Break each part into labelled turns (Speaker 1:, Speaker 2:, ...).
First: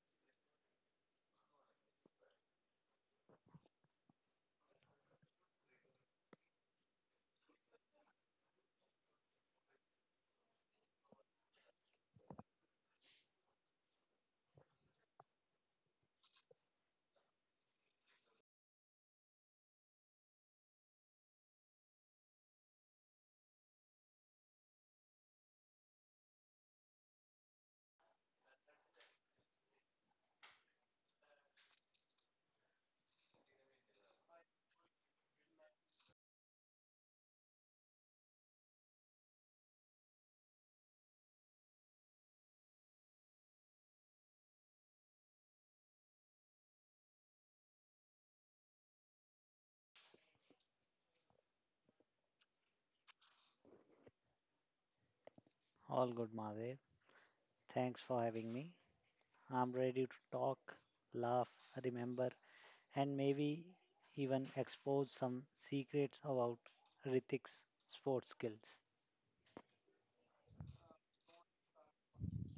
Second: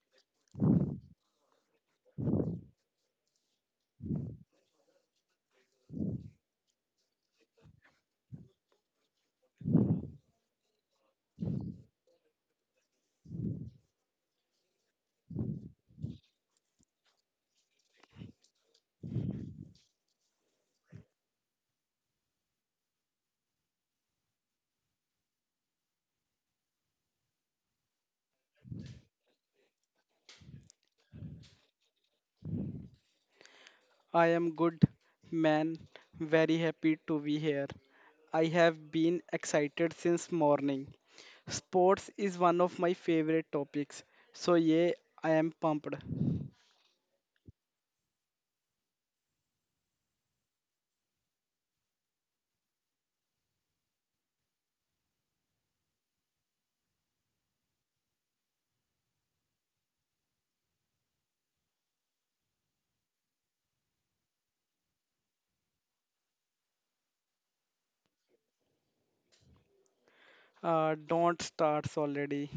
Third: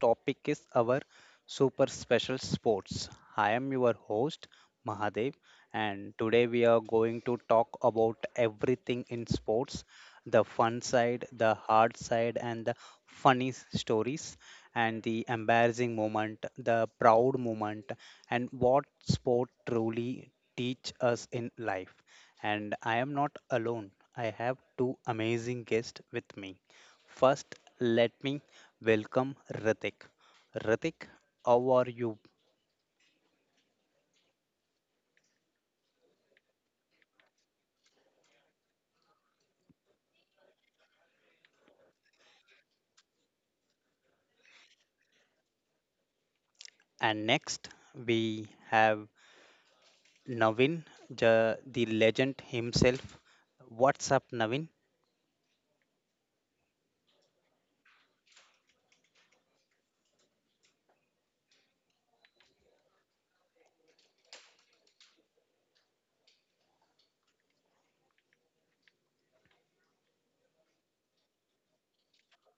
Speaker 1: topic is our super special sports. I am your host Mahadev and today we are going to talk about everything in sports, the fun side, the hard side and the stories and the embarrassing moment, the proud moment and what sport truly teach us in life and I am not alone. I have two amazing guests with me. First, let me welcome Ritik. Ritik, how are you?
Speaker 2: I am good, man. Very happy to be here. I have been excited since morning. Sports is one of my favorite topics. So yeah, I am pumped.
Speaker 1: And next, we have Navin, the legend himself. What's up, Navin?
Speaker 3: All good, Madev. Thanks for having me. I'm ready to talk, laugh, remember, and maybe even expose some secrets about Ritik's sports skills.
Speaker 2: Don't start already.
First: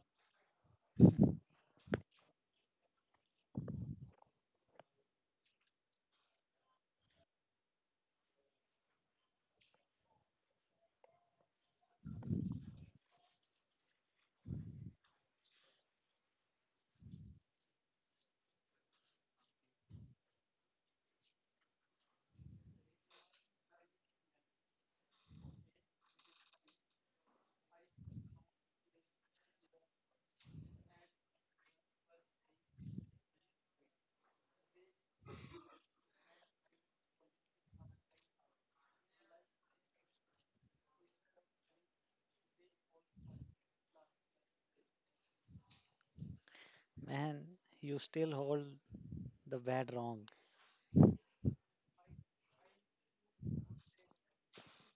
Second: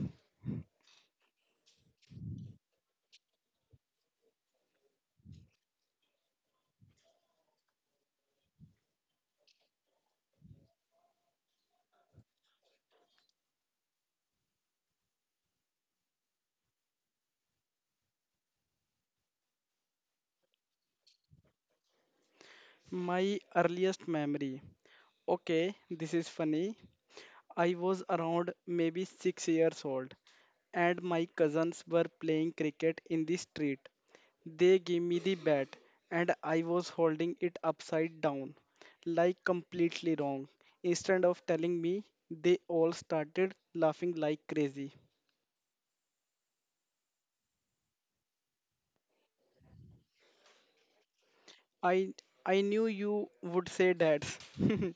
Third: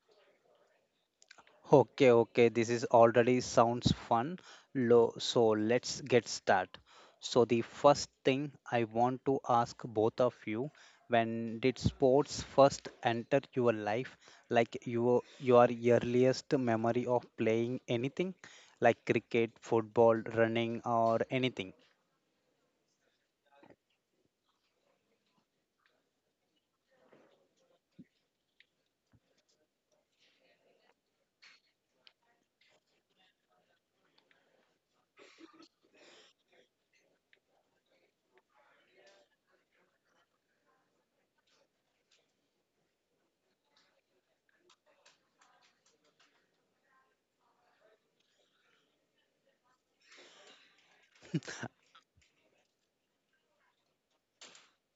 Speaker 1: Okay, okay, this is already sounds fun. Lo, so let's get started. So the first thing I want to ask both of you, when did sports first enter your life? Like your earliest memory of playing anything, like cricket, football, running, or anything.
Speaker 2: My earliest memory. Okay, this is funny. I was around maybe 6 years old, and my cousins were playing cricket in the street. They gave me the bat, and I was holding it upside down, like completely wrong. Instead of telling me, they all started laughing like crazy.
Speaker 3: Man, you still hold the bad wrong.
Speaker 2: I I knew you would say that.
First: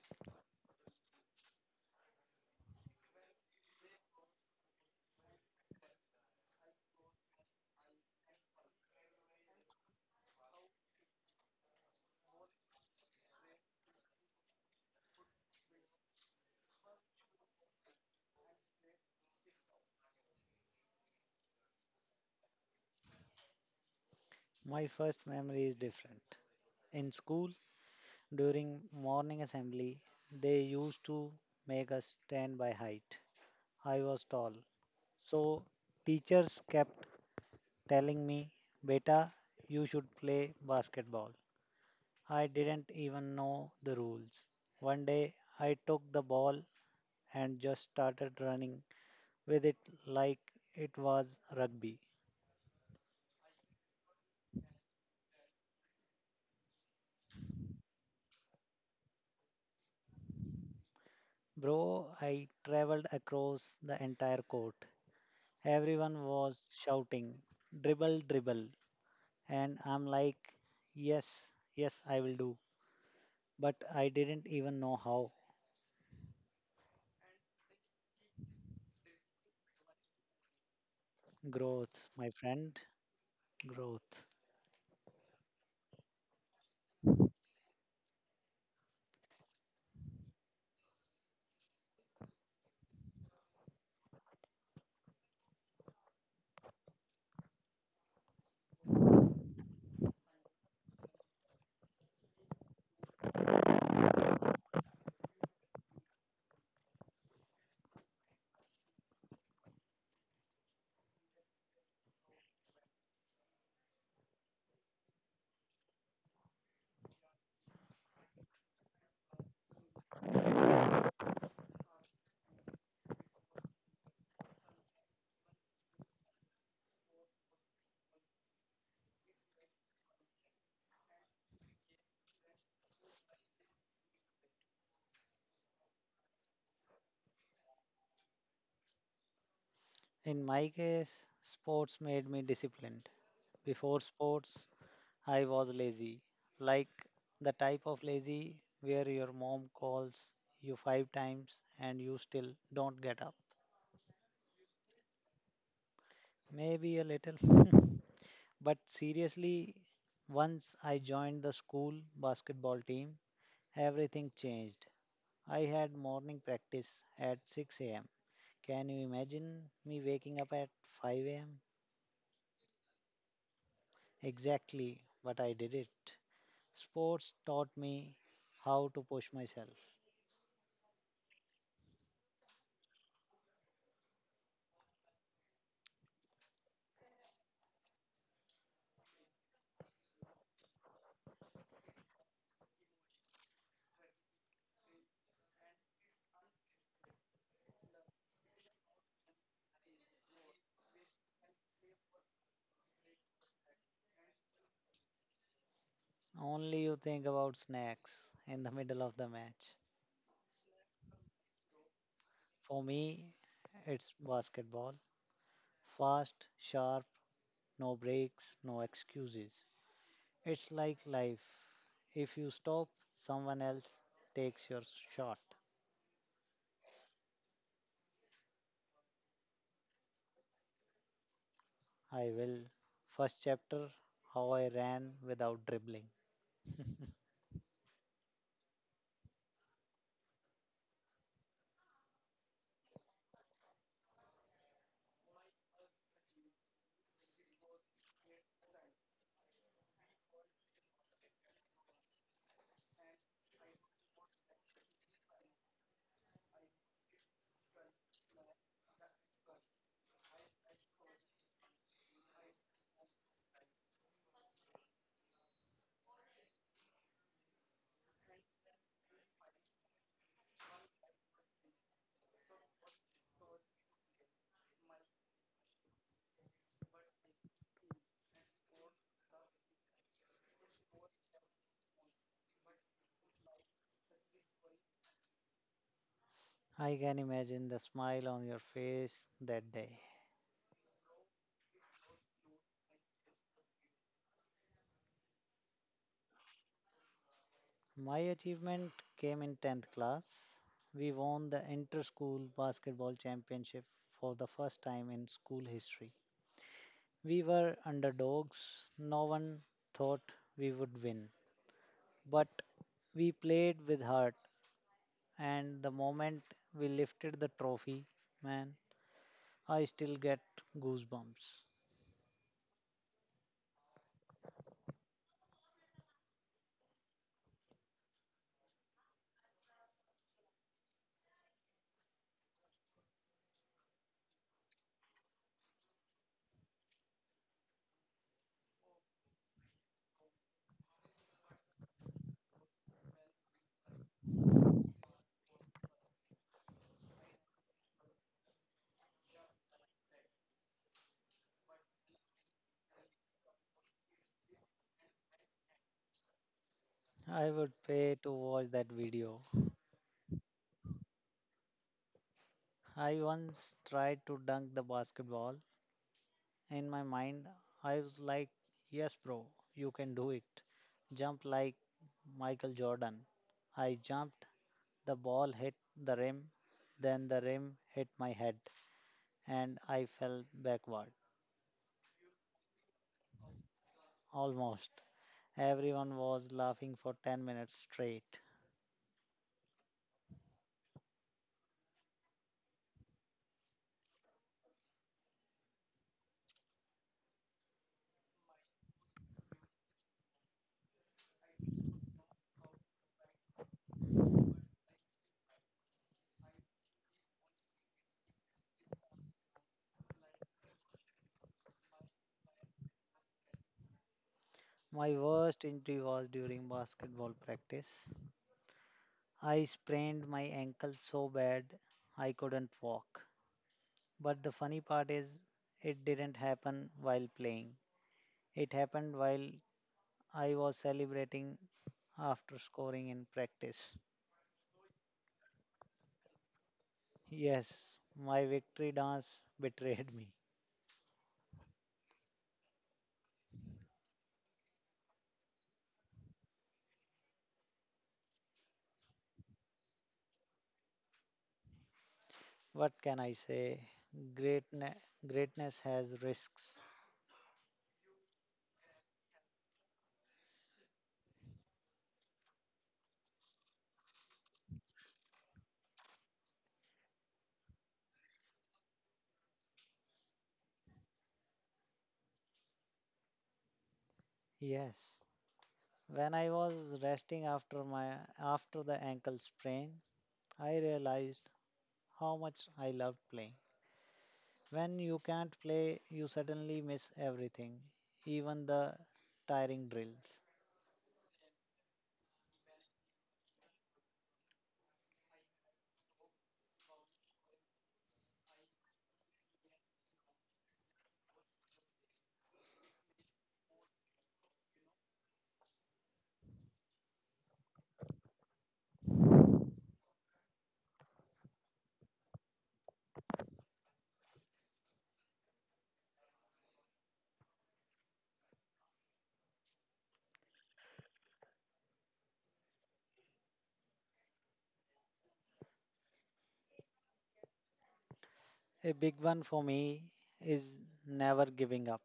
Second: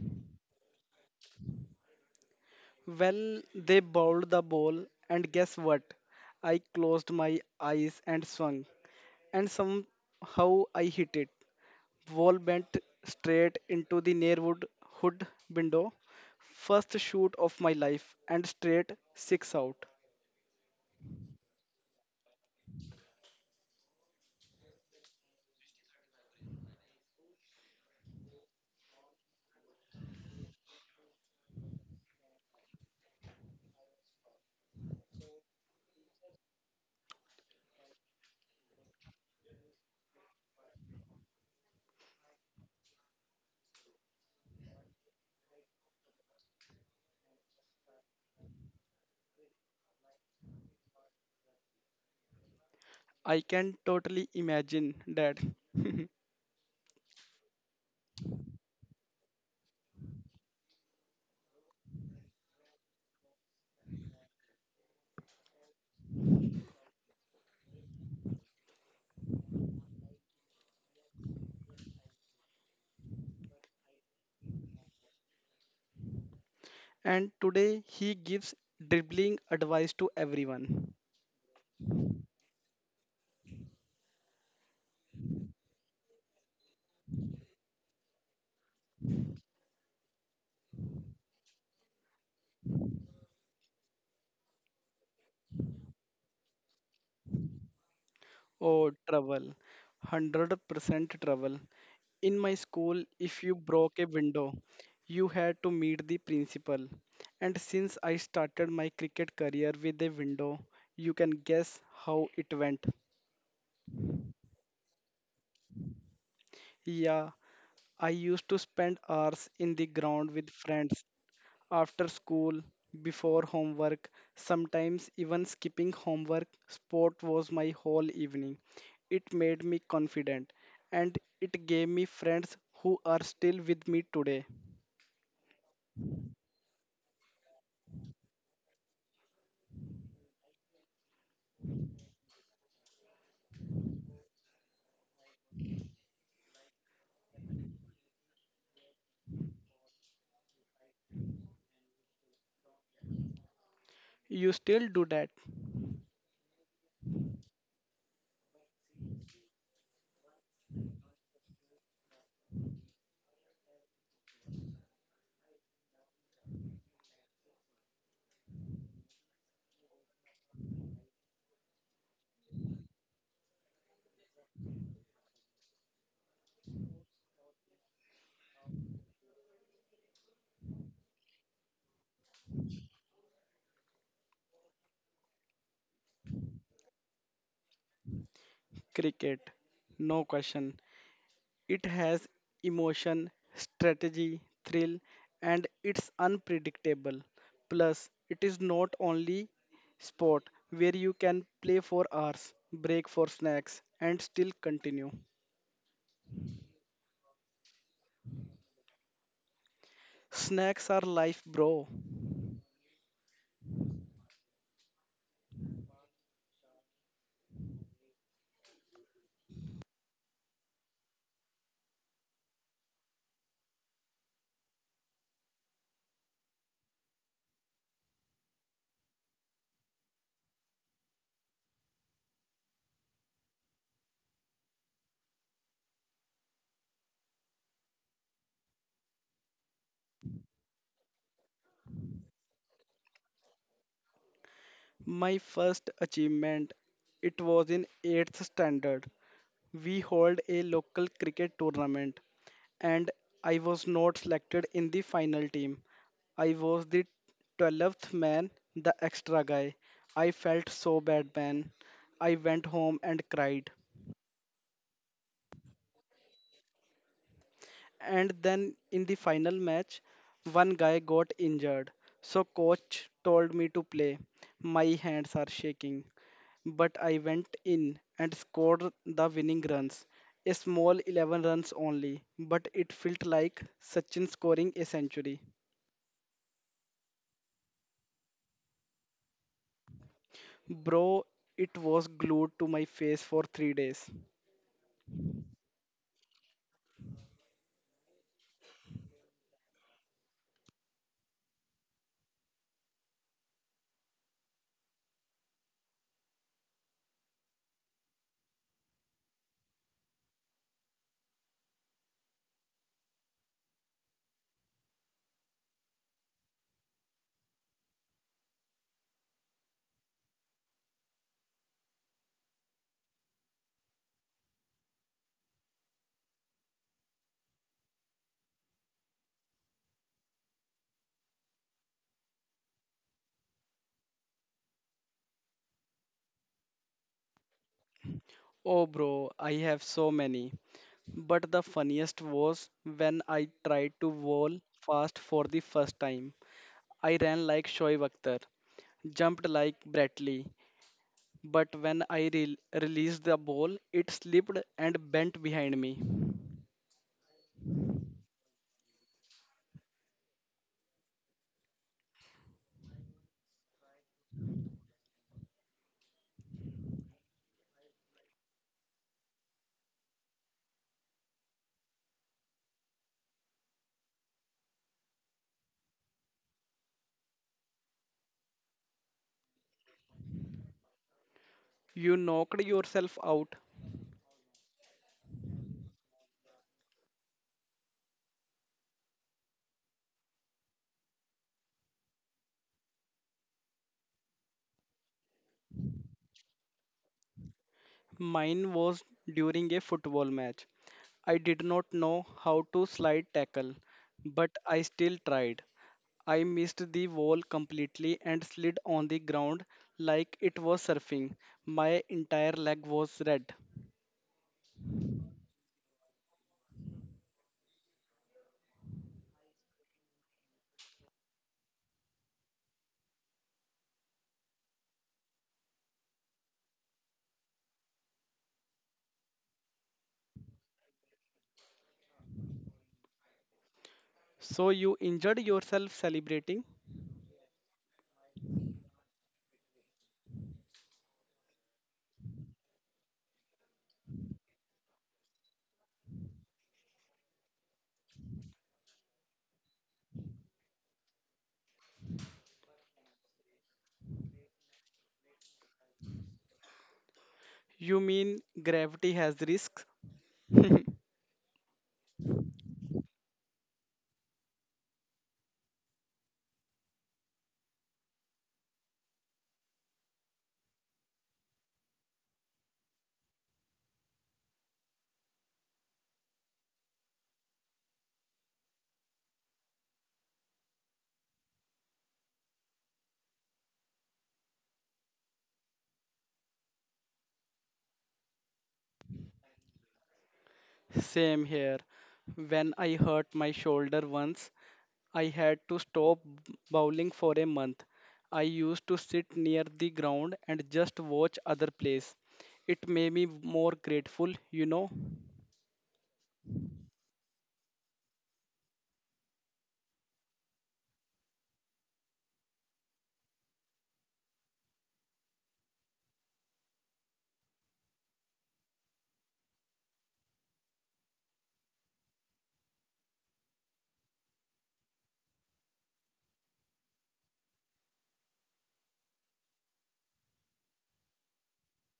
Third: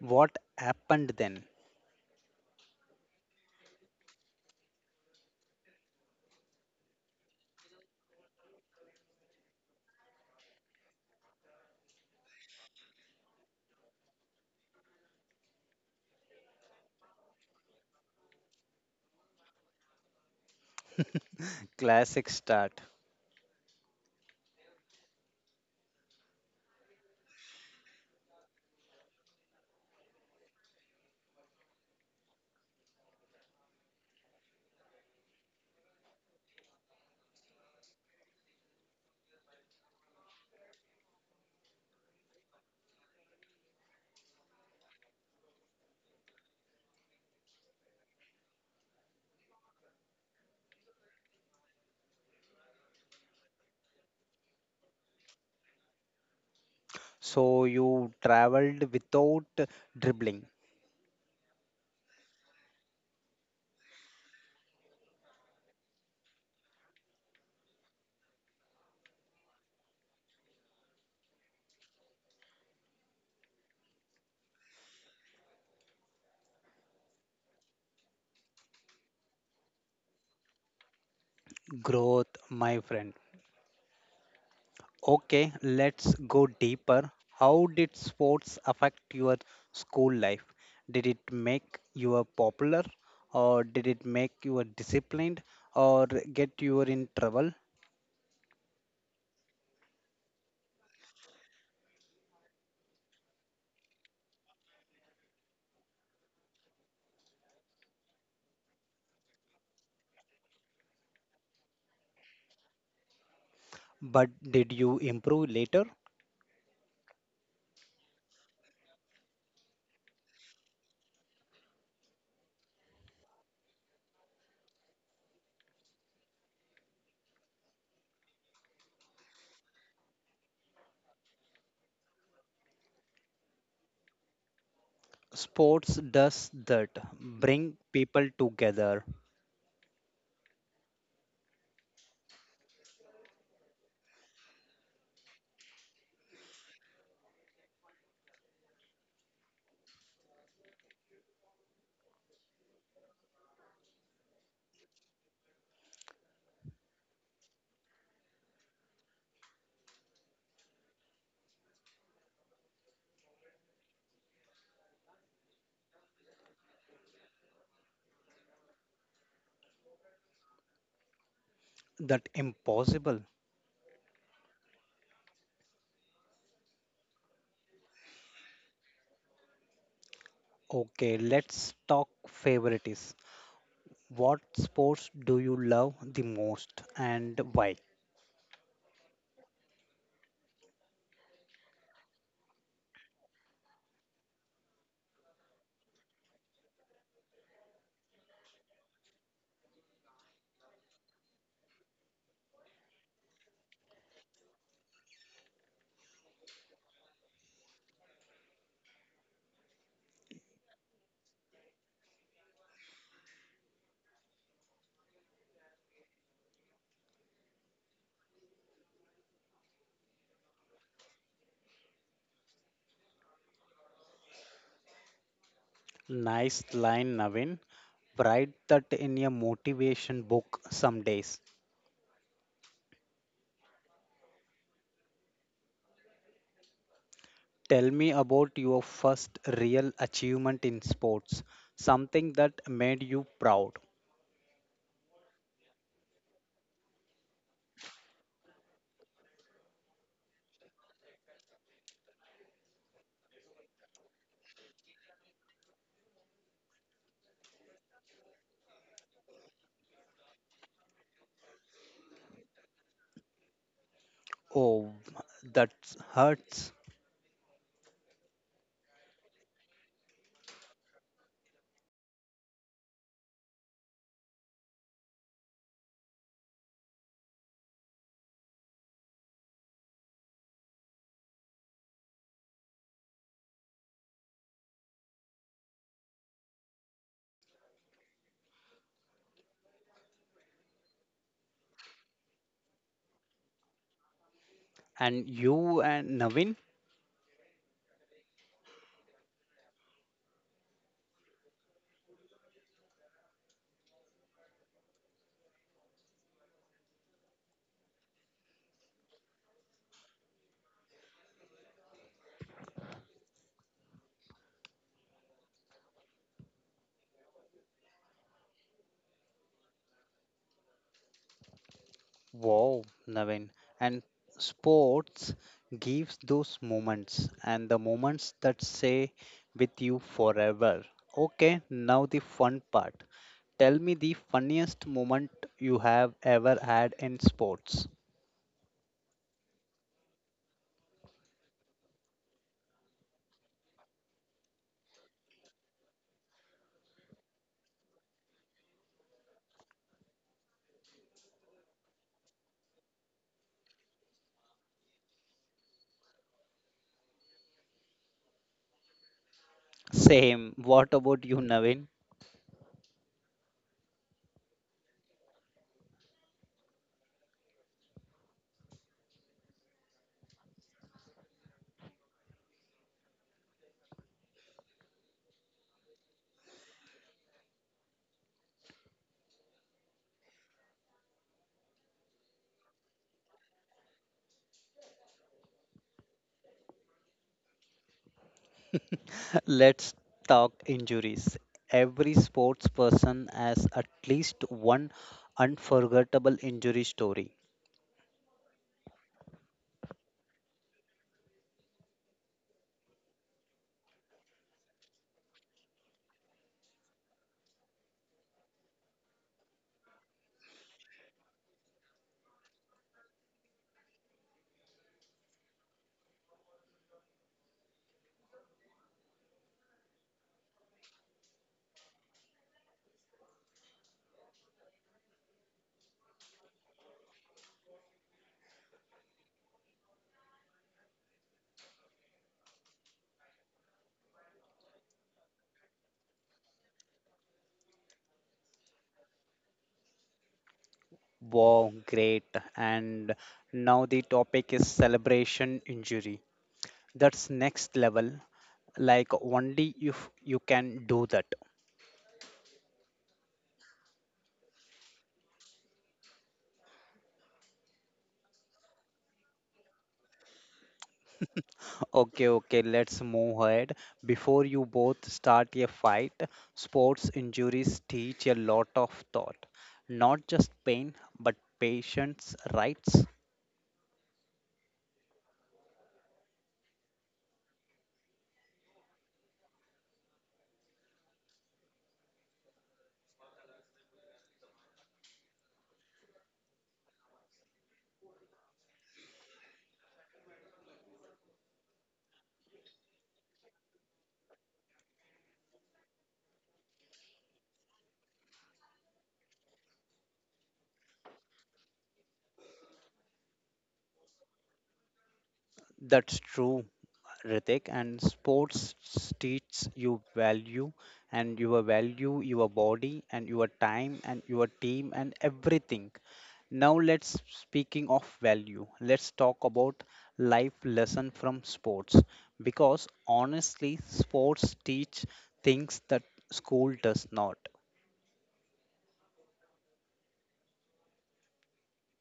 Speaker 1: What happened then?
Speaker 2: Well, they bowled the ball, and guess what? I closed my eyes and swung, and somehow I hit it. Ball bent straight into the nearwood hood window. First shoot of my life, and straight six out.
Speaker 1: Classic start.
Speaker 3: My first memory is different. In school, during morning assembly, they used to make us stand by height. I was tall, so teachers kept telling me, Beta, you should play basketball. I didn't even know the rules. One day I took the ball and just started running with it like it was rugby.
Speaker 2: I can totally imagine that.
Speaker 1: So you traveled without dribbling.
Speaker 3: Bro, I traveled across the entire court. Everyone was shouting, dribble, dribble. And I'm like, yes, yes, I will do. But I didn't even know how.
Speaker 2: And today he gives dribbling advice to everyone.
Speaker 3: Growth, my
Speaker 1: Growth,
Speaker 3: friend,
Speaker 1: my friend.
Speaker 3: growth.
Speaker 1: Okay, let's go deeper. How did sports affect your school life? Did it make you popular, or did it make you disciplined, or get you in trouble?
Speaker 2: Oh, trouble. 100% trouble. In my school, if you broke a window, you had to meet the principal. And since I started my cricket career with a window, you can guess how it went.
Speaker 1: But did you improve later?
Speaker 2: Yeah, I used to spend hours in the ground with friends after school, before homework, sometimes even skipping homework. Sport was my whole evening. It made me confident, and it gave me friends who are still with me today.
Speaker 1: Sports does that, bring people together.
Speaker 3: In my case, sports made me disciplined. Before sports, I was lazy, like the type of lazy where your mom calls you five times and you still don't get up.
Speaker 2: You still do that.
Speaker 3: Maybe a little. But seriously, once I joined the school basketball team, everything changed. I had morning practice at 6 a.m. Can you imagine me waking up at 5 a.m.?
Speaker 1: That impossible.
Speaker 3: Exactly, but I did it. Sports taught me how to push myself.
Speaker 1: Okay, let's talk favorites. What sports do you love the most and why?
Speaker 2: Cricket? No question. It has emotion, strategy, thrill, and it's unpredictable. Plus, it is not only sport where you can play for hours, break for snacks, and still continue.
Speaker 3: Only you think about snacks in the middle of the match.
Speaker 2: Snacks are life, bro.
Speaker 3: For me, it's basketball. Fast, sharp, no breaks, no excuses. It's like life. If you stop, someone else takes your shot.
Speaker 1: Nice line, Navin. Write that in a motivation book some days.
Speaker 3: I will. First chapter, how I ran without dribbling.
Speaker 1: Tell me about your first real achievement in sports, something that made you proud.
Speaker 2: My first achievement, it was in 8th standard. We hold a local cricket tournament, and I was not selected in the final team. I was the 12th man, the extra guy. I felt so bad, man. I went home and cried.
Speaker 1: Oh, that hurts.
Speaker 2: And then in the final match, one guy got injured, so coach told me to play. My hands are shaking, but I went in and scored the winning runs, a small 11 runs only, but it felt like Sachin scoring a century.
Speaker 3: I can imagine the smile on your face that day.
Speaker 2: Bro, it was glued to my face for 3 days.
Speaker 1: And you and Navin?
Speaker 3: My achievement came in 10th class. We won the inter school basketball championship for the first time in school history. We were underdogs. No one thought we would win. But we played with heart, and the moment we lifted the trophy, man, I still get goosebumps.
Speaker 1: Wow, Navin. And sports gives those moments and the moments that stay with you forever. Okay, now the fun part. Tell me the funniest moment you have ever had in sports.
Speaker 2: Oh bro, I have so many, but the funniest was when I tried to bowl fast for the first time. I ran like Shoaib Akhtar, jumped like Bradley, but when I released the ball, it slipped and bent behind me.
Speaker 3: I would pay to watch that video.
Speaker 1: Same. What about you, Navin?
Speaker 3: I once tried to dunk the basketball. In my mind, I was like, yes, bro, you can do it. Jump like Michael Jordan. I jumped, the ball hit the rim, then the rim hit my head, and I fell backward.
Speaker 2: You knocked yourself out.
Speaker 3: Almost. Everyone was laughing for 10 minutes straight.
Speaker 1: Let's talk injuries. Every sports person has at least one unforgettable injury story.
Speaker 2: Mine was during a football match. I did not know how to slide tackle, but I still tried. I missed the wall completely and slid on the ground like it was surfing. My entire leg was red.
Speaker 3: My worst injury was during basketball practice. I sprained my ankle so bad I couldn't walk. But the funny part is, it didn't happen while playing. It happened while I was celebrating after scoring in practice.
Speaker 2: So you injured yourself celebrating?
Speaker 3: Yes, my victory dance betrayed me.
Speaker 1: Wow, great. And now the topic is celebration injury. That's next level. Like only if you can do that.
Speaker 3: What can I say? Greatne- greatness has risks.
Speaker 2: You mean gravity has risks?
Speaker 1: Okay, okay, let's move ahead. Before you both start a fight, sports injuries teach a lot of thought. Not just pain, but patience, rights.
Speaker 3: Yes. When I was resting after the ankle sprain, I realized how much I loved playing. When you can't play, you suddenly miss everything, even the tiring drills.
Speaker 2: Same here. When I hurt my shoulder once, I had to stop bowling for a month. I used to sit near the ground and just watch other plays. It made me more grateful, you know.
Speaker 1: That's true. Ritik, and sports teaches you value and your value, your body and your time and your team and everything. Now let's speaking of value. Let's talk about life lesson from sports because honestly, sports teach things that school does not.
Speaker 3: A big one for me is never giving up.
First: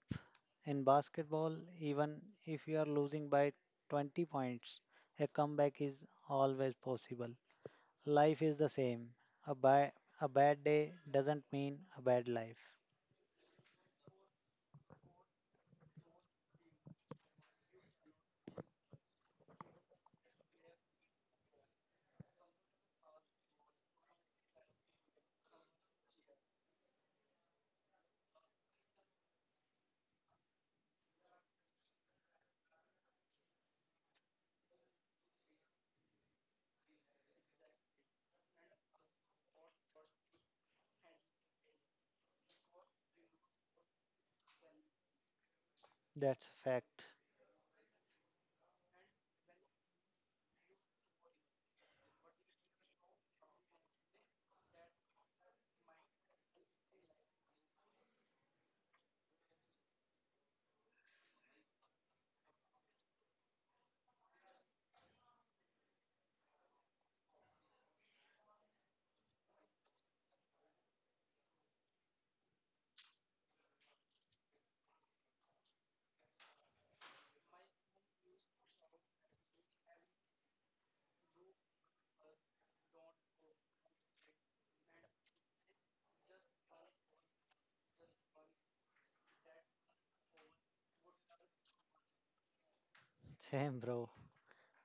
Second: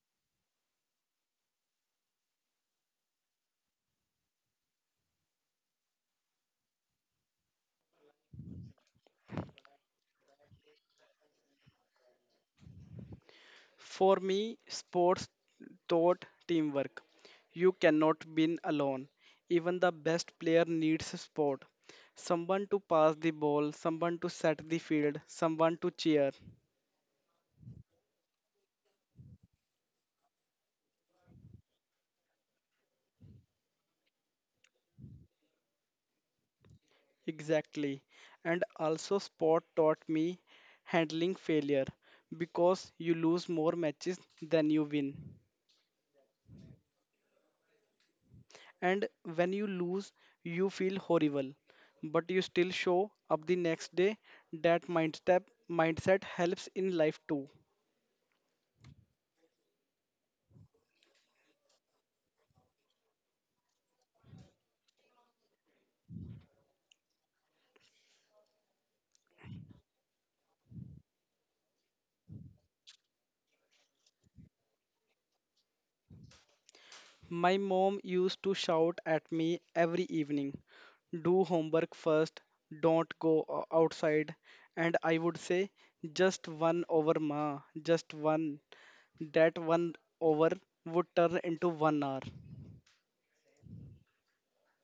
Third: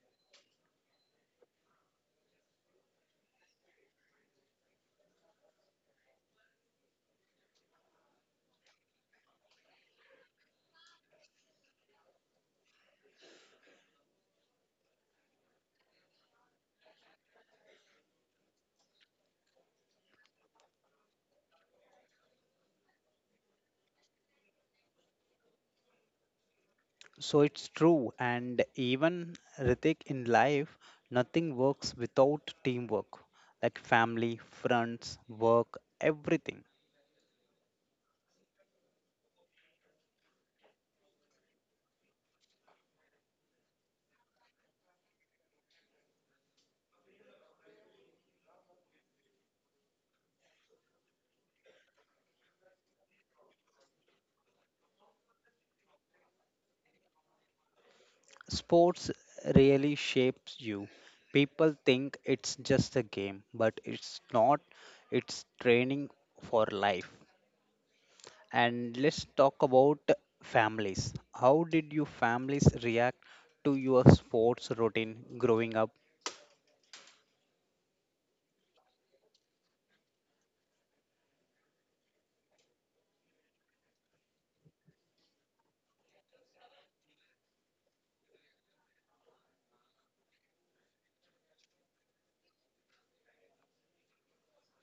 Speaker 3: In basketball, even if you are losing by 20 points, a comeback is always possible. Life is the same. A, ba- a bad day doesn't mean a bad life.
Speaker 2: For me, sports taught teamwork. You cannot win alone. Even the best player needs support. Someone to pass the ball, someone to set the field, someone to cheer.
Speaker 1: So it's true, and even Ritik in life, nothing works without teamwork, like family, friends, work, everything.
Speaker 2: Exactly. And also, sport taught me handling failure, because you lose more matches than you win.
Speaker 3: That's fact.
Speaker 2: And when you lose, you feel horrible, but you still show up the next day. That mindset helps in life too.
Speaker 1: Sports really shapes you. People think it's just a game, but it's not. It's training for life. And let's talk about families. How did your families react to your sports routine growing up?
Speaker 2: My mom used to shout at me every evening, do homework first, don't go outside. And I would say, just one over, ma, just one. That one over would turn into one hour.
Speaker 3: Same, bro.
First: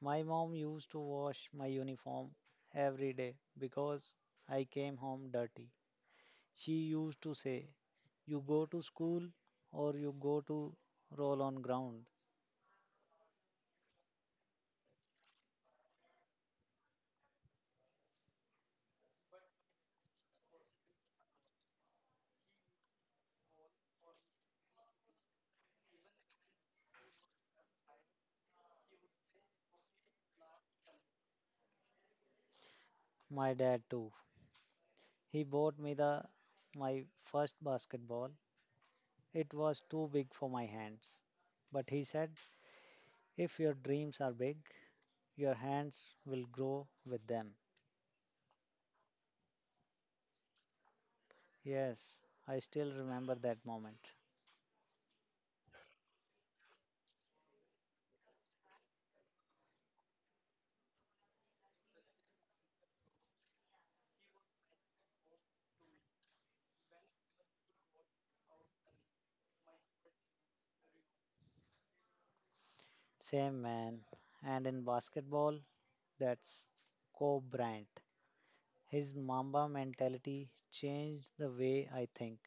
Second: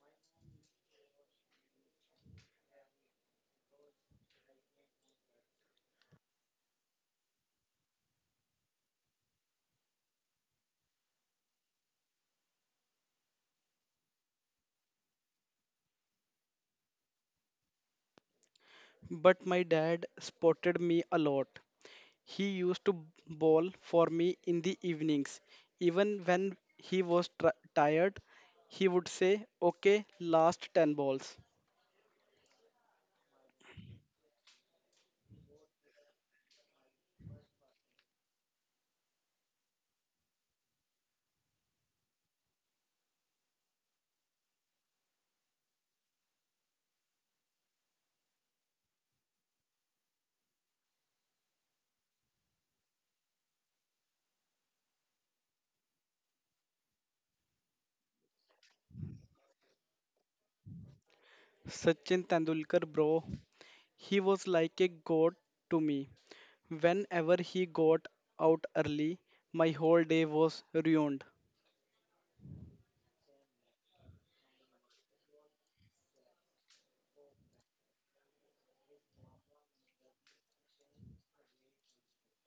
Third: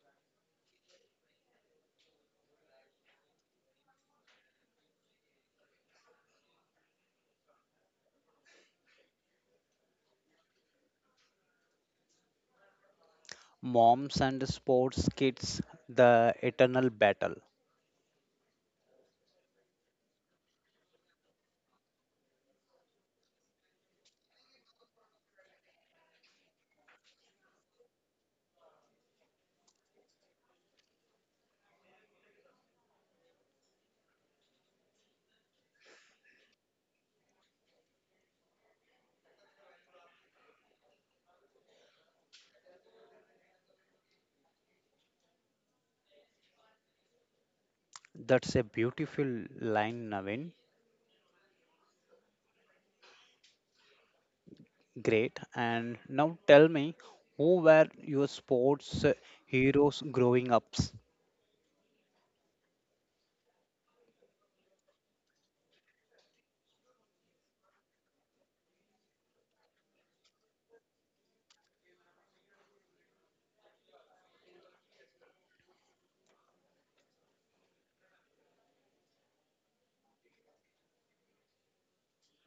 Speaker 3: My mom used to wash my uniform every day because I came home dirty. She used to say, you go to school or you go to roll on ground.
Speaker 1: Moms and sports kids, the eternal battle.
Speaker 2: But my dad spotted me a lot. He used to bowl for me in the evenings. Even when he was tired, he would say, okay, last 10 balls.
Speaker 3: My dad too. He bought me the my first basketball. It was too big for my hands. But he said, if your dreams are big, your hands will grow with them.
Speaker 1: That's a beautiful line, Navin.
Speaker 3: Yes, I still remember that moment.
Speaker 1: Great. And now tell me, who were your sports heroes growing up?
Speaker 2: Sachin Tendulkar, bro, he was like a god to me. Whenever he got out early, my whole day was ruined.
Speaker 3: Same, man. And in basketball, that's Kobe Bryant. His Mamba mentality changed the way I think.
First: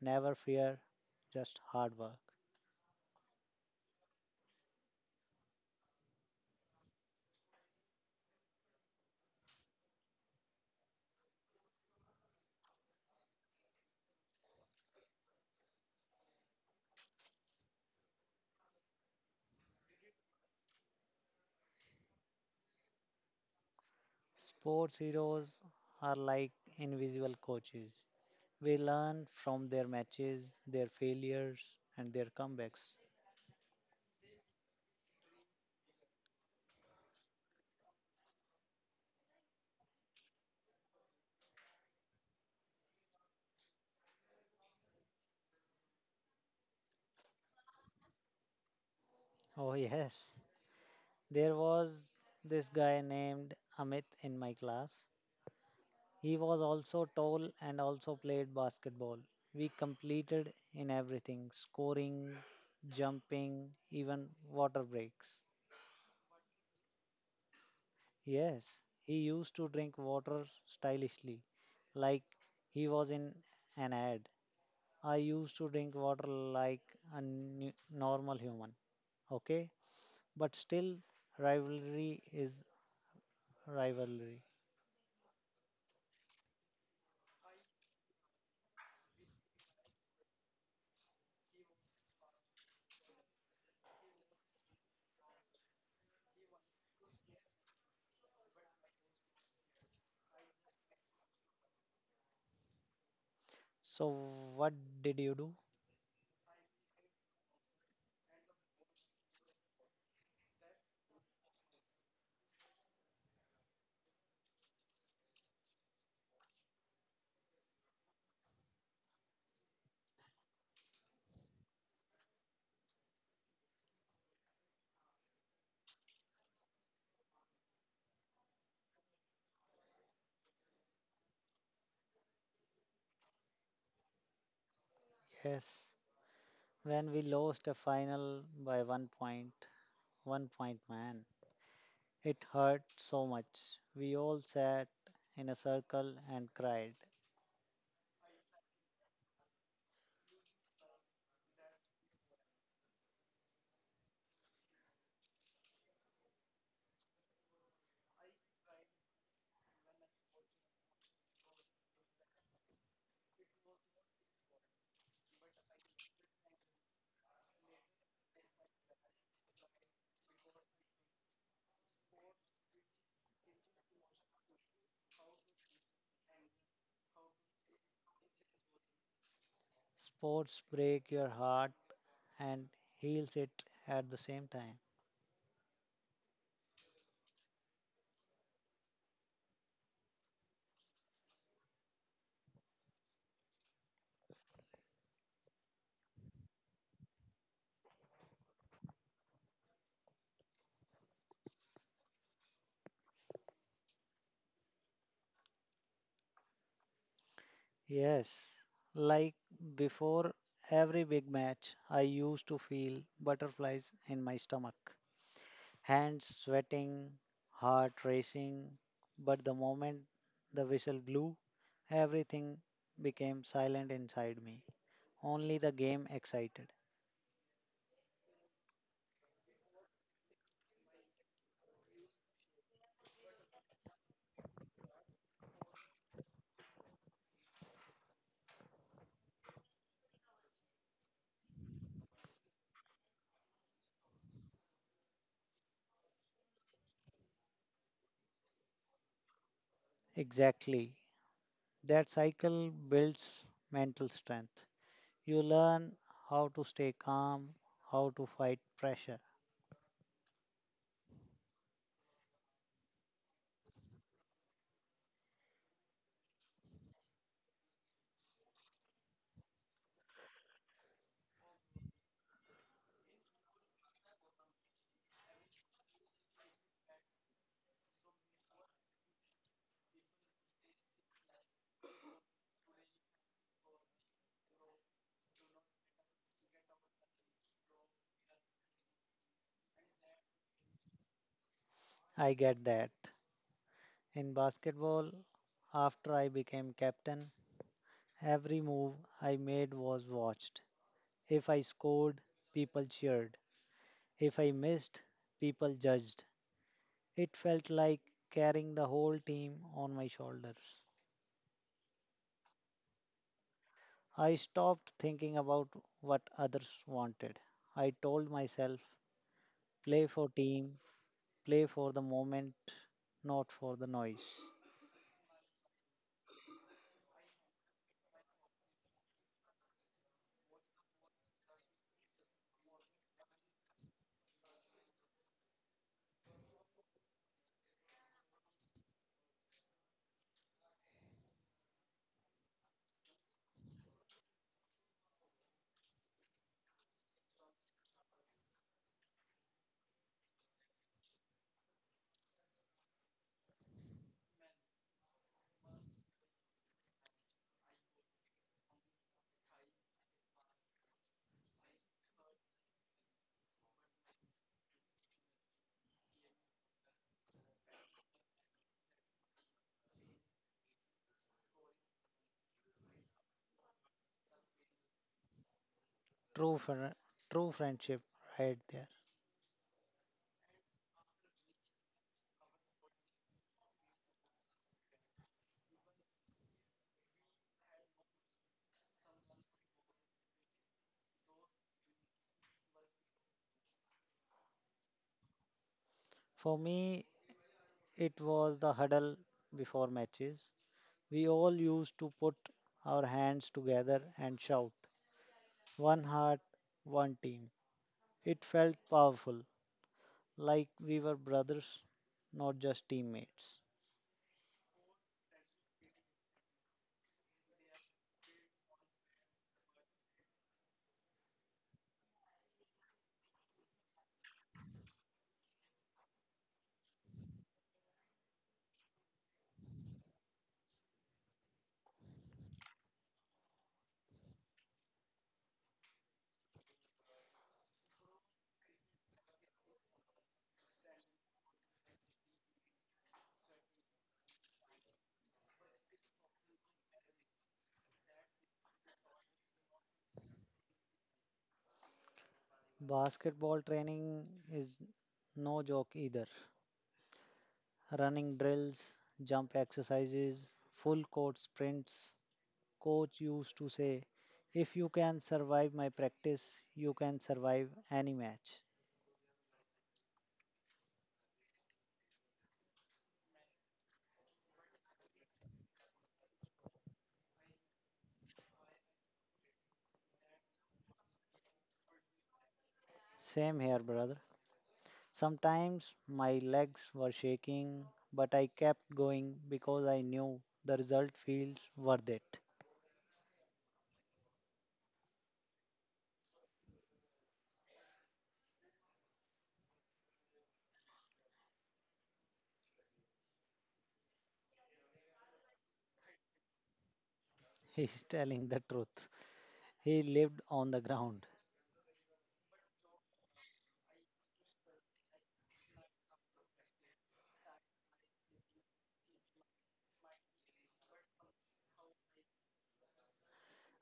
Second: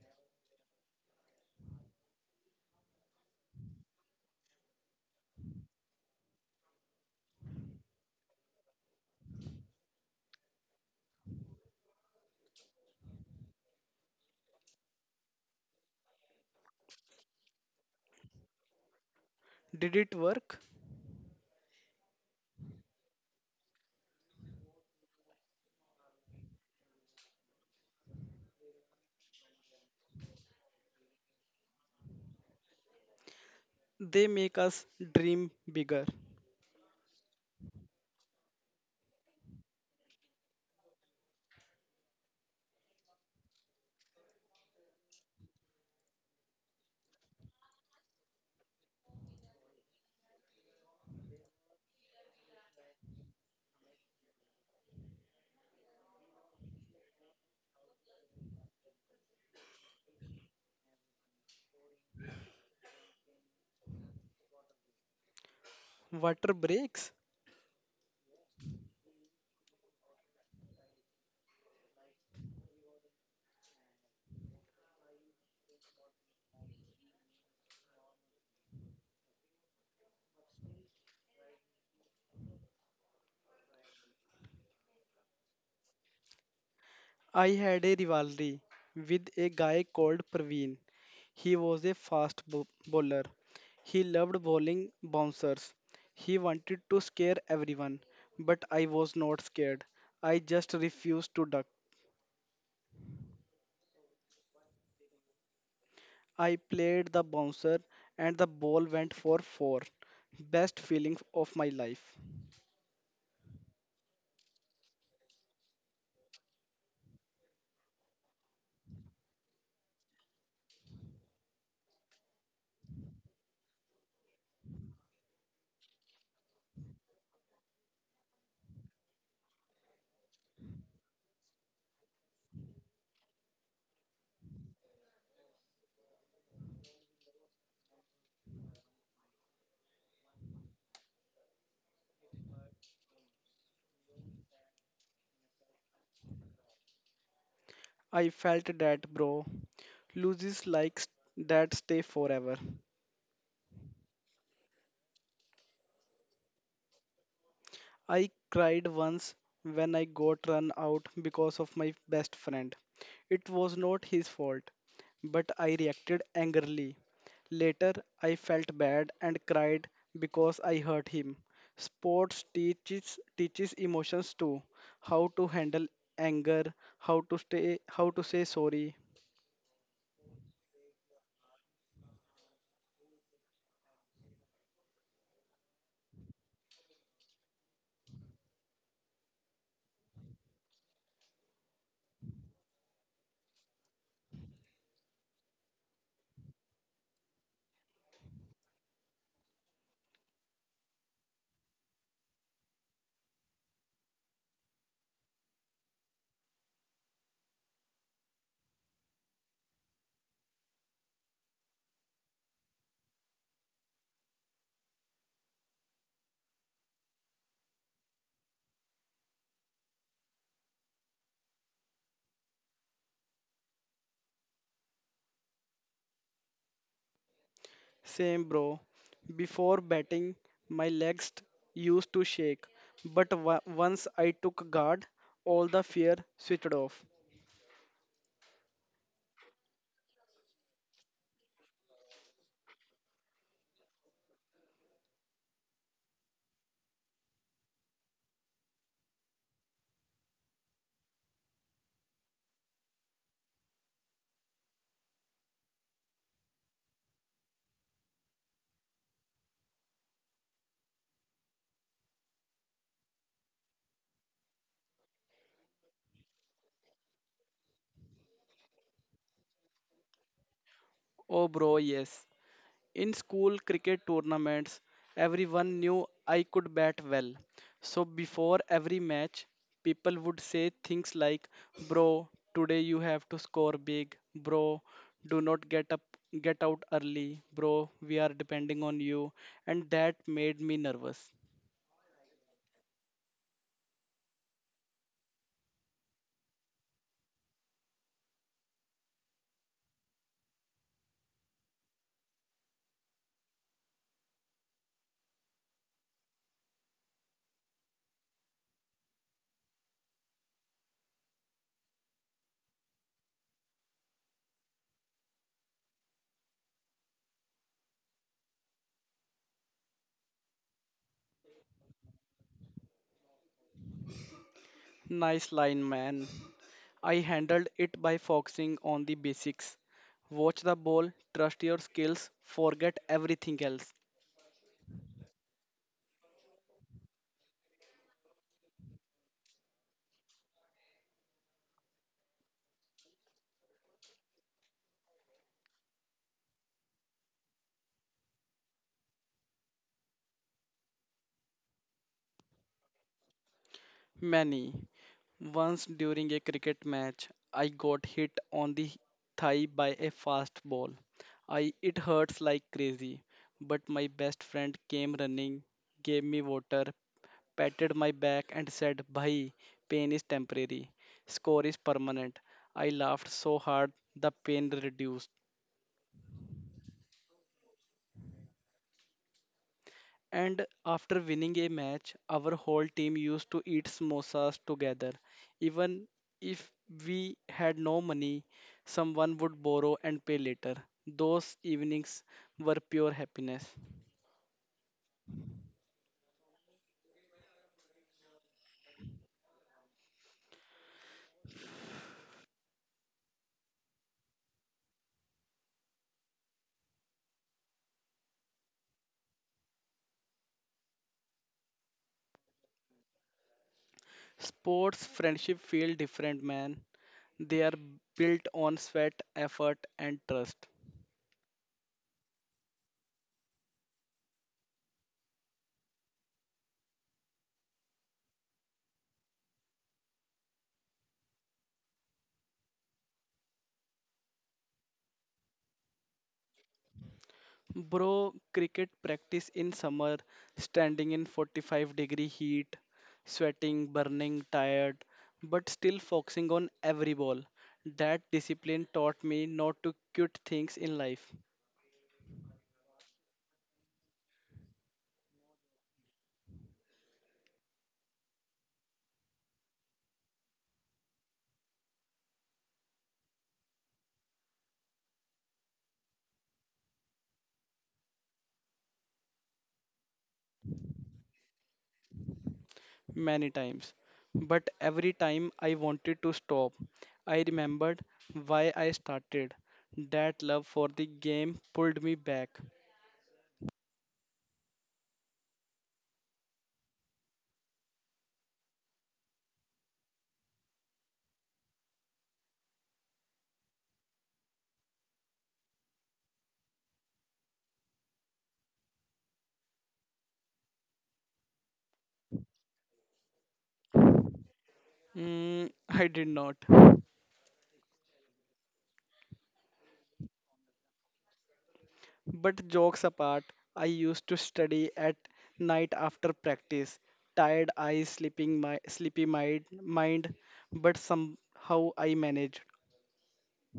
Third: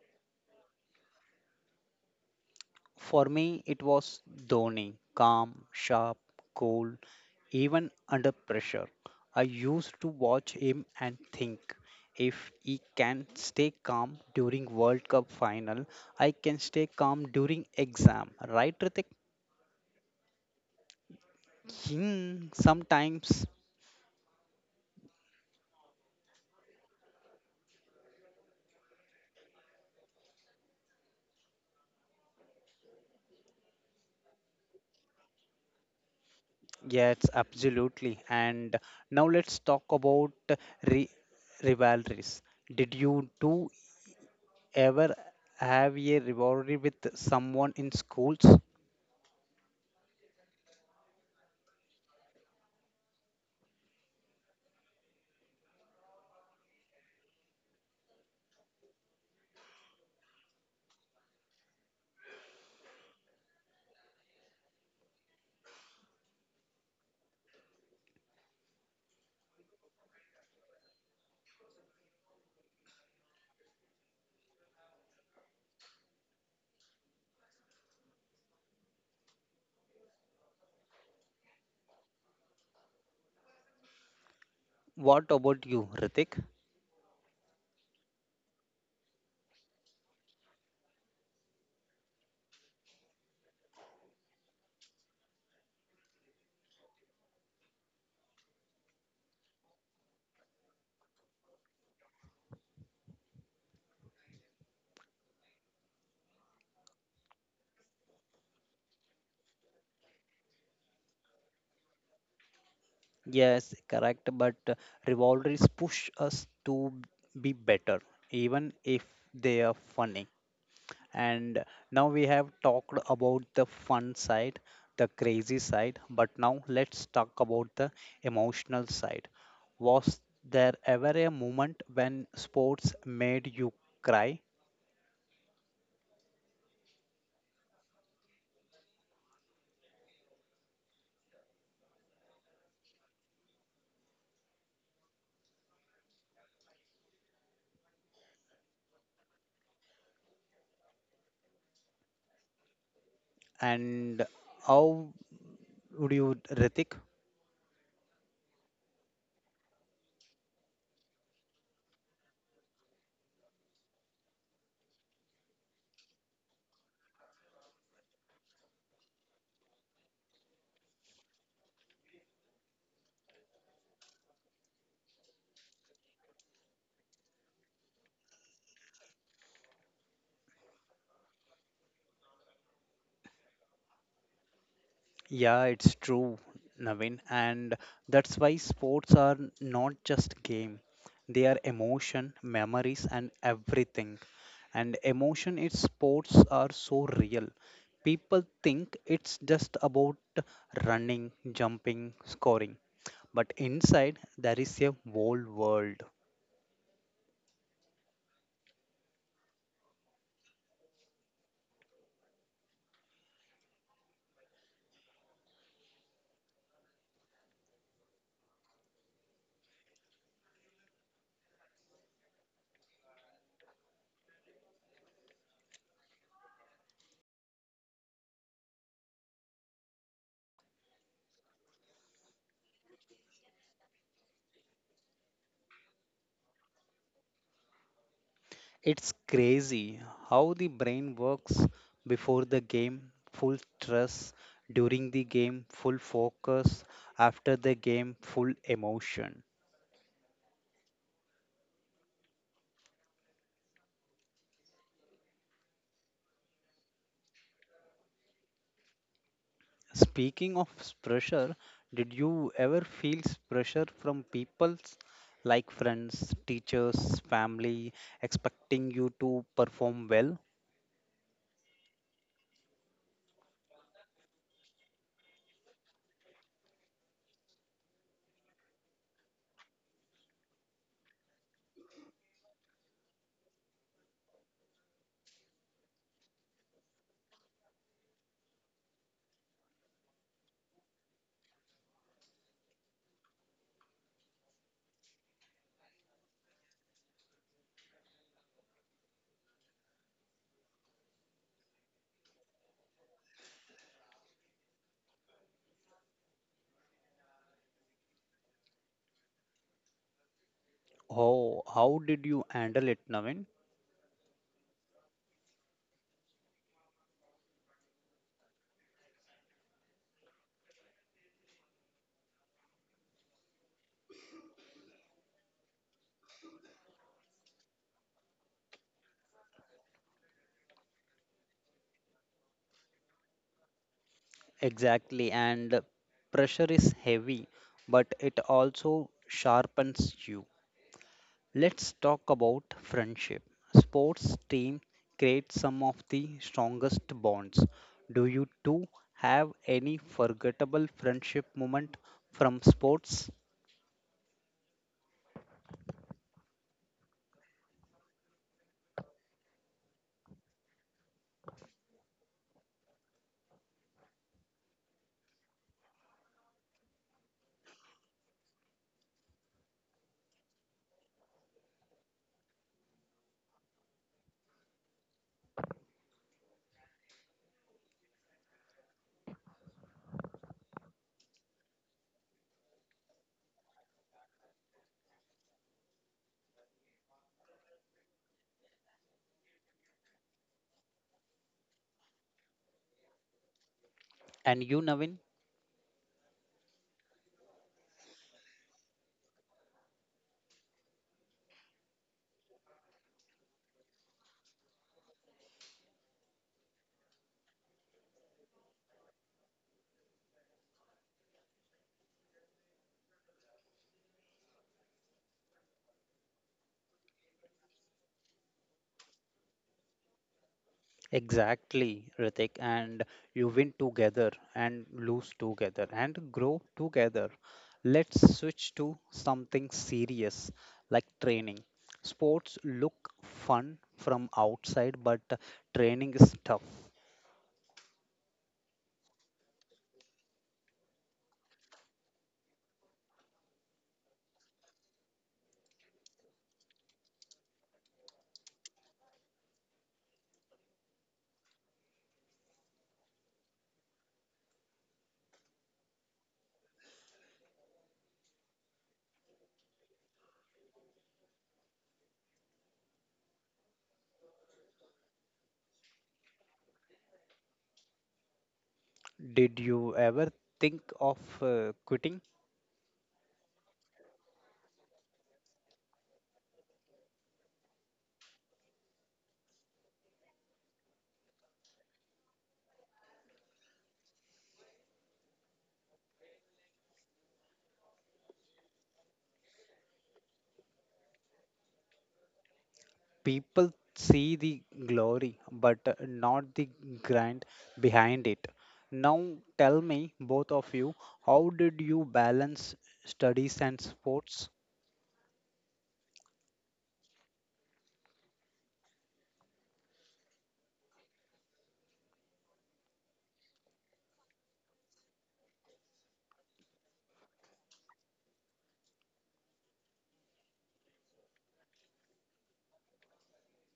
Speaker 3: Never fear, just hard work.
Speaker 1: For me, it was Dhoni, calm, sharp, cool, even under pressure. I used to watch him and think, if he can stay calm during World Cup final, I can stay calm during exam. Right, Ritik?
Speaker 2: Did it work?
Speaker 1: Hmm, sometimes,
Speaker 3: Sports heroes are like invisible coaches. We learn from their matches, their failures, and their comebacks.
Speaker 2: They make us dream bigger.
Speaker 1: yes, absolutely. And now let's talk about re- rivalries. Did you two ever have a rivalry with someone in schools?
Speaker 3: Oh, yes. There was this guy named Amit in my class. He was also tall and also played basketball. We completed in everything, scoring, jumping, even water breaks.
Speaker 2: Water breaks.
Speaker 3: Yes, he used to drink water stylishly, like he was in an ad. I used to drink water like a normal human. Okay, but still, rivalry is rivalry.
Speaker 1: What about you, Ritik?
Speaker 2: I had a rivalry with a guy called Praveen. He was a bowler. He loved bowling bouncers. He wanted to scare everyone, but I was not scared. I just refused to duck.
Speaker 3: So what did you do?
Speaker 2: I played the bouncer and the ball went for four. Best feeling of my life.
Speaker 1: Yes, correct. But rivalries push us to be better, even if they are funny. And now we have talked about the fun side, the crazy side, but now let's talk about the emotional side. Was there ever a moment when sports made you cry?
Speaker 3: Yes, when we lost a final by one point. One point, man, it hurt so much. We all sat in a circle and cried.
Speaker 2: I felt that, bro. Loses like that stay forever.
Speaker 1: And how would you, Ritik?
Speaker 2: I cried once when I got run out because of my best friend. It was not his fault, but I reacted angrily. Later, I felt bad and cried because I hurt him. Sports teaches emotions too, how to handle anger, how to say sorry.
Speaker 3: Sports break your heart and heals it at the same time.
Speaker 1: Yeah, it's true, Navin. And that's why sports are not just game. They are emotion, memories, and everything. And emotion in sports are so real. People think it's just about running, jumping, scoring. But inside, there is a whole world.
Speaker 3: Yes, like before every big match, I used to feel butterflies in my stomach, hands sweating, heart racing. But the moment the whistle blew, everything became silent inside me. Only the game excited.
Speaker 2: Same, bro. Before batting, my legs t- used to shake, but once I took guard, all the fear switched off.
Speaker 1: It's crazy how the brain works before the game, full stress, during the game, full focus, after the game, full emotion.
Speaker 3: Exactly. That cycle builds mental strength. You learn how to stay calm, how to fight pressure.
Speaker 1: Speaking of pressure, did you ever feel pressure from people like friends, teachers, family expecting you to perform well?
Speaker 2: Oh, bro, yes. In school cricket tournaments, everyone knew I could bat well. So before every match, people would say things like, bro, today you have to score big. Bro, do not get up, get out early. Bro, we are depending on you. And that made me nervous.
Speaker 3: I get that. In basketball, after I became captain, every move I made was watched. If I scored, people cheered. If I missed, people judged. It felt like carrying the whole team on my shoulders.
Speaker 1: Oh, how did you handle it, Navin?
Speaker 3: I stopped thinking about what others wanted. I told myself, play for team, play for the moment, not for the noise.
Speaker 2: Nice line, man. I handled it by focusing on the basics. Watch the ball, trust your skills, forget everything else.
Speaker 1: Exactly, and pressure is heavy, but it also sharpens you. Let's talk about friendship. Sports teams create some of the strongest bonds. Do you two have any forgettable friendship moment from sports?
Speaker 2: Many. Once during a cricket match, I got hit on the thigh by a fast ball. I It hurts like crazy, but my best friend came running, gave me water, patted my back and said, Bhai, pain is temporary, score is permanent. I laughed so hard the pain reduced.
Speaker 3: True, fri true friendship right there.
Speaker 2: And after winning a match, our whole team used to eat samosas together. Even if we had no money, someone would borrow and pay later. Those evenings were pure happiness.
Speaker 1: And you, Navin?
Speaker 3: For me, it was the huddle before matches. We all used to put our hands together and shout, one heart, one team. It felt powerful, like we were brothers, not just teammates.
Speaker 2: Sports friendship feel different, man. They are built on sweat, effort, and trust.
Speaker 1: Exactly, Ritik. And you win together and lose together and grow together. Let's switch to something serious like training. Sports look fun from outside, but training is tough.
Speaker 2: Bro, cricket practice in summer, standing in 45-degree heat, sweating, burning, tired, but still focusing on every ball. That discipline taught me not to quit things in life.
Speaker 3: Basketball training is no joke either. Running drills, jump exercises, full court sprints. Coach used to say, if you can survive my practice, you can survive any match.
Speaker 1: Did you ever think of quitting?
Speaker 2: Many times. But every time I wanted to stop, I remembered why I started. That love for the game pulled me back.
Speaker 3: Same here, brother. Sometimes my legs were shaking, but I kept going because I knew the result feels worth it.
Speaker 1: People see the glory but not the grind behind it. Now tell me, both of you, how did you balance studies and sports?
Speaker 2: Mm, I did not.
Speaker 3: He's telling the truth. He lived on the ground.
Speaker 2: But jokes apart, I used to study at night after practice. Tired eyes, sleeping my sleepy mind, but somehow I managed.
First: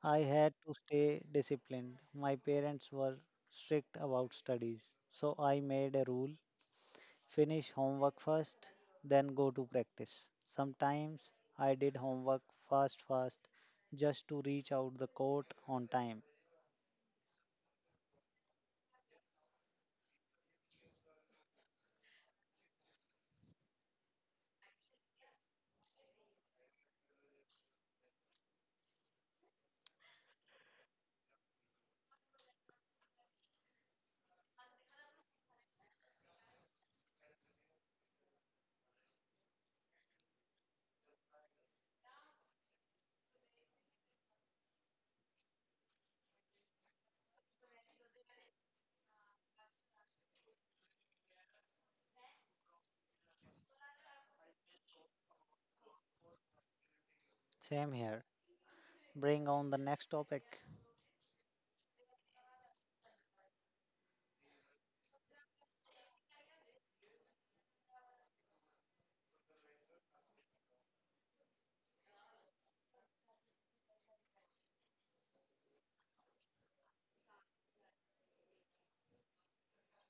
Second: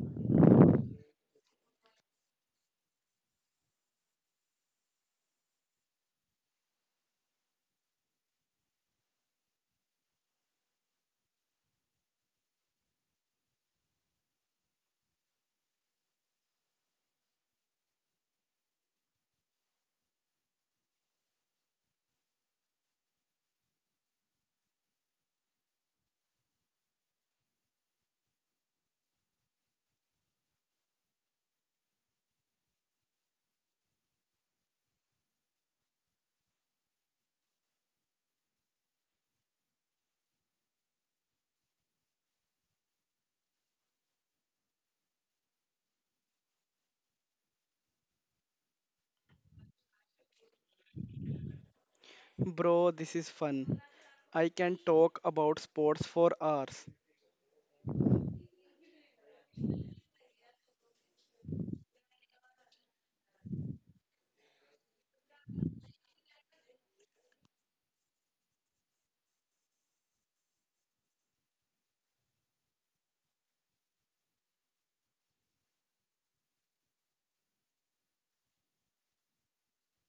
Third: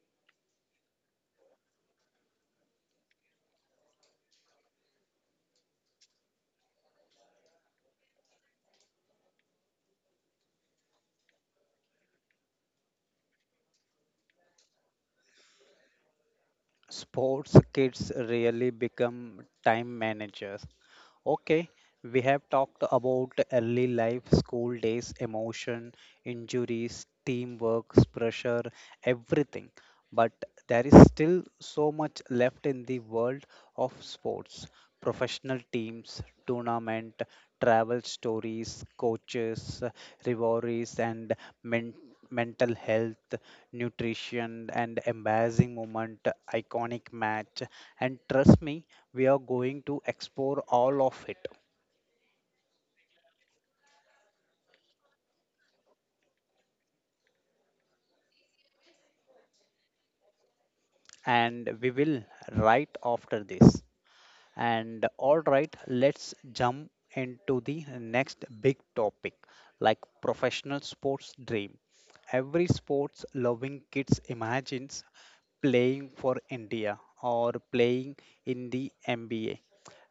Speaker 3: I had to stay disciplined. My parents were strict about studies, so I made a rule, finish homework first, then go to practice. Sometimes I did homework fast, fast just to reach out the court on time.
Speaker 1: Sports kids really become time managers. Okay, we have talked about early life, school days, emotion, injuries, teamwork, pressure, everything. But there is still so much left in the world of sports professional teams, tournament, travel stories, coaches, rivalries, and men- mental health, nutrition, and embarrassing moment, iconic match. And trust me, we are going to explore all of it
Speaker 2: Bro, this is fun. I can talk about sports for hours.
Speaker 3: Same here. Bring on the next topic.
Speaker 1: and we will right after this. And all right, let's jump into the next big topic like professional sports dream. Every sports loving kids imagines playing for India or playing in the NBA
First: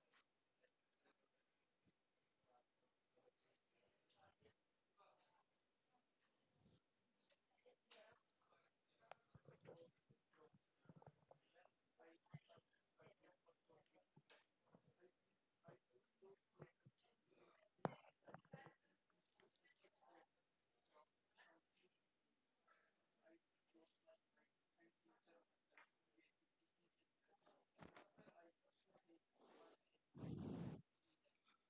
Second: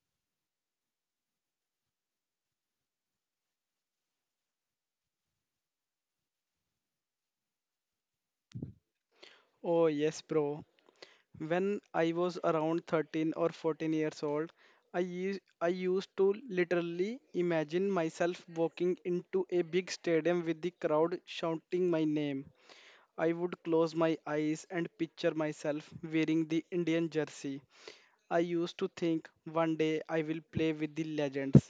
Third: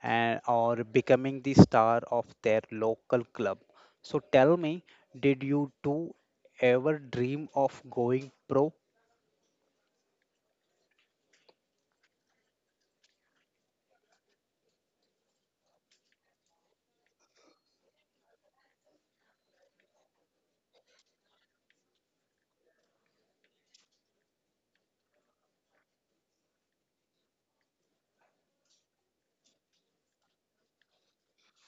Speaker 1: and or becoming the star of their local club. So tell me, did you two ever dream of going pro?
Speaker 2: Oh yes, bro. When I was around 13 or 14 years old, I used to literally imagine myself walking into a big stadium with the crowd shouting my name. I would close my eyes and picture myself wearing the Indian jersey. I used to think one day I will play with the legends.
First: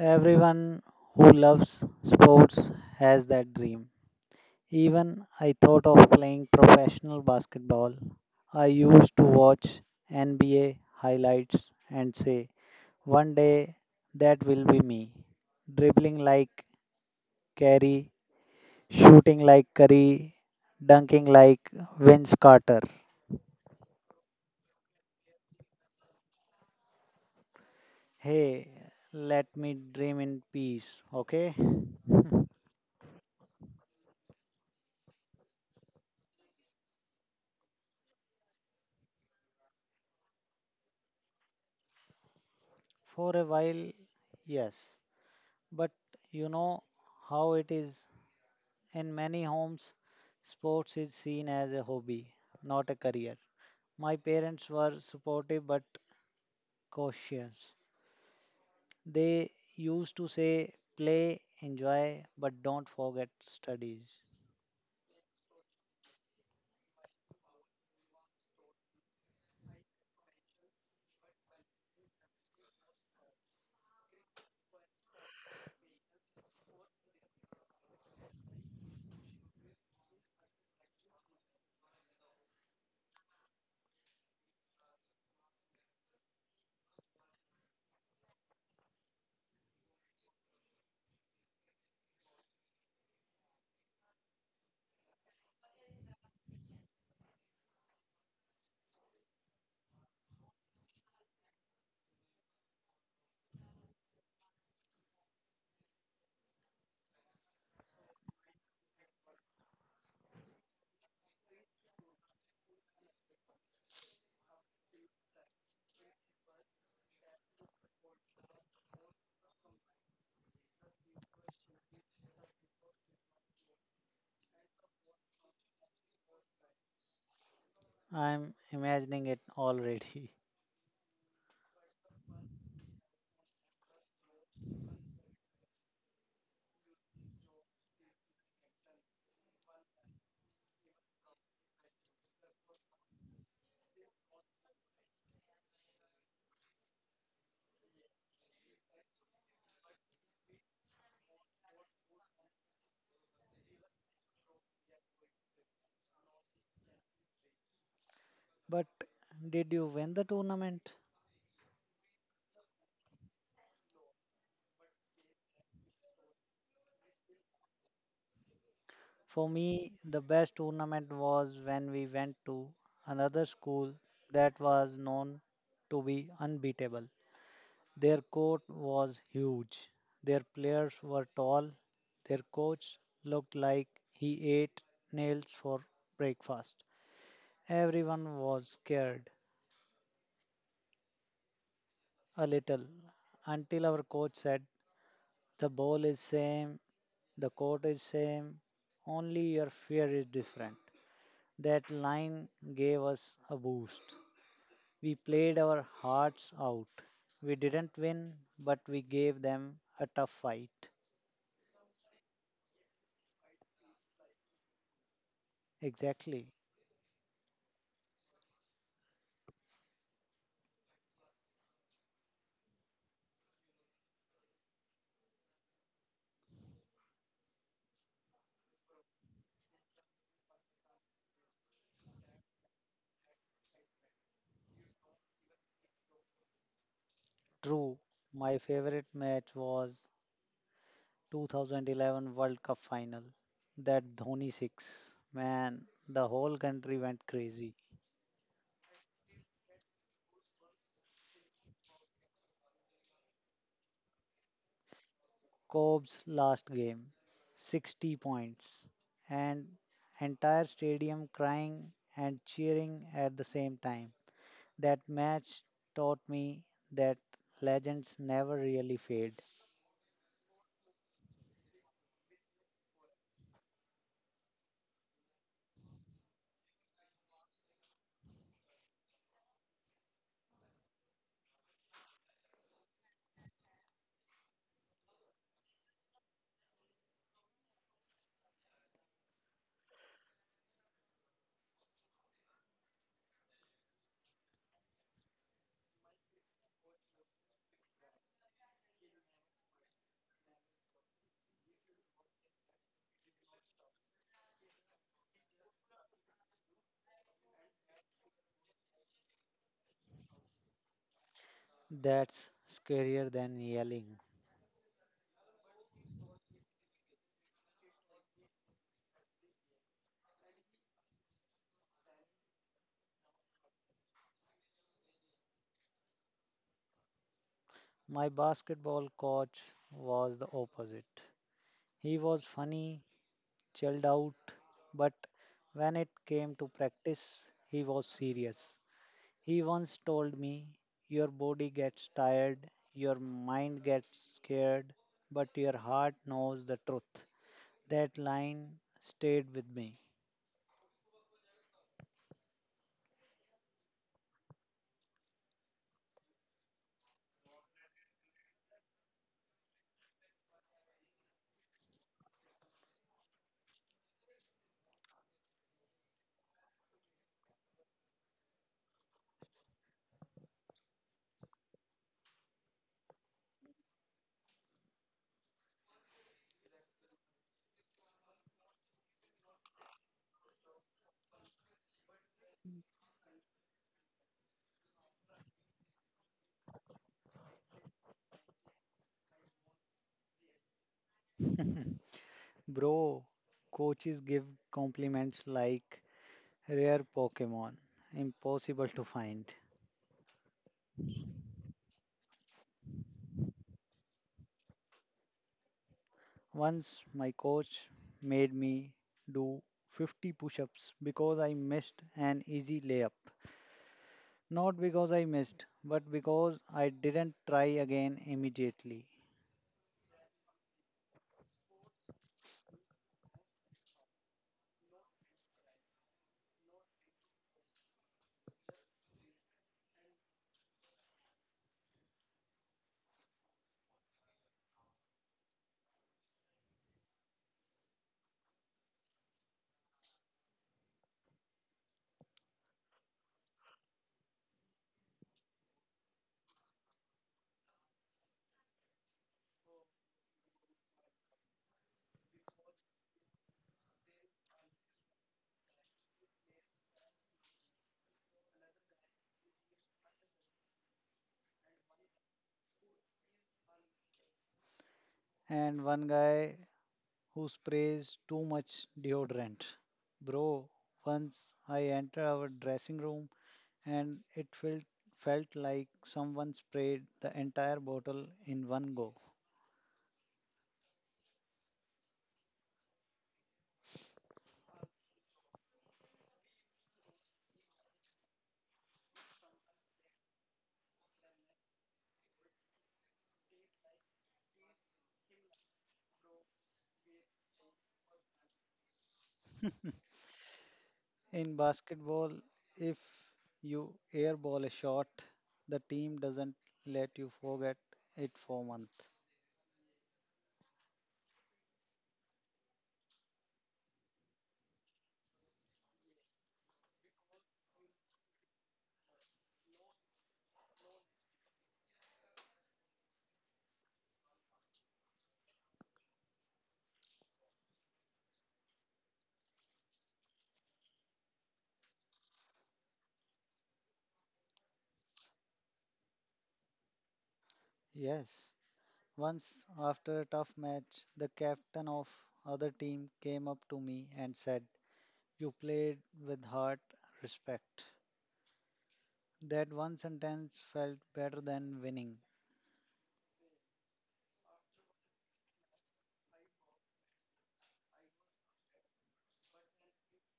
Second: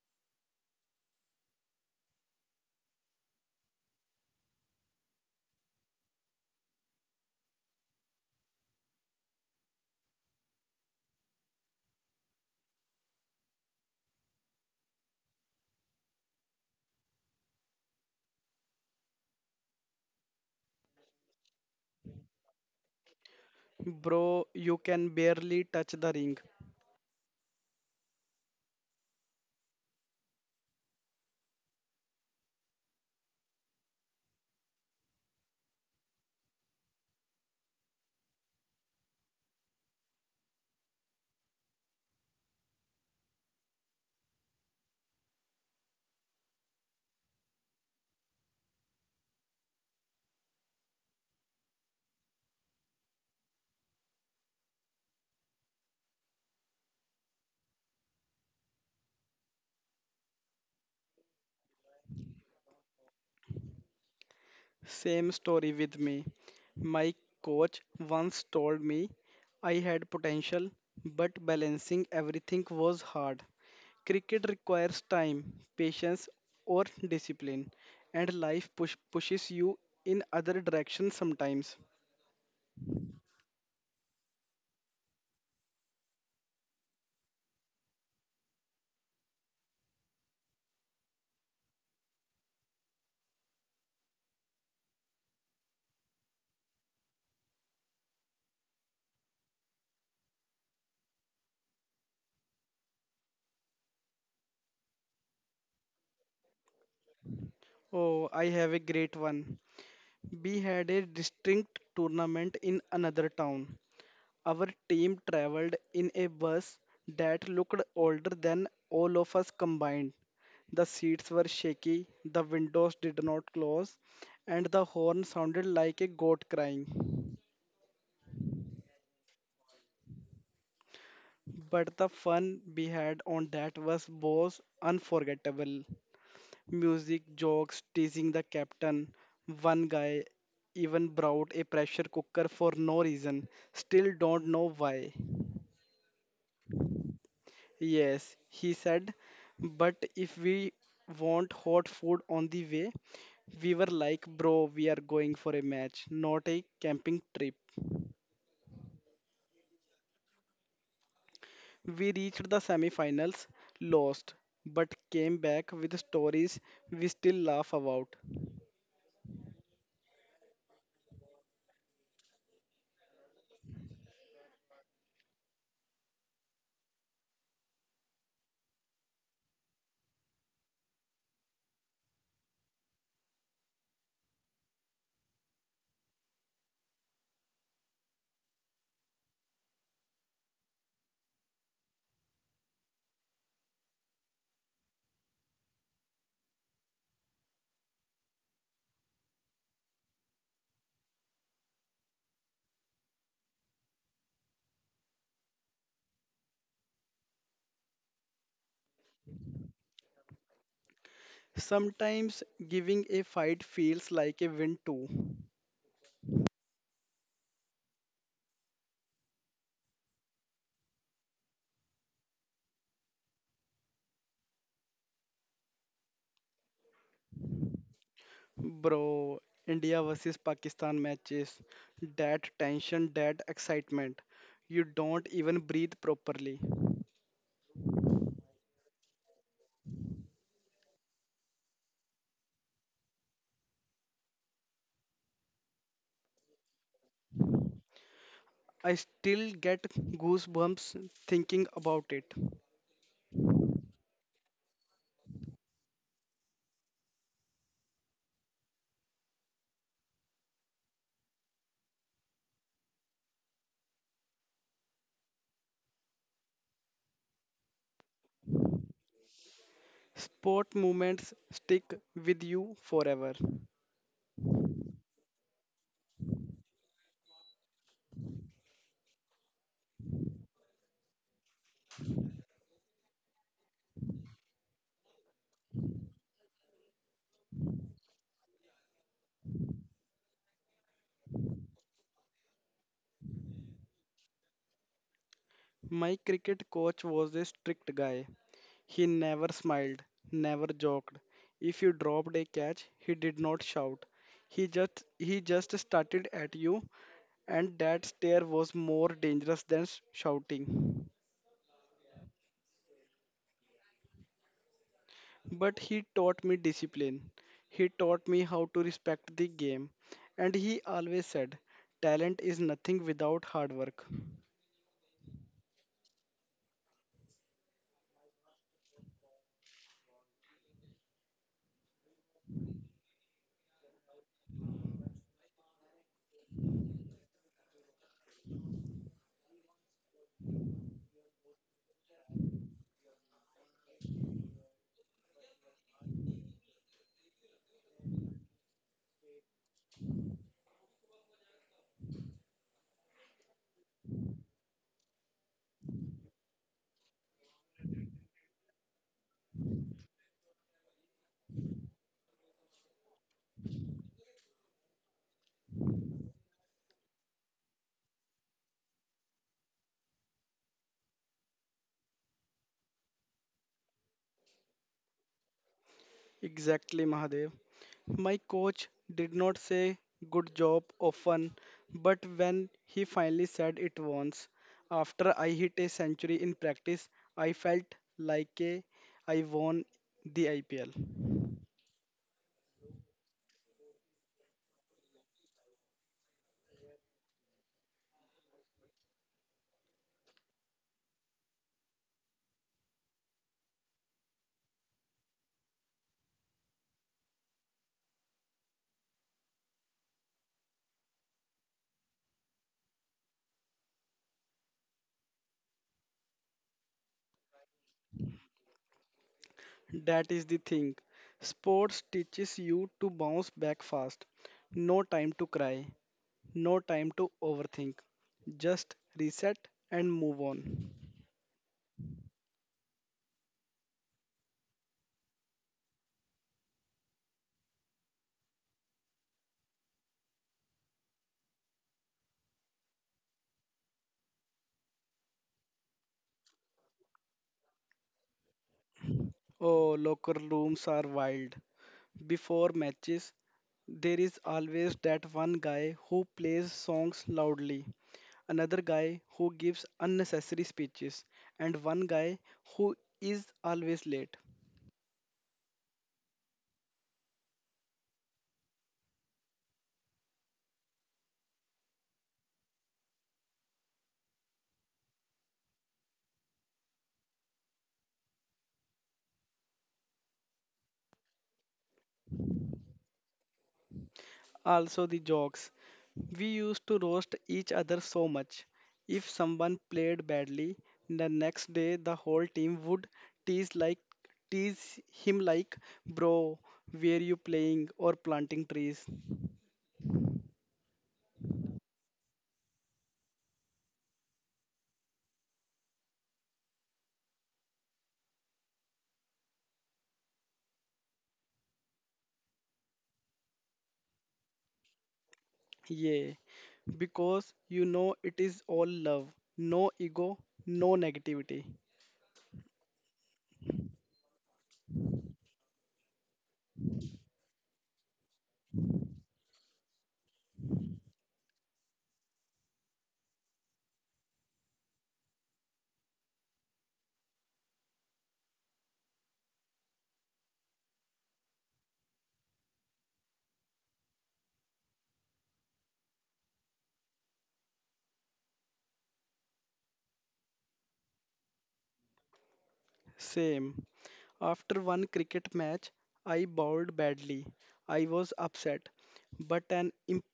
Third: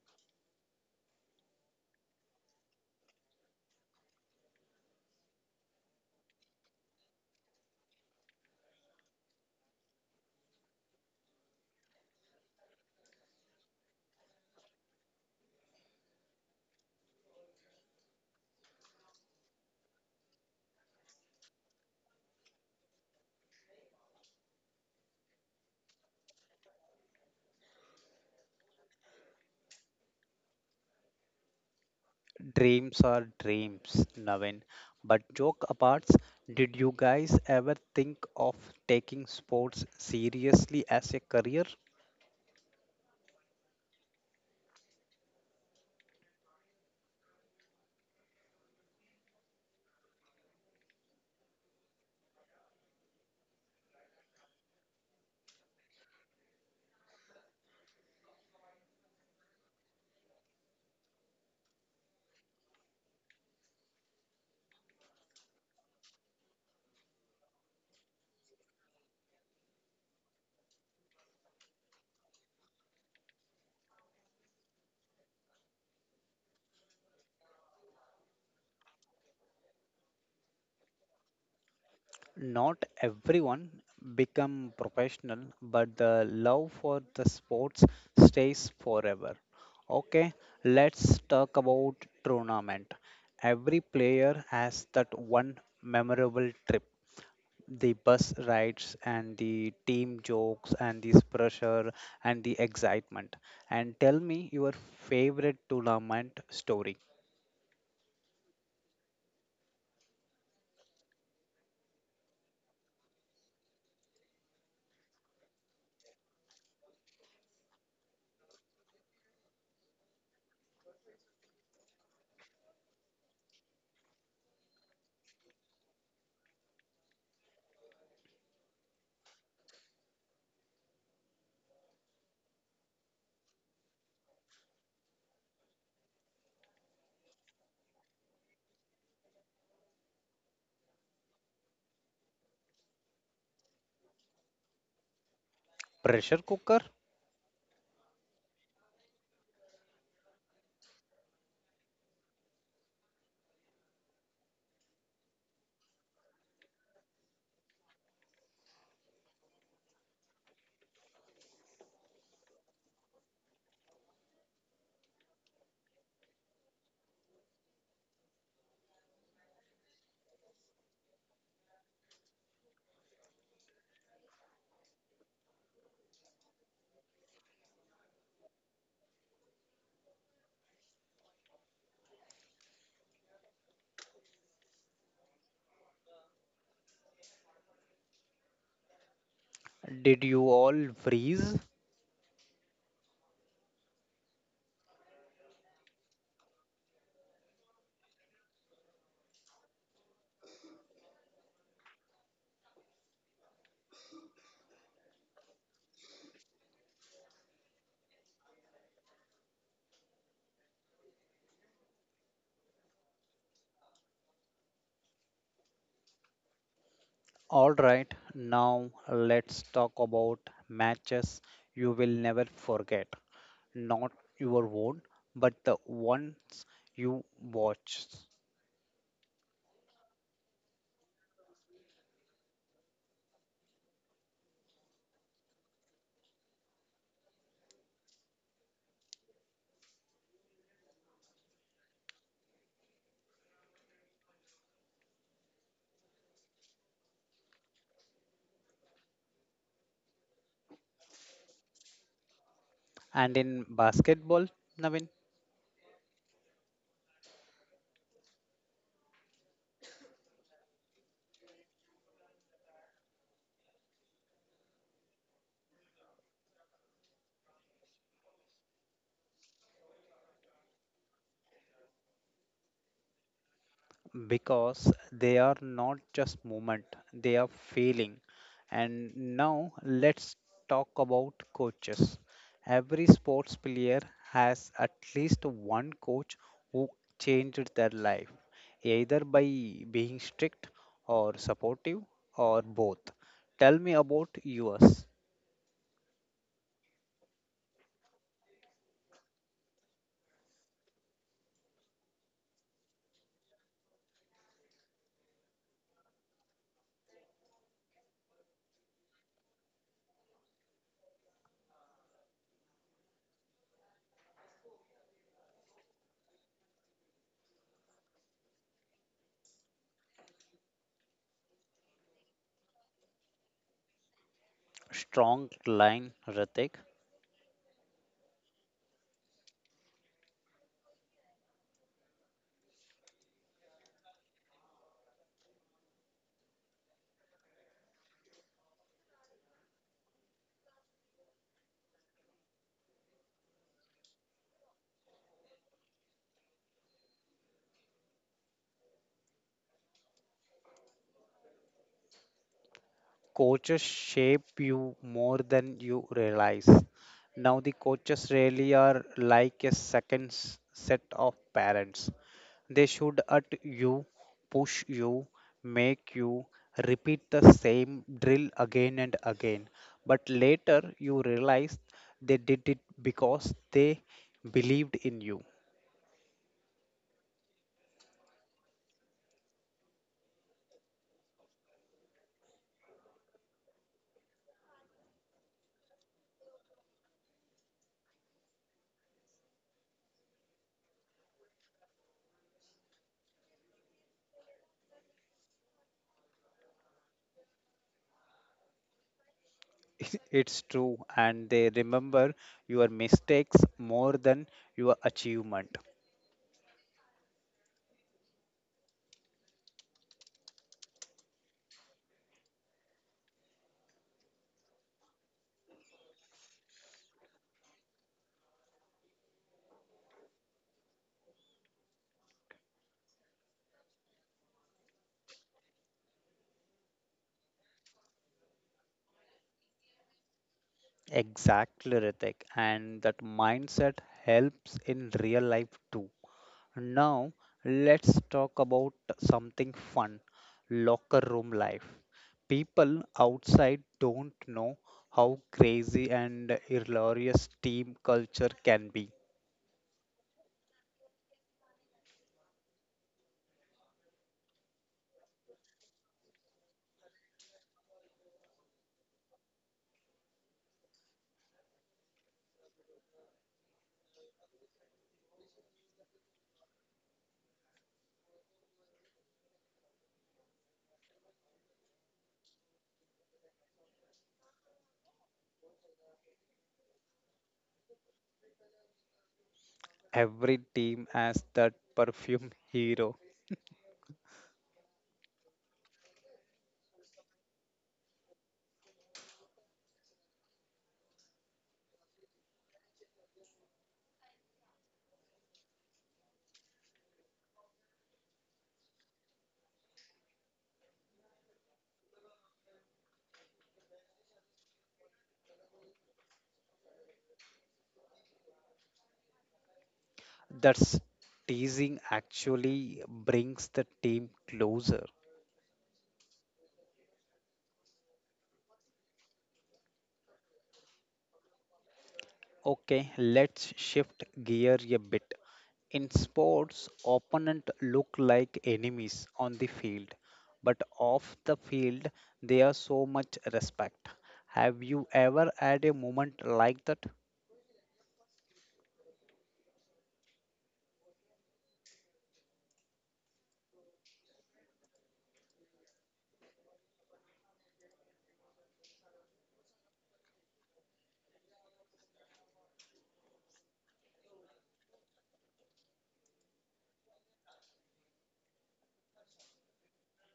Speaker 3: Everyone who loves sports has that dream. Even I thought of playing professional basketball. I used to watch NBA highlights and say, one day that will be me. Dribbling like Carey, shooting like Curry, dunking like Vince Carter.
Speaker 2: Bro, you can barely touch the ring.
Speaker 3: Hey, let me dream in peace, okay?
Speaker 1: Dreams are dreams, Navin. But joke apart, did you guys ever think of taking sports seriously as a career?
Speaker 3: For a while, yes. But you know how it is. In many homes, sports is seen as a hobby, not a career. My parents were supportive but cautious. They used to say, play, enjoy, but don't forget studies.
Speaker 2: Same story with me. My coach once told me I had potential, but balancing everything was hard. Cricket requires time, patience, or discipline, and life pushes you in other directions sometimes.
Speaker 1: Not everyone become professional, but the love for the sports stays forever. Okay, let's talk about tournament. Every player has that one memorable trip the bus rides and the team jokes and this pressure and the excitement. And tell me your favorite tournament story.
Speaker 2: Oh, I have a great one. We had a distinct tournament in another town. Our team traveled in a bus that looked older than all of us combined. The seats were shaky, the windows did not close, and the horn sounded like a goat crying.
Speaker 3: I'm imagining it already.
Speaker 2: But the fun we had on that was unforgettable. Music, jokes, teasing the captain. One guy even brought a pressure cooker for no reason. Still don't know why.
Speaker 1: Pressure cooker?
Speaker 2: Yes, he said, but if we want hot food on the way. We were like, bro, we are going for a match, not a camping trip.
Speaker 3: But did you win the tournament?
Speaker 2: We reached the semi-finals, lost, but came back with stories we still laugh about.
Speaker 3: For me, the best tournament was when we went to another school that was known to be unbeatable. Their court was huge. Their players were tall. Their coach looked like he ate nails for breakfast. Everyone was scared
Speaker 1: Did you all freeze?
Speaker 3: a little until our coach said, the ball is same, the court is same, only your fear is different. That line gave us a boost. We played our hearts out. We didn't win, but we gave them a tough fight.
Speaker 2: Sometimes giving a fight feels like a win too.
Speaker 3: Exactly.
Speaker 1: All right, now let's talk about matches you will never forget. Not your own, but the ones you watched.
Speaker 2: Bro, India versus Pakistan matches. That tension, that excitement. You don't even breathe properly.
Speaker 3: True, my favorite match was 2011 World Cup final. That Dhoni 6. Man, the whole country went crazy.
Speaker 2: I still get goosebumps thinking about it.
Speaker 1: And in basketball, Navin?
Speaker 3: Cobb's last game, 60 points, and entire stadium crying and cheering at the same time. That match taught me that legends never really fade.
Speaker 2: Sport moments stick with you forever.
Speaker 1: Because they are not just movement, they are feeling. And now let's talk about coaches. Every sports player has at least one coach who changed their life, either by being strict or supportive or both. Tell me about yours.
Speaker 2: My cricket coach was a strict guy. He never smiled, never joked. If you dropped a catch, he did not shout. He just started at you, and that stare was more dangerous than shouting.
Speaker 3: That's scarier than yelling.
Speaker 2: But he taught me discipline. He taught me how to respect the game. And he always said, talent is nothing without hard work.
Speaker 1: Strong line, Ritik.
Speaker 3: My basketball coach was the opposite. He was funny, chilled out, but when it came to practice, he was serious. He once told me, your body gets tired, your mind gets scared, but your heart knows the truth. That line stayed with me.
Speaker 1: Coaches shape you more than you realize. Now, the coaches really are like a second s- set of parents. They should at you, push you, make you repeat the same drill again and again. But later you realize they did it because they believed in you.
Speaker 2: Exactly, Mahadev. My coach did not say good job often, but when he finally said it once, after I hit a century in practice, I felt like, I won the IPL.
Speaker 3: Bro, coaches give compliments like rare Pokemon, impossible to find.
Speaker 1: It's true, and they remember your mistakes more than your achievement.
Speaker 3: Once my coach made me do 50 push ups because I missed an easy layup. Not because I missed, but because I didn't try again immediately.
Speaker 2: That is the thing. Sports teaches you to bounce back fast. No time to cry, no time to overthink. Just reset and move on.
Speaker 1: Exactly, Ritik. And that mindset helps in real life too. Now, let's talk about something fun locker room life. People outside don't know how crazy and hilarious team culture can be.
Speaker 2: Oh, locker rooms are wild. Before matches, there is always that one guy who plays songs loudly, another guy who gives unnecessary speeches, and one guy who is always late.
Speaker 3: And one guy who sprays too much deodorant. Bro, once I entered our dressing room and it felt like someone sprayed the entire bottle in one go.
Speaker 1: Every team has that perfume hero.
Speaker 2: Also, the jokes. We used to roast each other so much. If someone played badly, the next day the whole team would tease like tease him like, "Bro, were you playing or planting trees?"
Speaker 3: In basketball, if you airball a shot, the team doesn't let you forget it for months.
Speaker 1: That's teasing actually brings the team closer.
Speaker 2: Yeah, because you know it is all love, no ego, no negativity.
Speaker 1: Okay, let's shift gear a bit. In sports, opponents look like enemies on the field, but off the field, they are so much respect. Have you ever had a moment like that?
Speaker 3: Yes. Once after a tough match, the captain of other team came up to me and said, "You played with heart, respect." That one sentence felt better than winning,
Speaker 2: Same. After one cricket match, I bowled badly. I was upset, but an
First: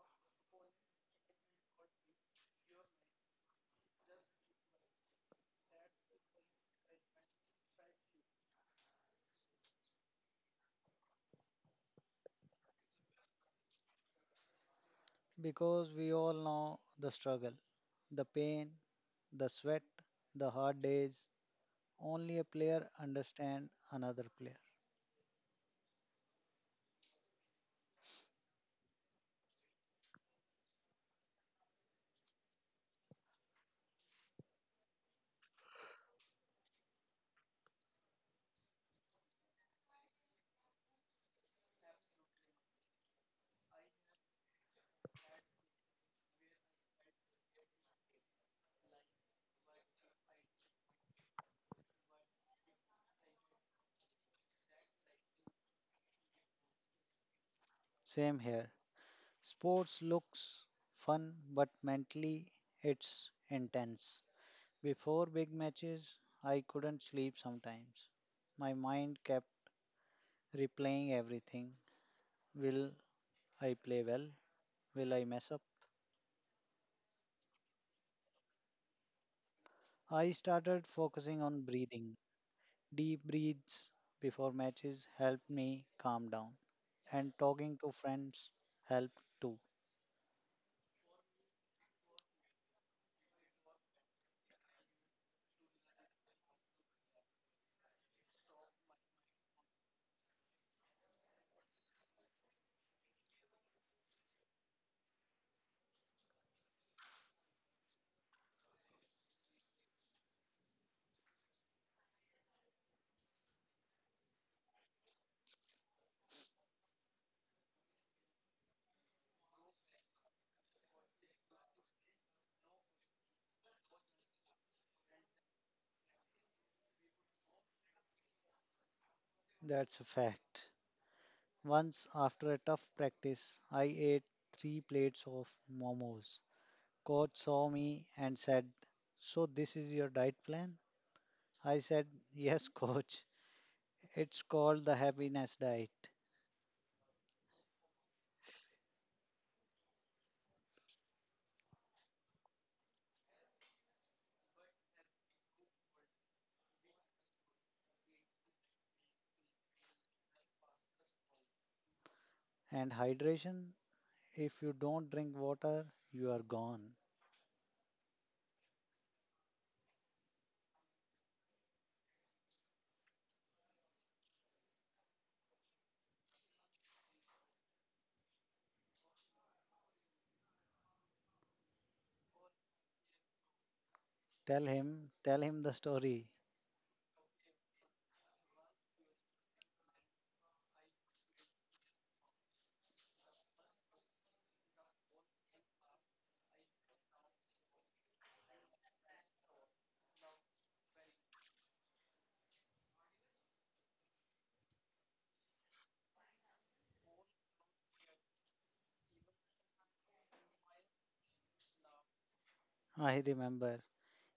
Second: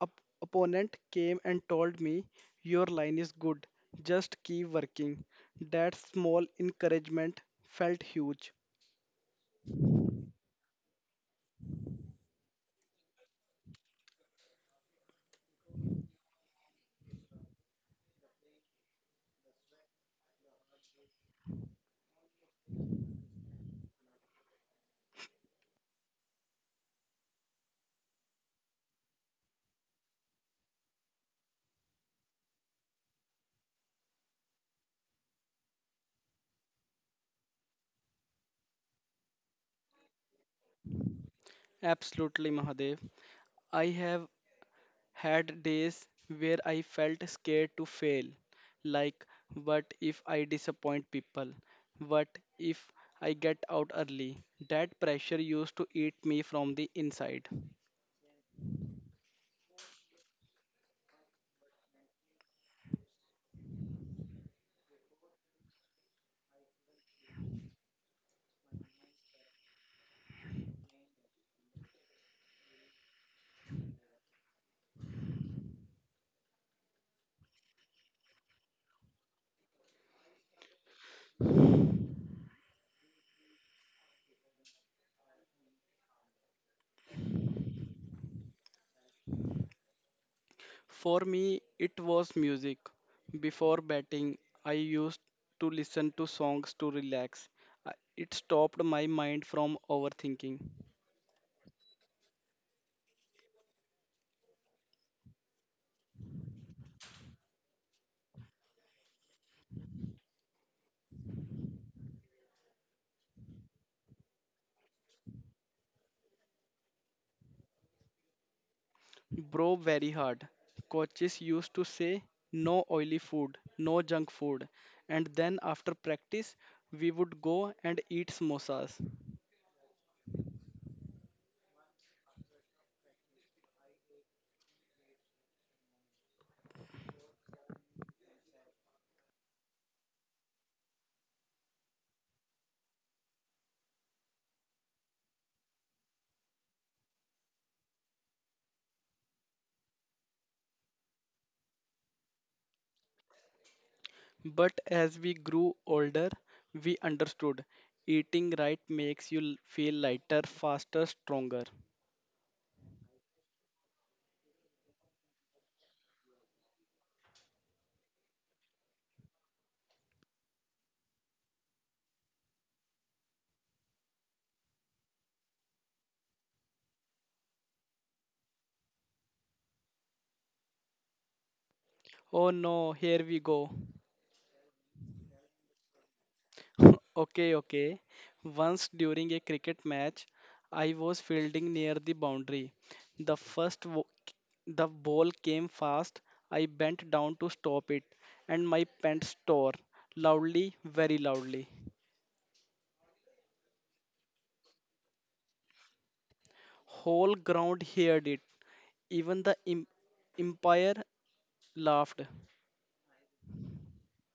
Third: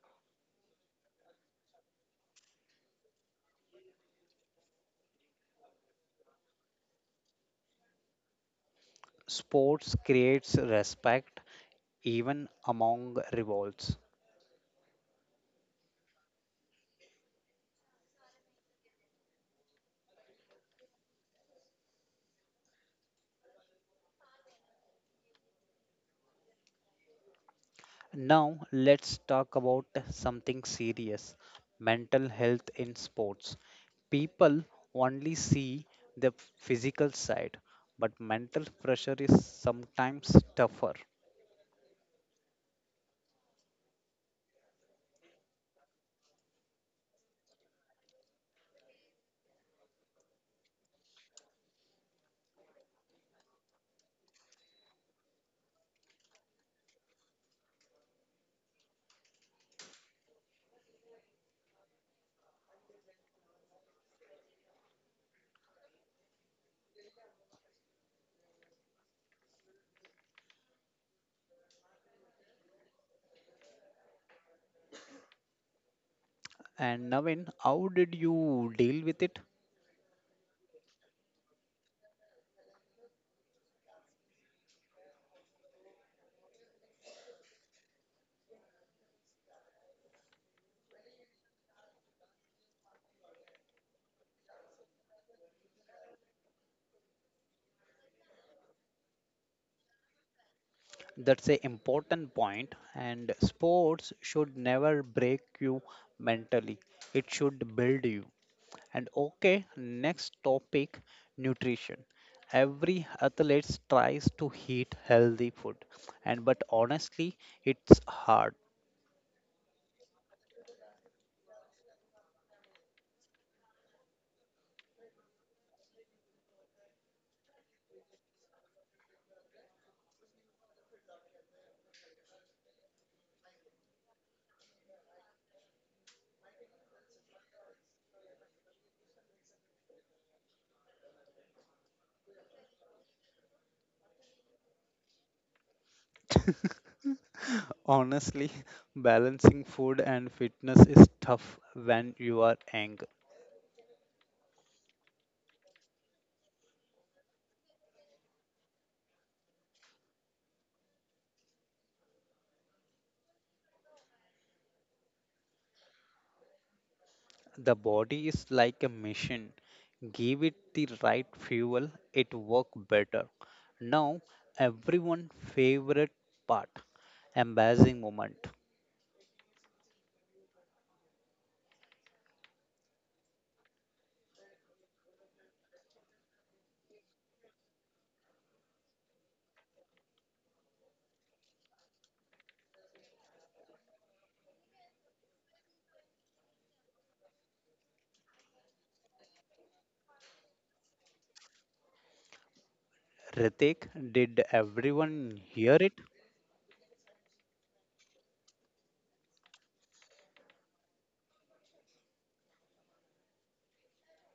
Speaker 2: op- opponent came and told me, your line is good, just keep working. That small encouragement felt huge.
Speaker 1: Sports creates respect even among rivals.
Speaker 3: because we all know the struggle, the pain, the sweat, the hard days. Only a player understands another player.
Speaker 1: Now, let's talk about something serious mental health in sports. People only see the physical side, but mental pressure is sometimes tougher.
Speaker 2: Absolutely, Mahadev. I have had days where I felt scared to fail. Like, what if I disappoint people? What if I get out early? That pressure used to eat me from the inside.
Speaker 3: Same here. Sports looks fun, but mentally it's intense. Before big matches, I couldn't sleep sometimes. My mind kept replaying everything. Will I play well? Will I mess up?
Speaker 1: And Navin, how did you deal with it?
Speaker 3: I started focusing on breathing. Deep breaths before matches helped me calm down, and talking to friends helped too.
Speaker 2: For me, it was music. Before betting, I used to listen to songs to relax. I- It stopped my mind from overthinking.
Speaker 1: That's a important point. And sports should never break you mentally. It should build you. And okay, next topic, nutrition. Every athlete tries to eat healthy food, and but honestly, it's hard.
Speaker 2: Bro, very hard. Coaches used to say, no oily food, no junk food. And then after practice, we would go and eat samosas.
Speaker 3: That's a fact. Once, after a tough practice, I ate three plates of momos. Coach saw me and said, so, this is your diet plan? I said, yes, coach. It's called the happiness diet.
Speaker 1: Honestly, balancing food and fitness is tough when you are young.
Speaker 2: But as we grew older, we understood eating right makes you feel lighter, faster, stronger.
Speaker 3: And hydration, if you don't drink water, you are gone.
Speaker 1: The body is like a machine. Give it the right fuel, it work better. Now, everyone favorite part, embarrassing moment.
Speaker 2: Oh no, here we go.
Speaker 3: Tell him the story.
Speaker 2: Okay, okay. Once during a cricket match, I was fielding near the boundary. The first wo- the ball came fast. I bent down to stop it, and my pants tore loudly, very loudly.
Speaker 1: Ritik, did everyone hear it?
Speaker 2: Whole ground heard it. Even the umpire laughed.
Speaker 3: I remember.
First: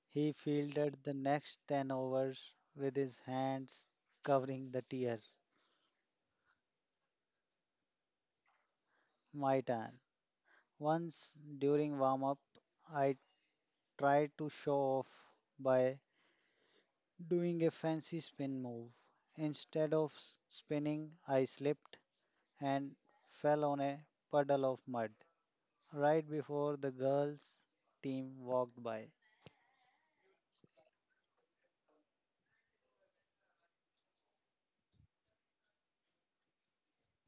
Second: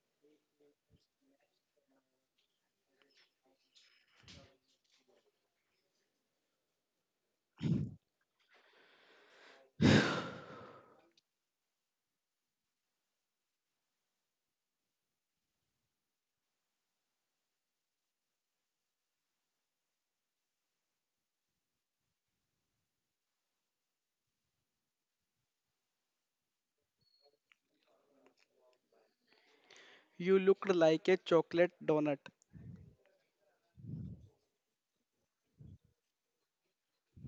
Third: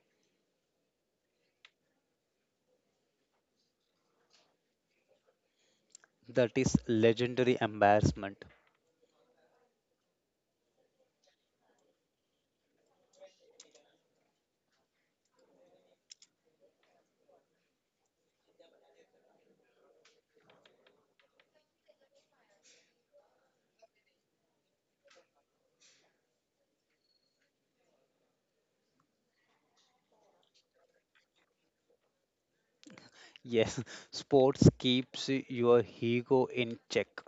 Speaker 3: He fielded the next 10 overs with his hands covering the tier.
Speaker 1: That is legendary embarrassment.
Speaker 3: My turn. Once during warm up, I try to show off by doing a fancy spin move. Instead of spinning, I slipped and fell on a puddle of mud right before the girls' team walked by,
Speaker 2: You looked like a chocolate donut.
Speaker 1: Yes, sports keeps your ego in check.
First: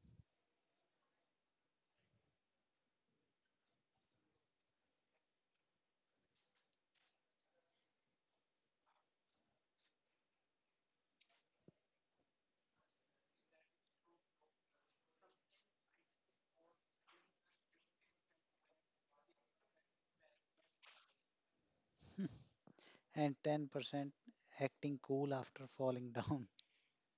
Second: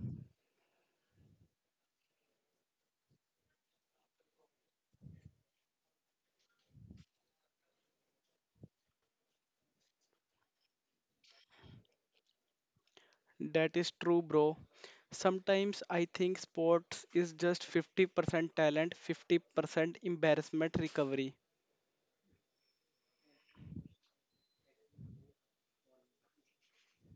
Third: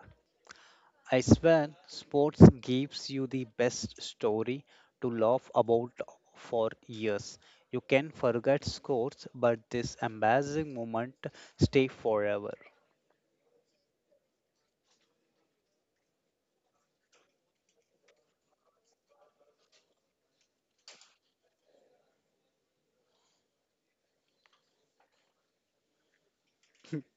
Speaker 1: I swear, sports gives you the best story to laugh about for years. You can forget scores, but this embarrassing moment stay forever.
Speaker 2: That is true, bro. Sometimes I think sports is just 50% talent, 50% embarrassment recovery.
Speaker 3: and 10% acting cool after falling down.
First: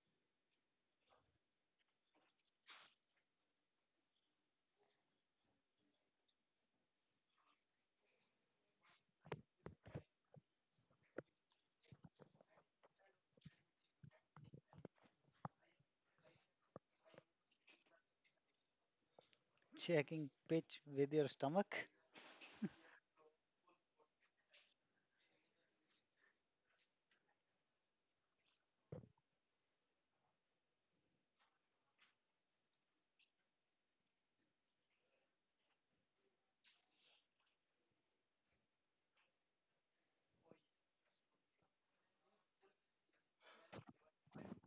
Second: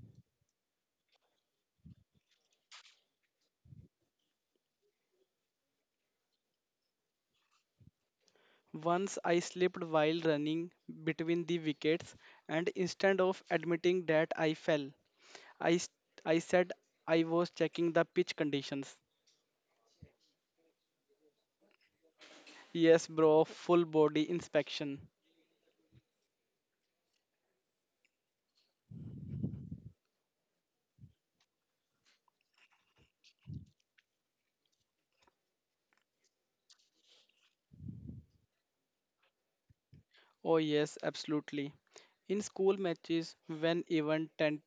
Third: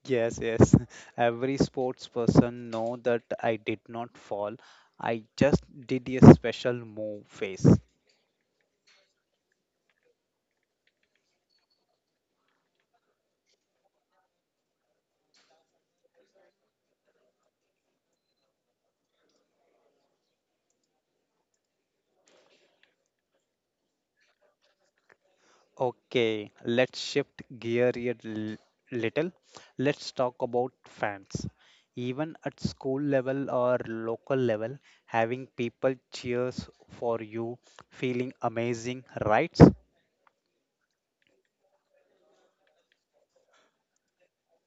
Speaker 1: Yes, yes. Every sports person know that I did not fall. I just did a special move face.
Speaker 2: Once I slipped while running between the wickets, and instead of admitting that I fell, I, s- I said I was checking the pitch conditions.
Speaker 3: Checking pitch with your stomach?
Speaker 2: Yes, bro, full body inspection.
Speaker 1: Okay, let's shift gear a little. Let's talk about fans. Even at school level or local level, having people cheers for you, feeling amazing, right?
Speaker 2: Oh, yes, absolutely. In school matches, when even ten,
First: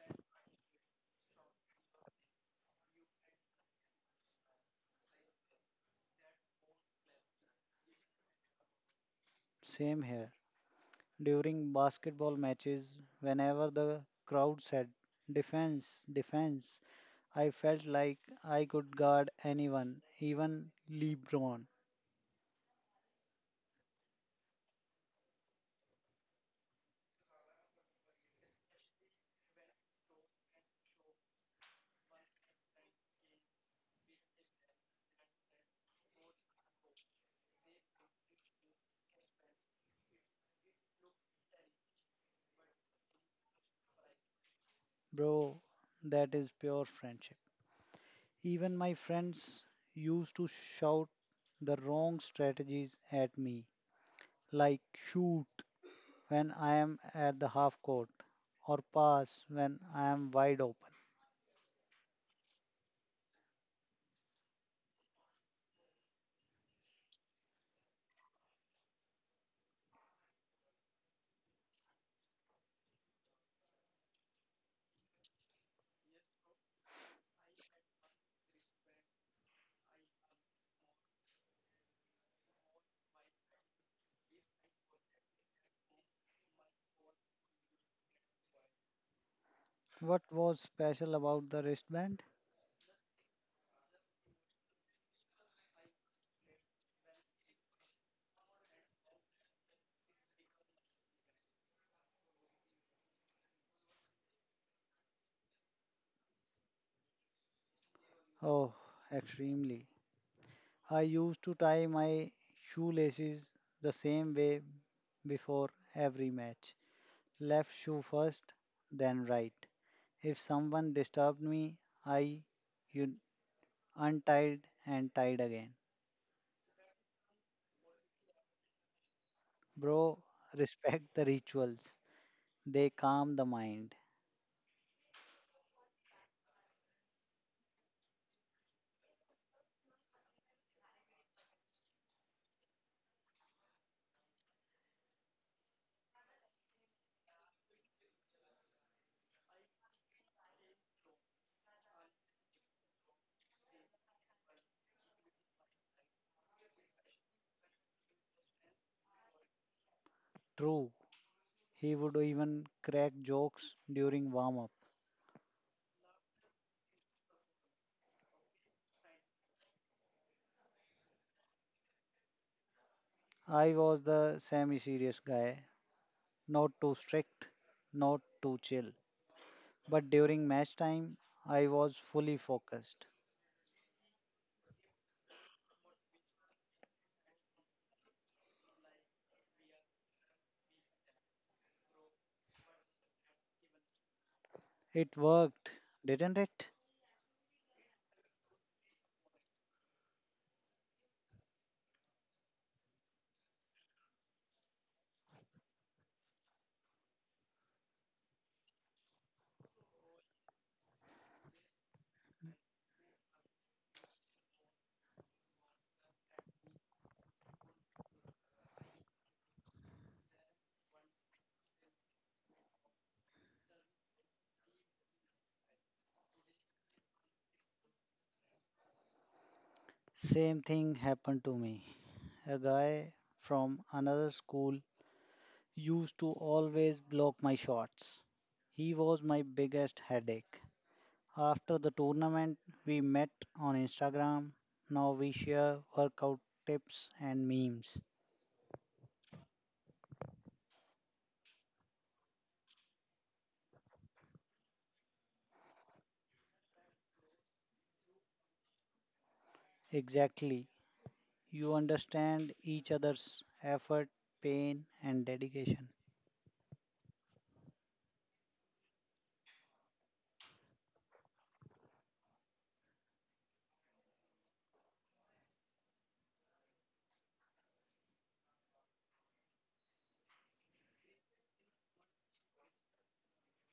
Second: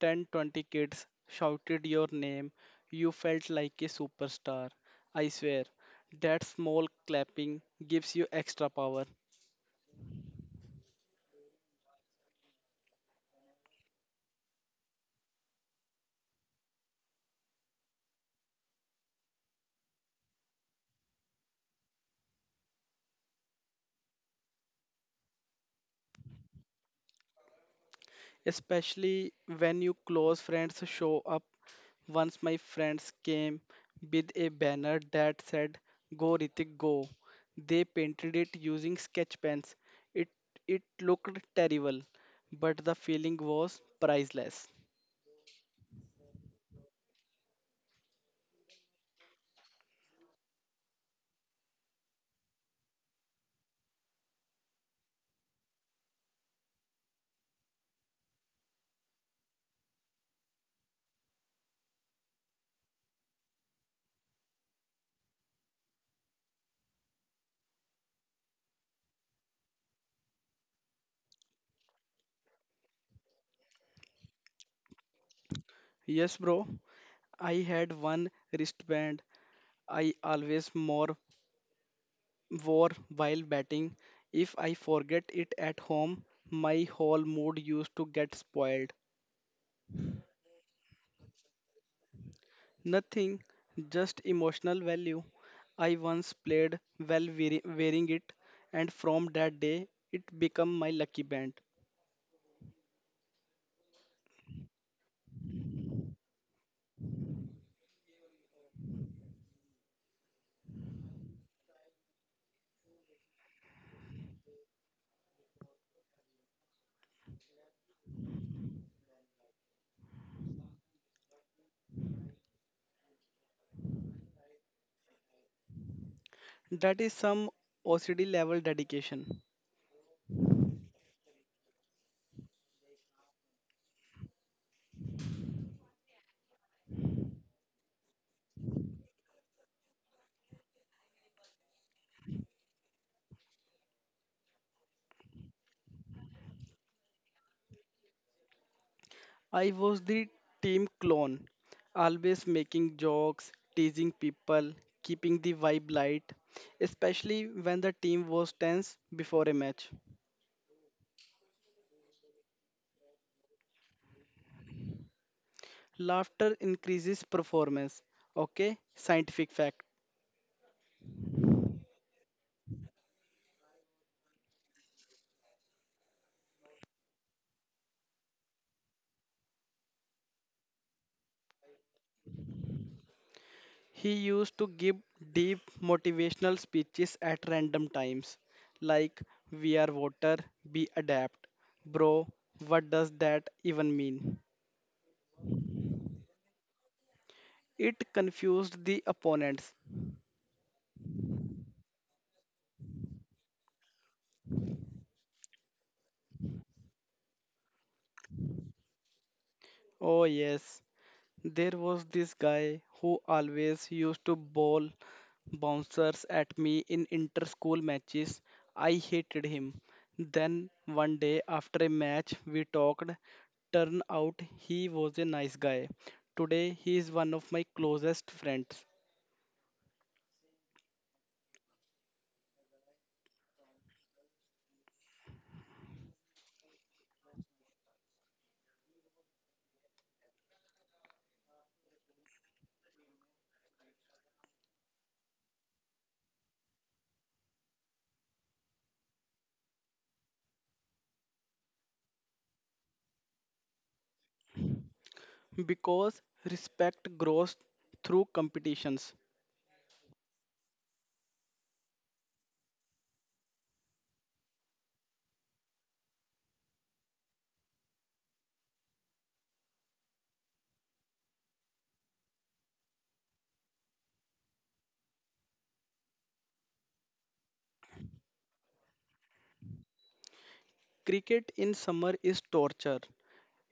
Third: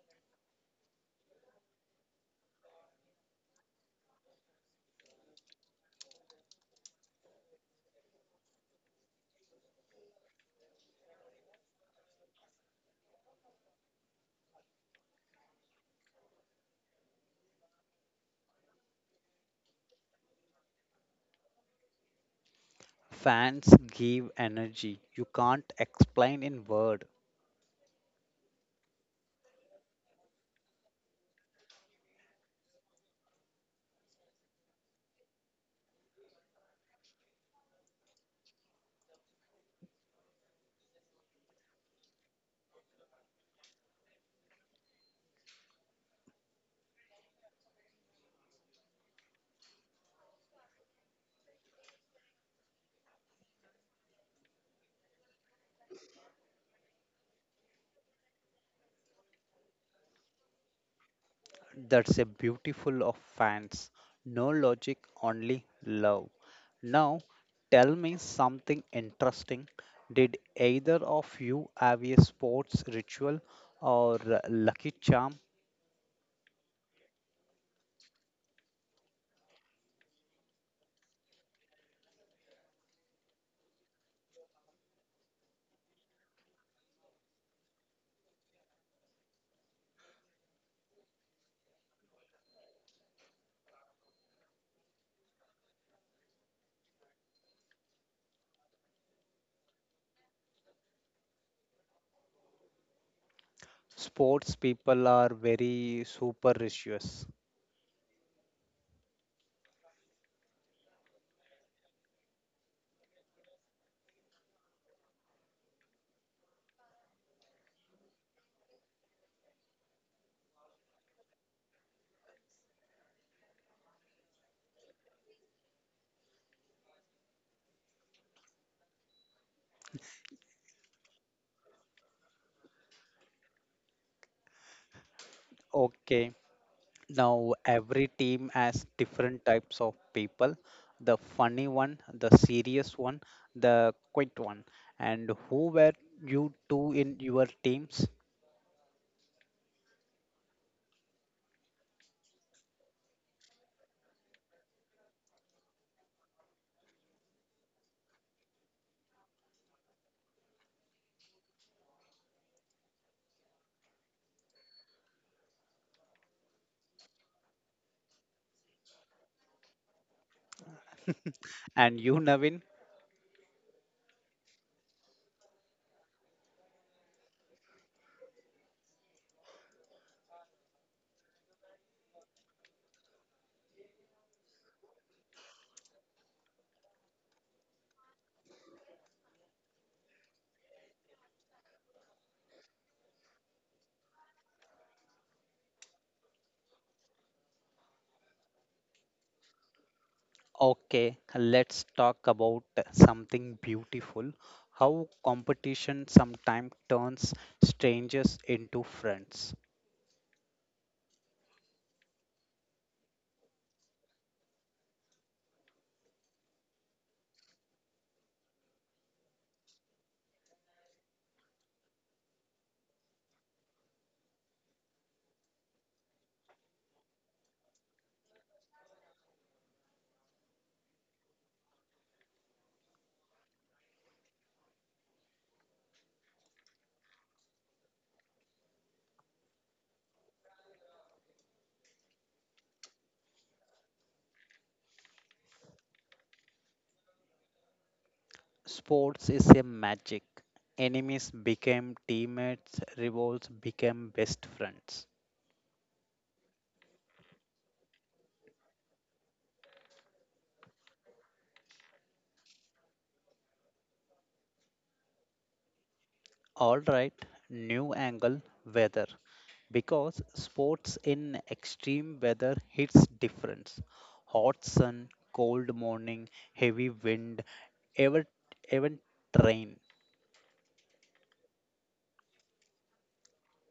Speaker 2: ten, 20 kids shouted your name, you felt like a superstar. I swear, that small clapping gives you extra power.
Speaker 3: Same here. During basketball matches, whenever the crowd said, defense, defense, I felt like I could guard anyone, even LeBron.
Speaker 1: Fans give energy you can't explain in word.
Speaker 2: Especially when your close friends show up. Once my friends came with a banner that said "Go Ritik Go." They painted it using sketch pens. It it looked terrible, but the feeling was priceless.
Speaker 3: Bro, that is pure friendship. Even my friends used to shout the wrong strategies at me, like shoot when I am at the half court or pass when I am wide open.
Speaker 1: That's a beautiful of fans. No logic, only love. Now, tell me something interesting. Did either of you have a sports ritual or lucky charm?
Speaker 2: Yes, bro. I had one wristband I always more wore while batting. If I forget it at home, my whole mood used to get spoiled.
Speaker 3: What was special about the wristband?
Speaker 2: Nothing, just emotional value. I once played while wearing it, and from that day, it became my lucky band.
Speaker 1: Sports people are very superstitious.
Speaker 3: Oh, extremely. I used to tie my shoelaces the same way before every match. Left shoe first, then right. If someone disturbed me, I you untied and tied again.
Speaker 2: That is some OCD level dedication.
Speaker 3: Bro, respect the rituals. They calm the mind.
Speaker 1: Okay, now every team has different types of people. The funny one, the serious one, the quiet one. And who were you two in your teams?
Speaker 2: I was the team clone, always making jokes, teasing people, keeping the vibe light, especially when the team was tense before a match.
Speaker 3: True, he would even crack jokes during warm up.
Speaker 2: Laughter increases performance. Okay, scientific fact.
Speaker 1: And you, Navin?
Speaker 3: I was the semi serious guy, not too strict, not too chill. But during match time, I was fully focused.
Speaker 2: He used to give deep motivational speeches at random times, like, "We are water, we adapt." Bro, what does that even mean?
Speaker 3: It worked, didn't it?
Speaker 2: It confused the opponents.
Speaker 1: Okay, let's talk about something beautiful how competition sometimes turns strangers into friends.
Speaker 2: Oh, yes. There was this guy who always used to bowl bouncers at me in inter school matches. I hated him. Then one day after a match, we talked. Turn out he was a nice guy. Today, he is one of my closest friends.
Speaker 3: Same thing happened to me. A guy from another school used to always block my shots. He was my biggest headache. After the tournament, we met on Instagram. Now we share workout tips and memes.
Speaker 1: Sports is a magic. Enemies became teammates, rivals became best friends.
Speaker 2: Because respect grows through competitions.
Speaker 3: Exactly. You understand each other's effort, pain, and dedication.
Speaker 1: All right, new angle weather. Because sports in extreme weather hits difference. Hot sun, cold morning, heavy wind, ever even rain.
Speaker 2: Cricket in summer is torture.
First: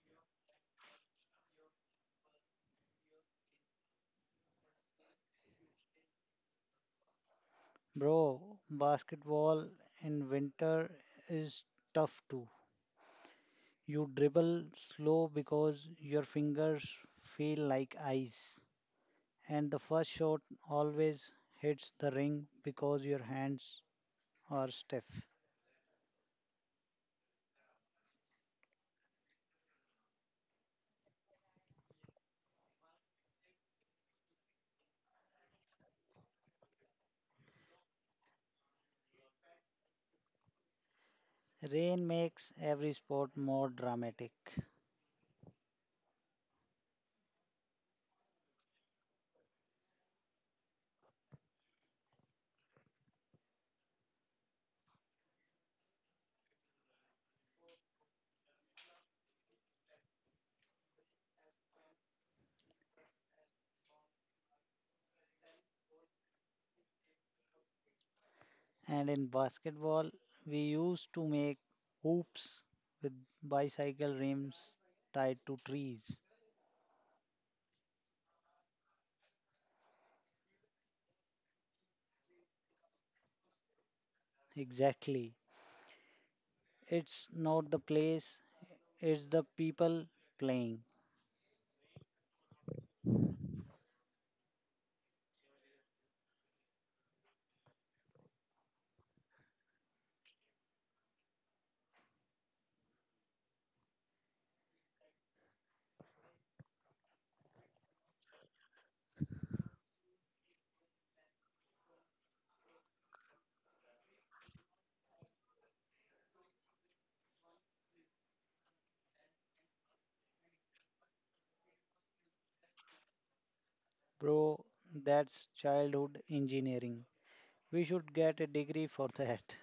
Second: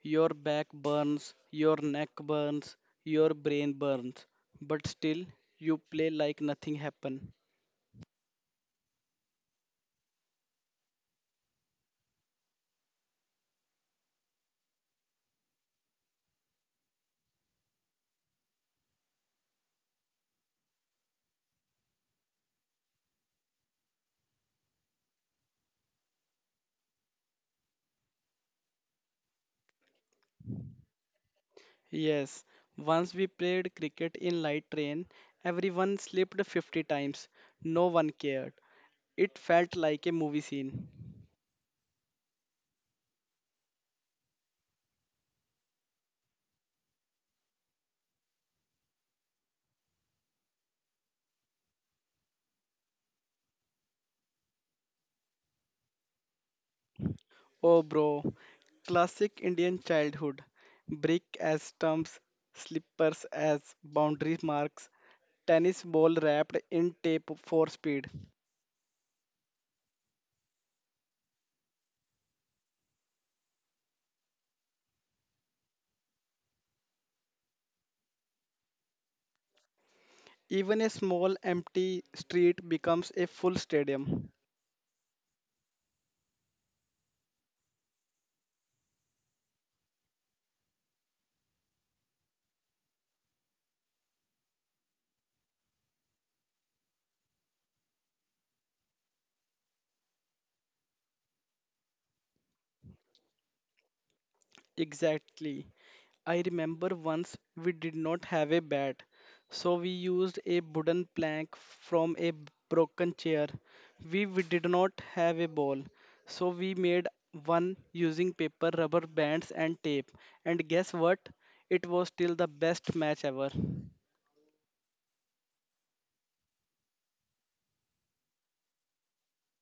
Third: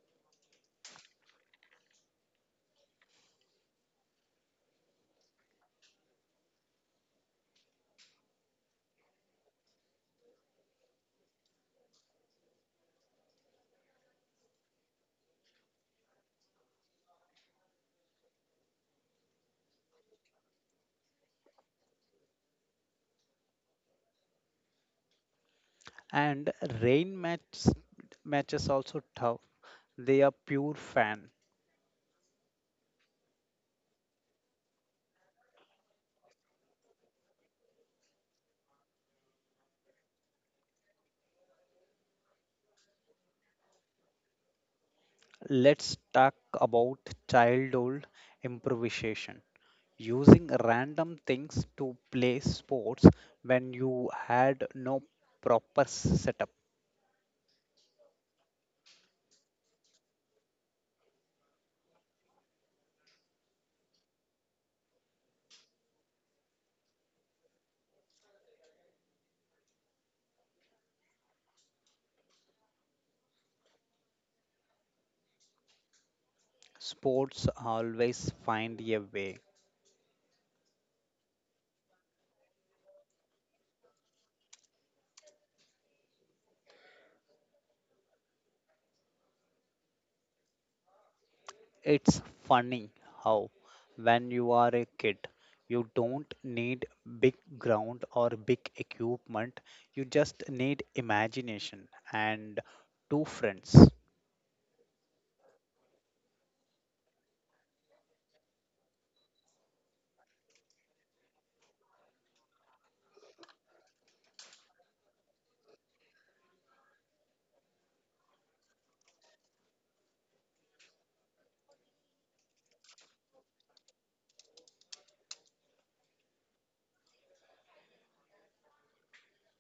Speaker 2: Your back burns, your neck burns, your brain burns, but still you play like nothing happened.
Speaker 3: Bro, basketball in winter is tough too. You dribble slow because your fingers feel like ice. And the first shot always hits the ring because your hands are stiff.
Speaker 1: And rain match matches also tough. They are pure fan.
Speaker 2: Yes, once we played cricket in light rain, everyone slipped 50 times. No one cared. It felt like a movie scene.
Speaker 3: Rain makes every sport more dramatic.
Speaker 1: Let's talk about childhood improvisation. Using random things to play sports when you had no proper setup.
Speaker 2: Oh, bro, classic Indian childhood. Brick as stumps, slippers as boundary marks, tennis ball wrapped in tape for speed.
Speaker 3: And in basketball, we used to make hoops with bicycle rims tied to trees.
Speaker 1: Sports always find a way.
Speaker 2: Even a small empty street becomes a full stadium.
Speaker 3: Exactly. It's not the place, it's the people playing.
Speaker 1: It's funny how, when you are a kid, you don't need big ground or big equipment. You just need imagination and two friends.
Speaker 2: Exactly. I remember once we did not have a bat, so we used a wooden plank from a broken chair. We did not have a ball, so we made one using paper, rubber bands, and tape. And guess what? It was still the best match ever.
Speaker 3: Bro, that's childhood engineering. We should get a degree for that.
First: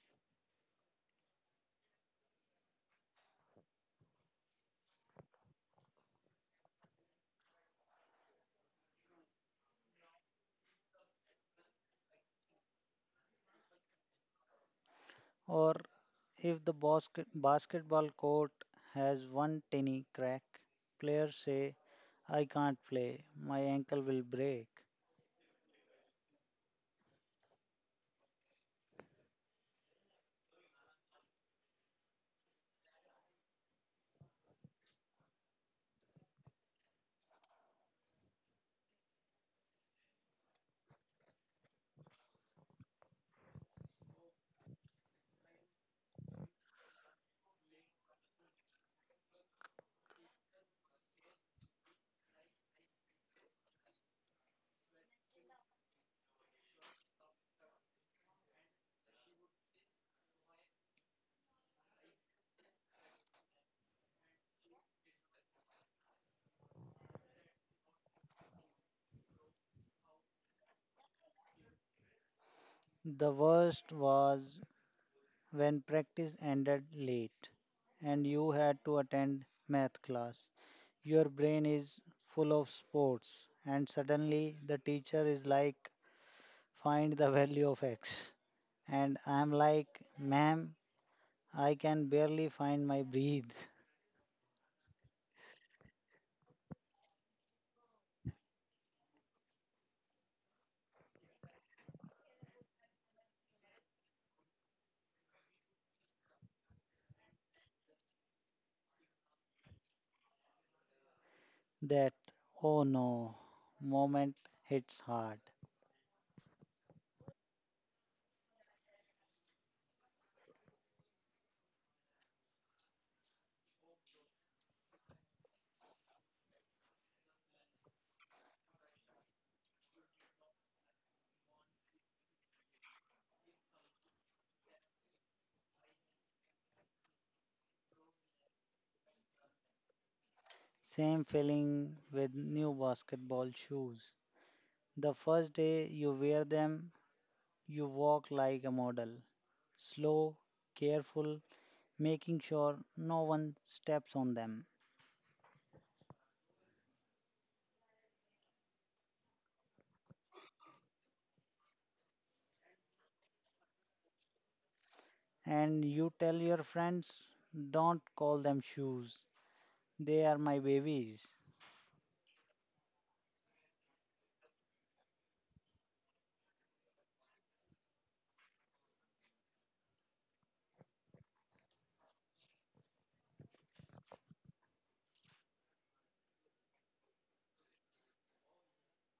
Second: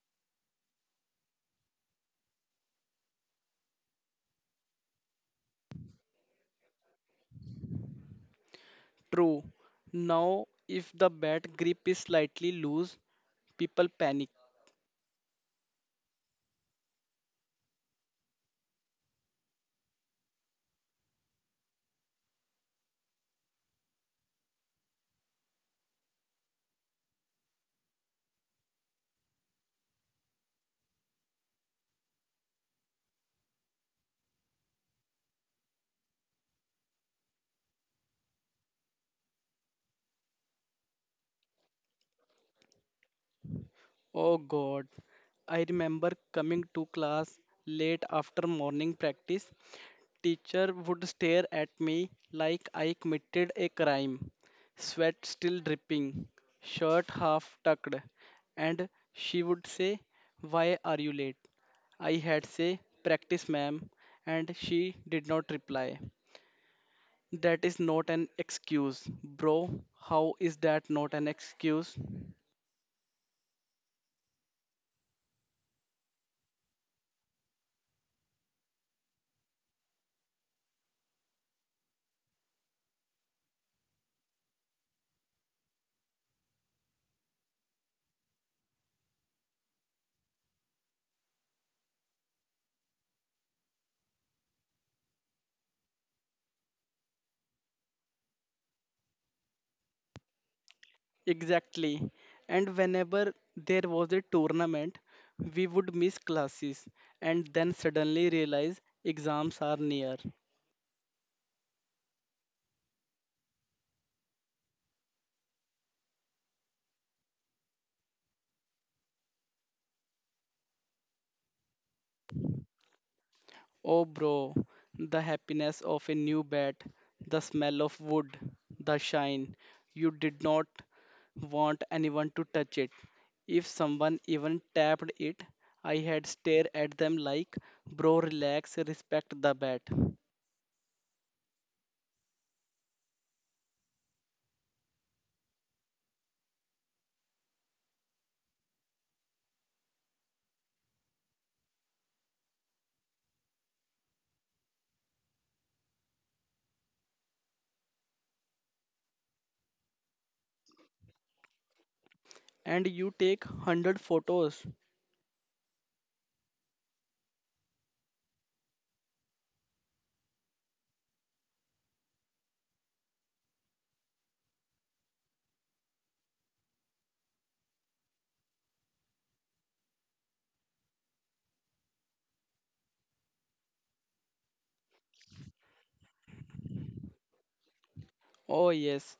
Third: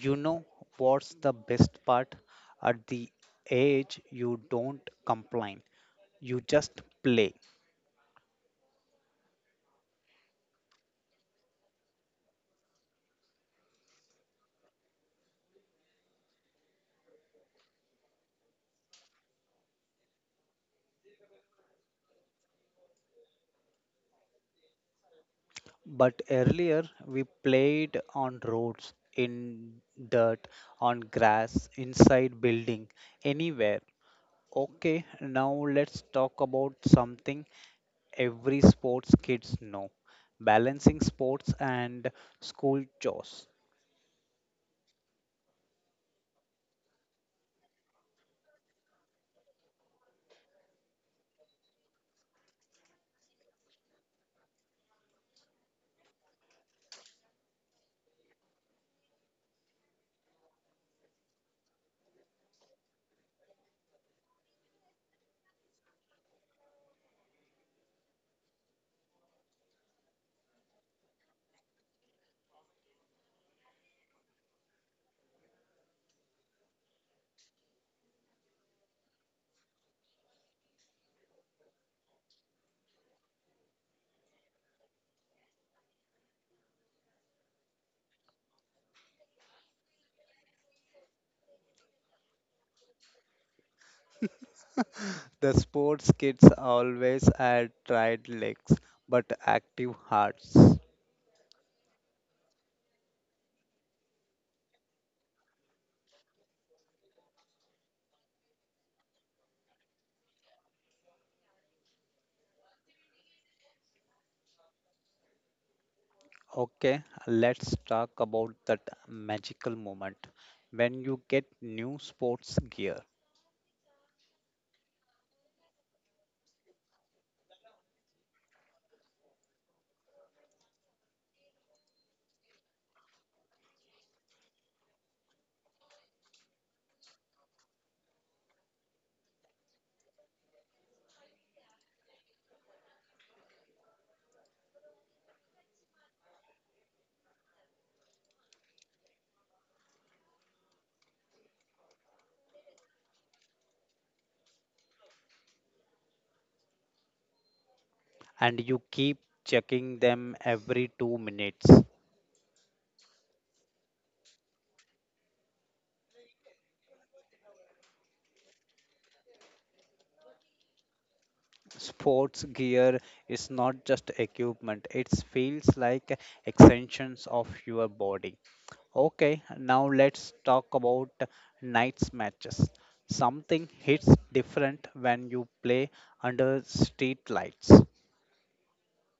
Speaker 1: You know what's the best part? At the age, you don't complain, you just play.
Speaker 2: True. Now, if the bat grip is slightly loose, people panic.
Speaker 3: Or if the basketball court has one tiny crack, players say, I can't play, my ankle will break.
Speaker 1: But earlier, we played on roads, in dirt, on grass, inside building, anywhere. Okay, now let's talk about something every sports kids know balancing sports and school chores.
Speaker 2: Oh God, I remember coming to class late after morning practice. Teacher would stare at me like I committed a crime. Sweat still dripping, shirt half tucked, and she would say, "Why are you late?" I had say, "Practice, ma'am," and she did not reply. That is not an excuse, bro. How is that not an excuse?
Speaker 3: The worst was when practice ended late and you had to attend math class. Your brain is full of sports, and suddenly the teacher is like, find the value of x. And I'm like, ma'am, I can barely find my breath.
Speaker 1: The sports kids always had tried legs but active hearts.
Speaker 2: Exactly. And whenever there was a tournament, we would miss classes and then suddenly realize exams are near.
Speaker 3: That, oh no, moment hits hard.
Speaker 1: Okay, let's talk about that magical moment when you get new sports gear,
Speaker 2: Oh, bro, the happiness of a new bat, the smell of wood, the shine. You did not want anyone to touch it. If someone even tapped it, I had stare at them like, bro, relax, respect the bat.
Speaker 3: Same feeling with new basketball shoes. The first day you wear them, you walk like a model, slow, careful, making sure no one steps on them.
Speaker 1: and you keep checking them every 2 minutes.
Speaker 2: And you take 100 photos.
Speaker 3: And you tell your friends, don't call them shoes, they are my babies.
Speaker 1: Sports gear is not just equipment, it feels like extensions of your body. Okay, now let's talk about nights matches. Something hits different when you play under street lights.
Speaker 2: Oh, yes,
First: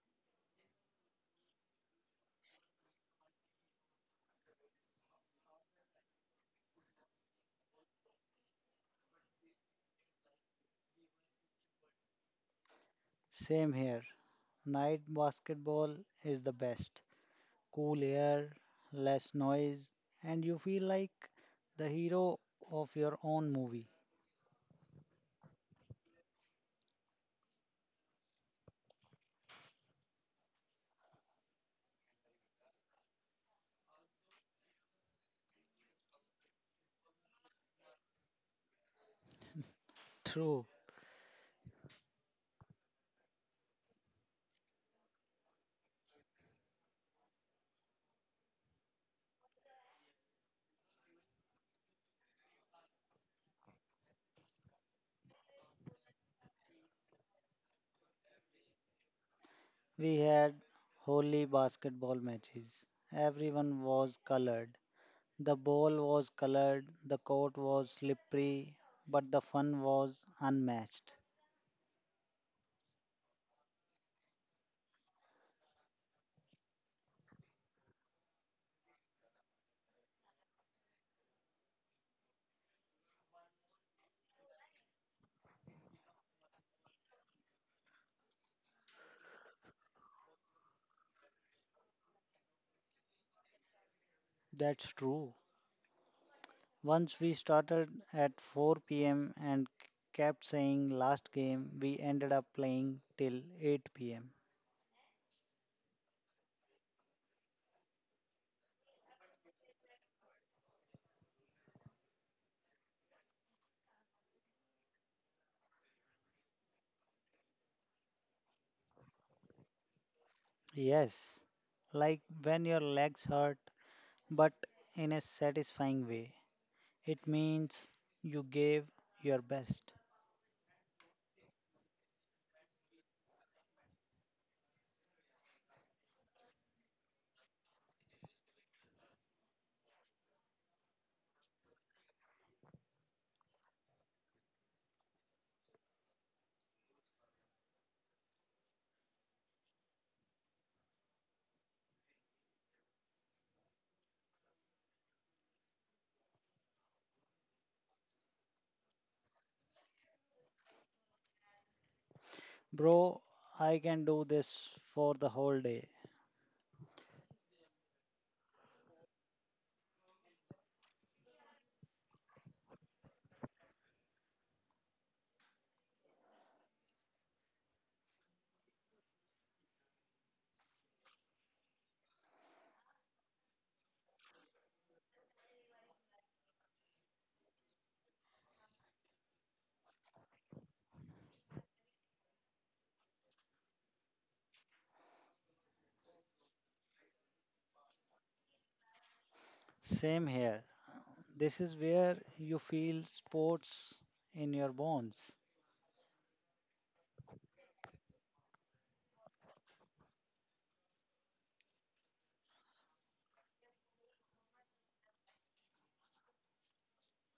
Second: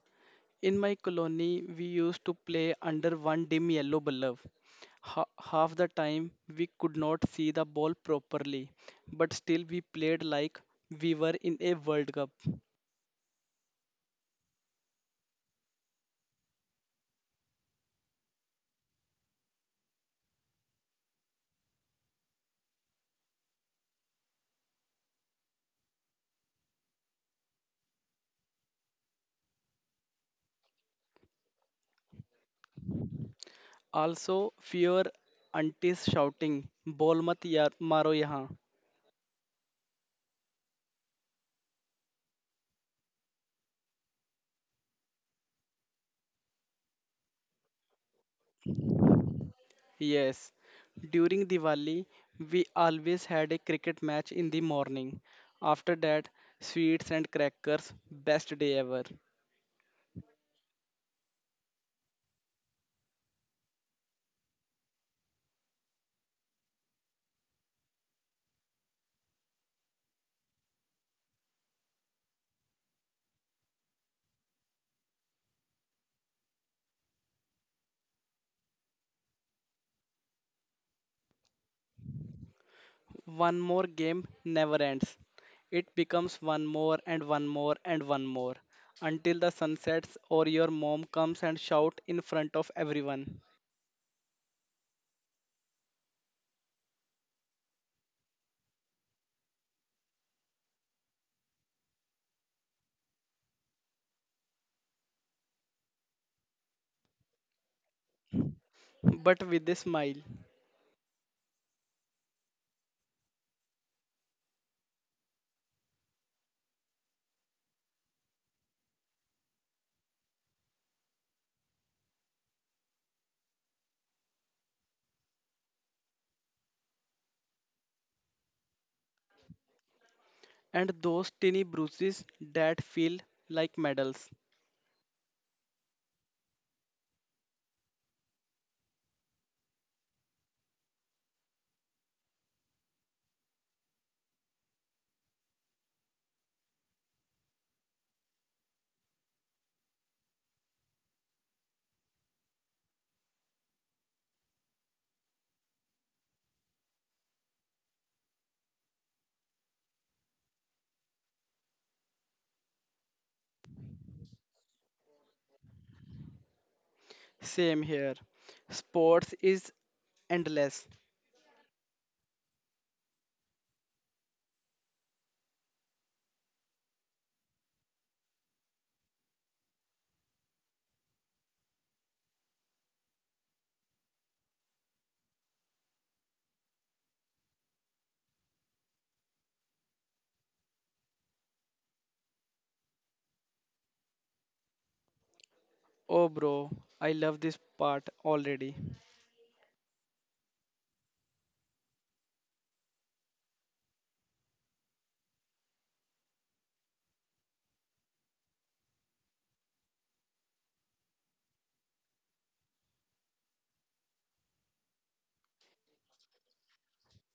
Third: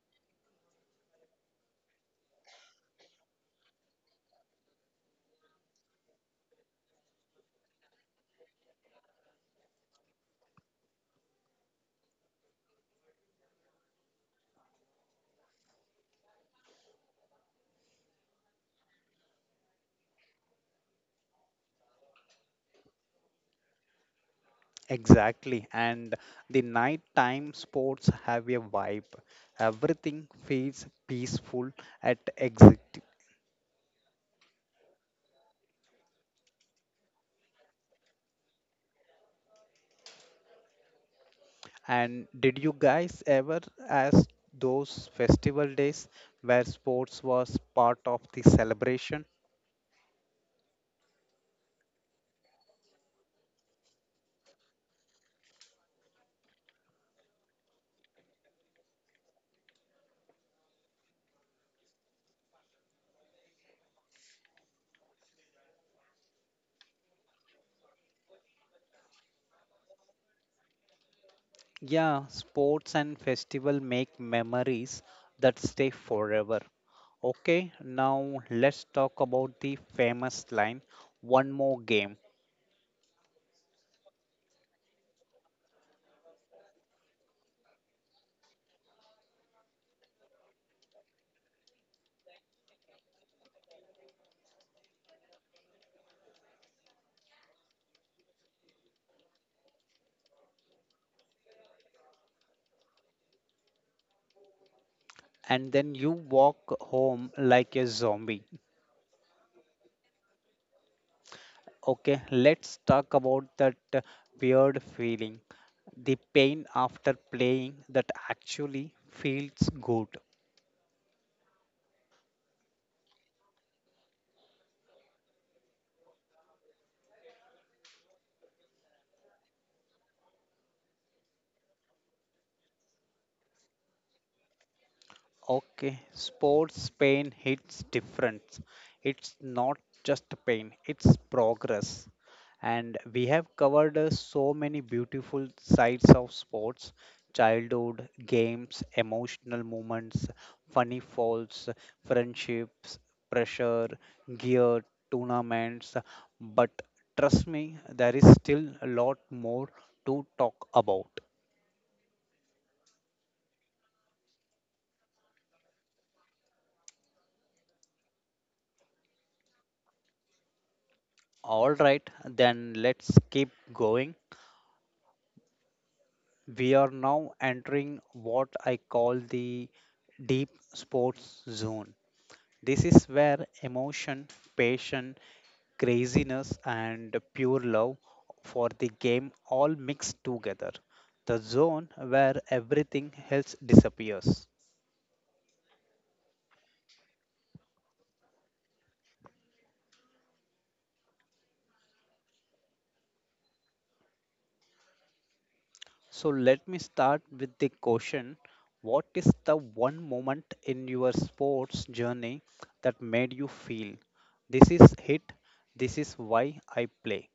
Speaker 2: in my colony, we used to play under one dim yellow bulb. Half the time, we could not see the ball properly, but still we played like we were in a World Cup.
Speaker 3: Same here, night basketball is the best. Cool air, less noise, and you feel like the hero of your own movie.
Speaker 1: Exactly, and the nighttime sports have a vibe. Everything feels peaceful at exit.
Speaker 2: Also, fewer aunties shouting, "Ball mat yaar, maro yahan."
Speaker 3: True.
Speaker 1: And did you guys ever ask those festival days where sports was part of the celebration?
Speaker 2: Yes, during Diwali, we always had a cricket match in the morning. After that, sweets and crackers, best day ever.
Speaker 3: We had holy basketball matches. Everyone was colored. The ball was colored, the court was slippery, but the fun was unmatched.
Speaker 1: Yeah, sports and festival make memories that stay forever. Okay, now let's talk about the famous line, one more game,
Speaker 2: One more game never ends. It becomes one more and one more and one more until the sun sets or your mom comes and shout in front of everyone,
Speaker 3: That's true. Once we started at 4 p.m. and kept saying last game, we ended up playing till 8 pm.
Speaker 1: and then you walk home like a zombie.
Speaker 2: but with a smile,
Speaker 1: Okay, let's talk about that weird feeling, the pain after playing that actually feels good.
Speaker 3: Yes, like when your legs hurt, but in a satisfying way. It means you gave your best.
Speaker 2: and those tiny bruises that feel like medals.
Speaker 1: Okay, sports pain hits different. It's not just pain, it's progress. And we have covered so many beautiful sides of sports childhood, games, emotional moments, funny falls, friendships, pressure, gear, tournaments. But trust me, there is still a lot more to talk about.
Speaker 3: Bro, I can do this for the whole day.
Speaker 2: Same here. Sports is endless.
Speaker 1: All right, then let's keep going. We are now entering what I call the deep sports zone. This is where emotion, passion, craziness, and pure love for the game all mix together. The zone where everything else disappears.
Speaker 2: Oh, bro, I love this part already.
Speaker 3: Same here. This is where you feel sports in your bones.
Speaker 1: So, let me start with the question, what is the one moment in your sports journey that made you feel this is it, this is why I play?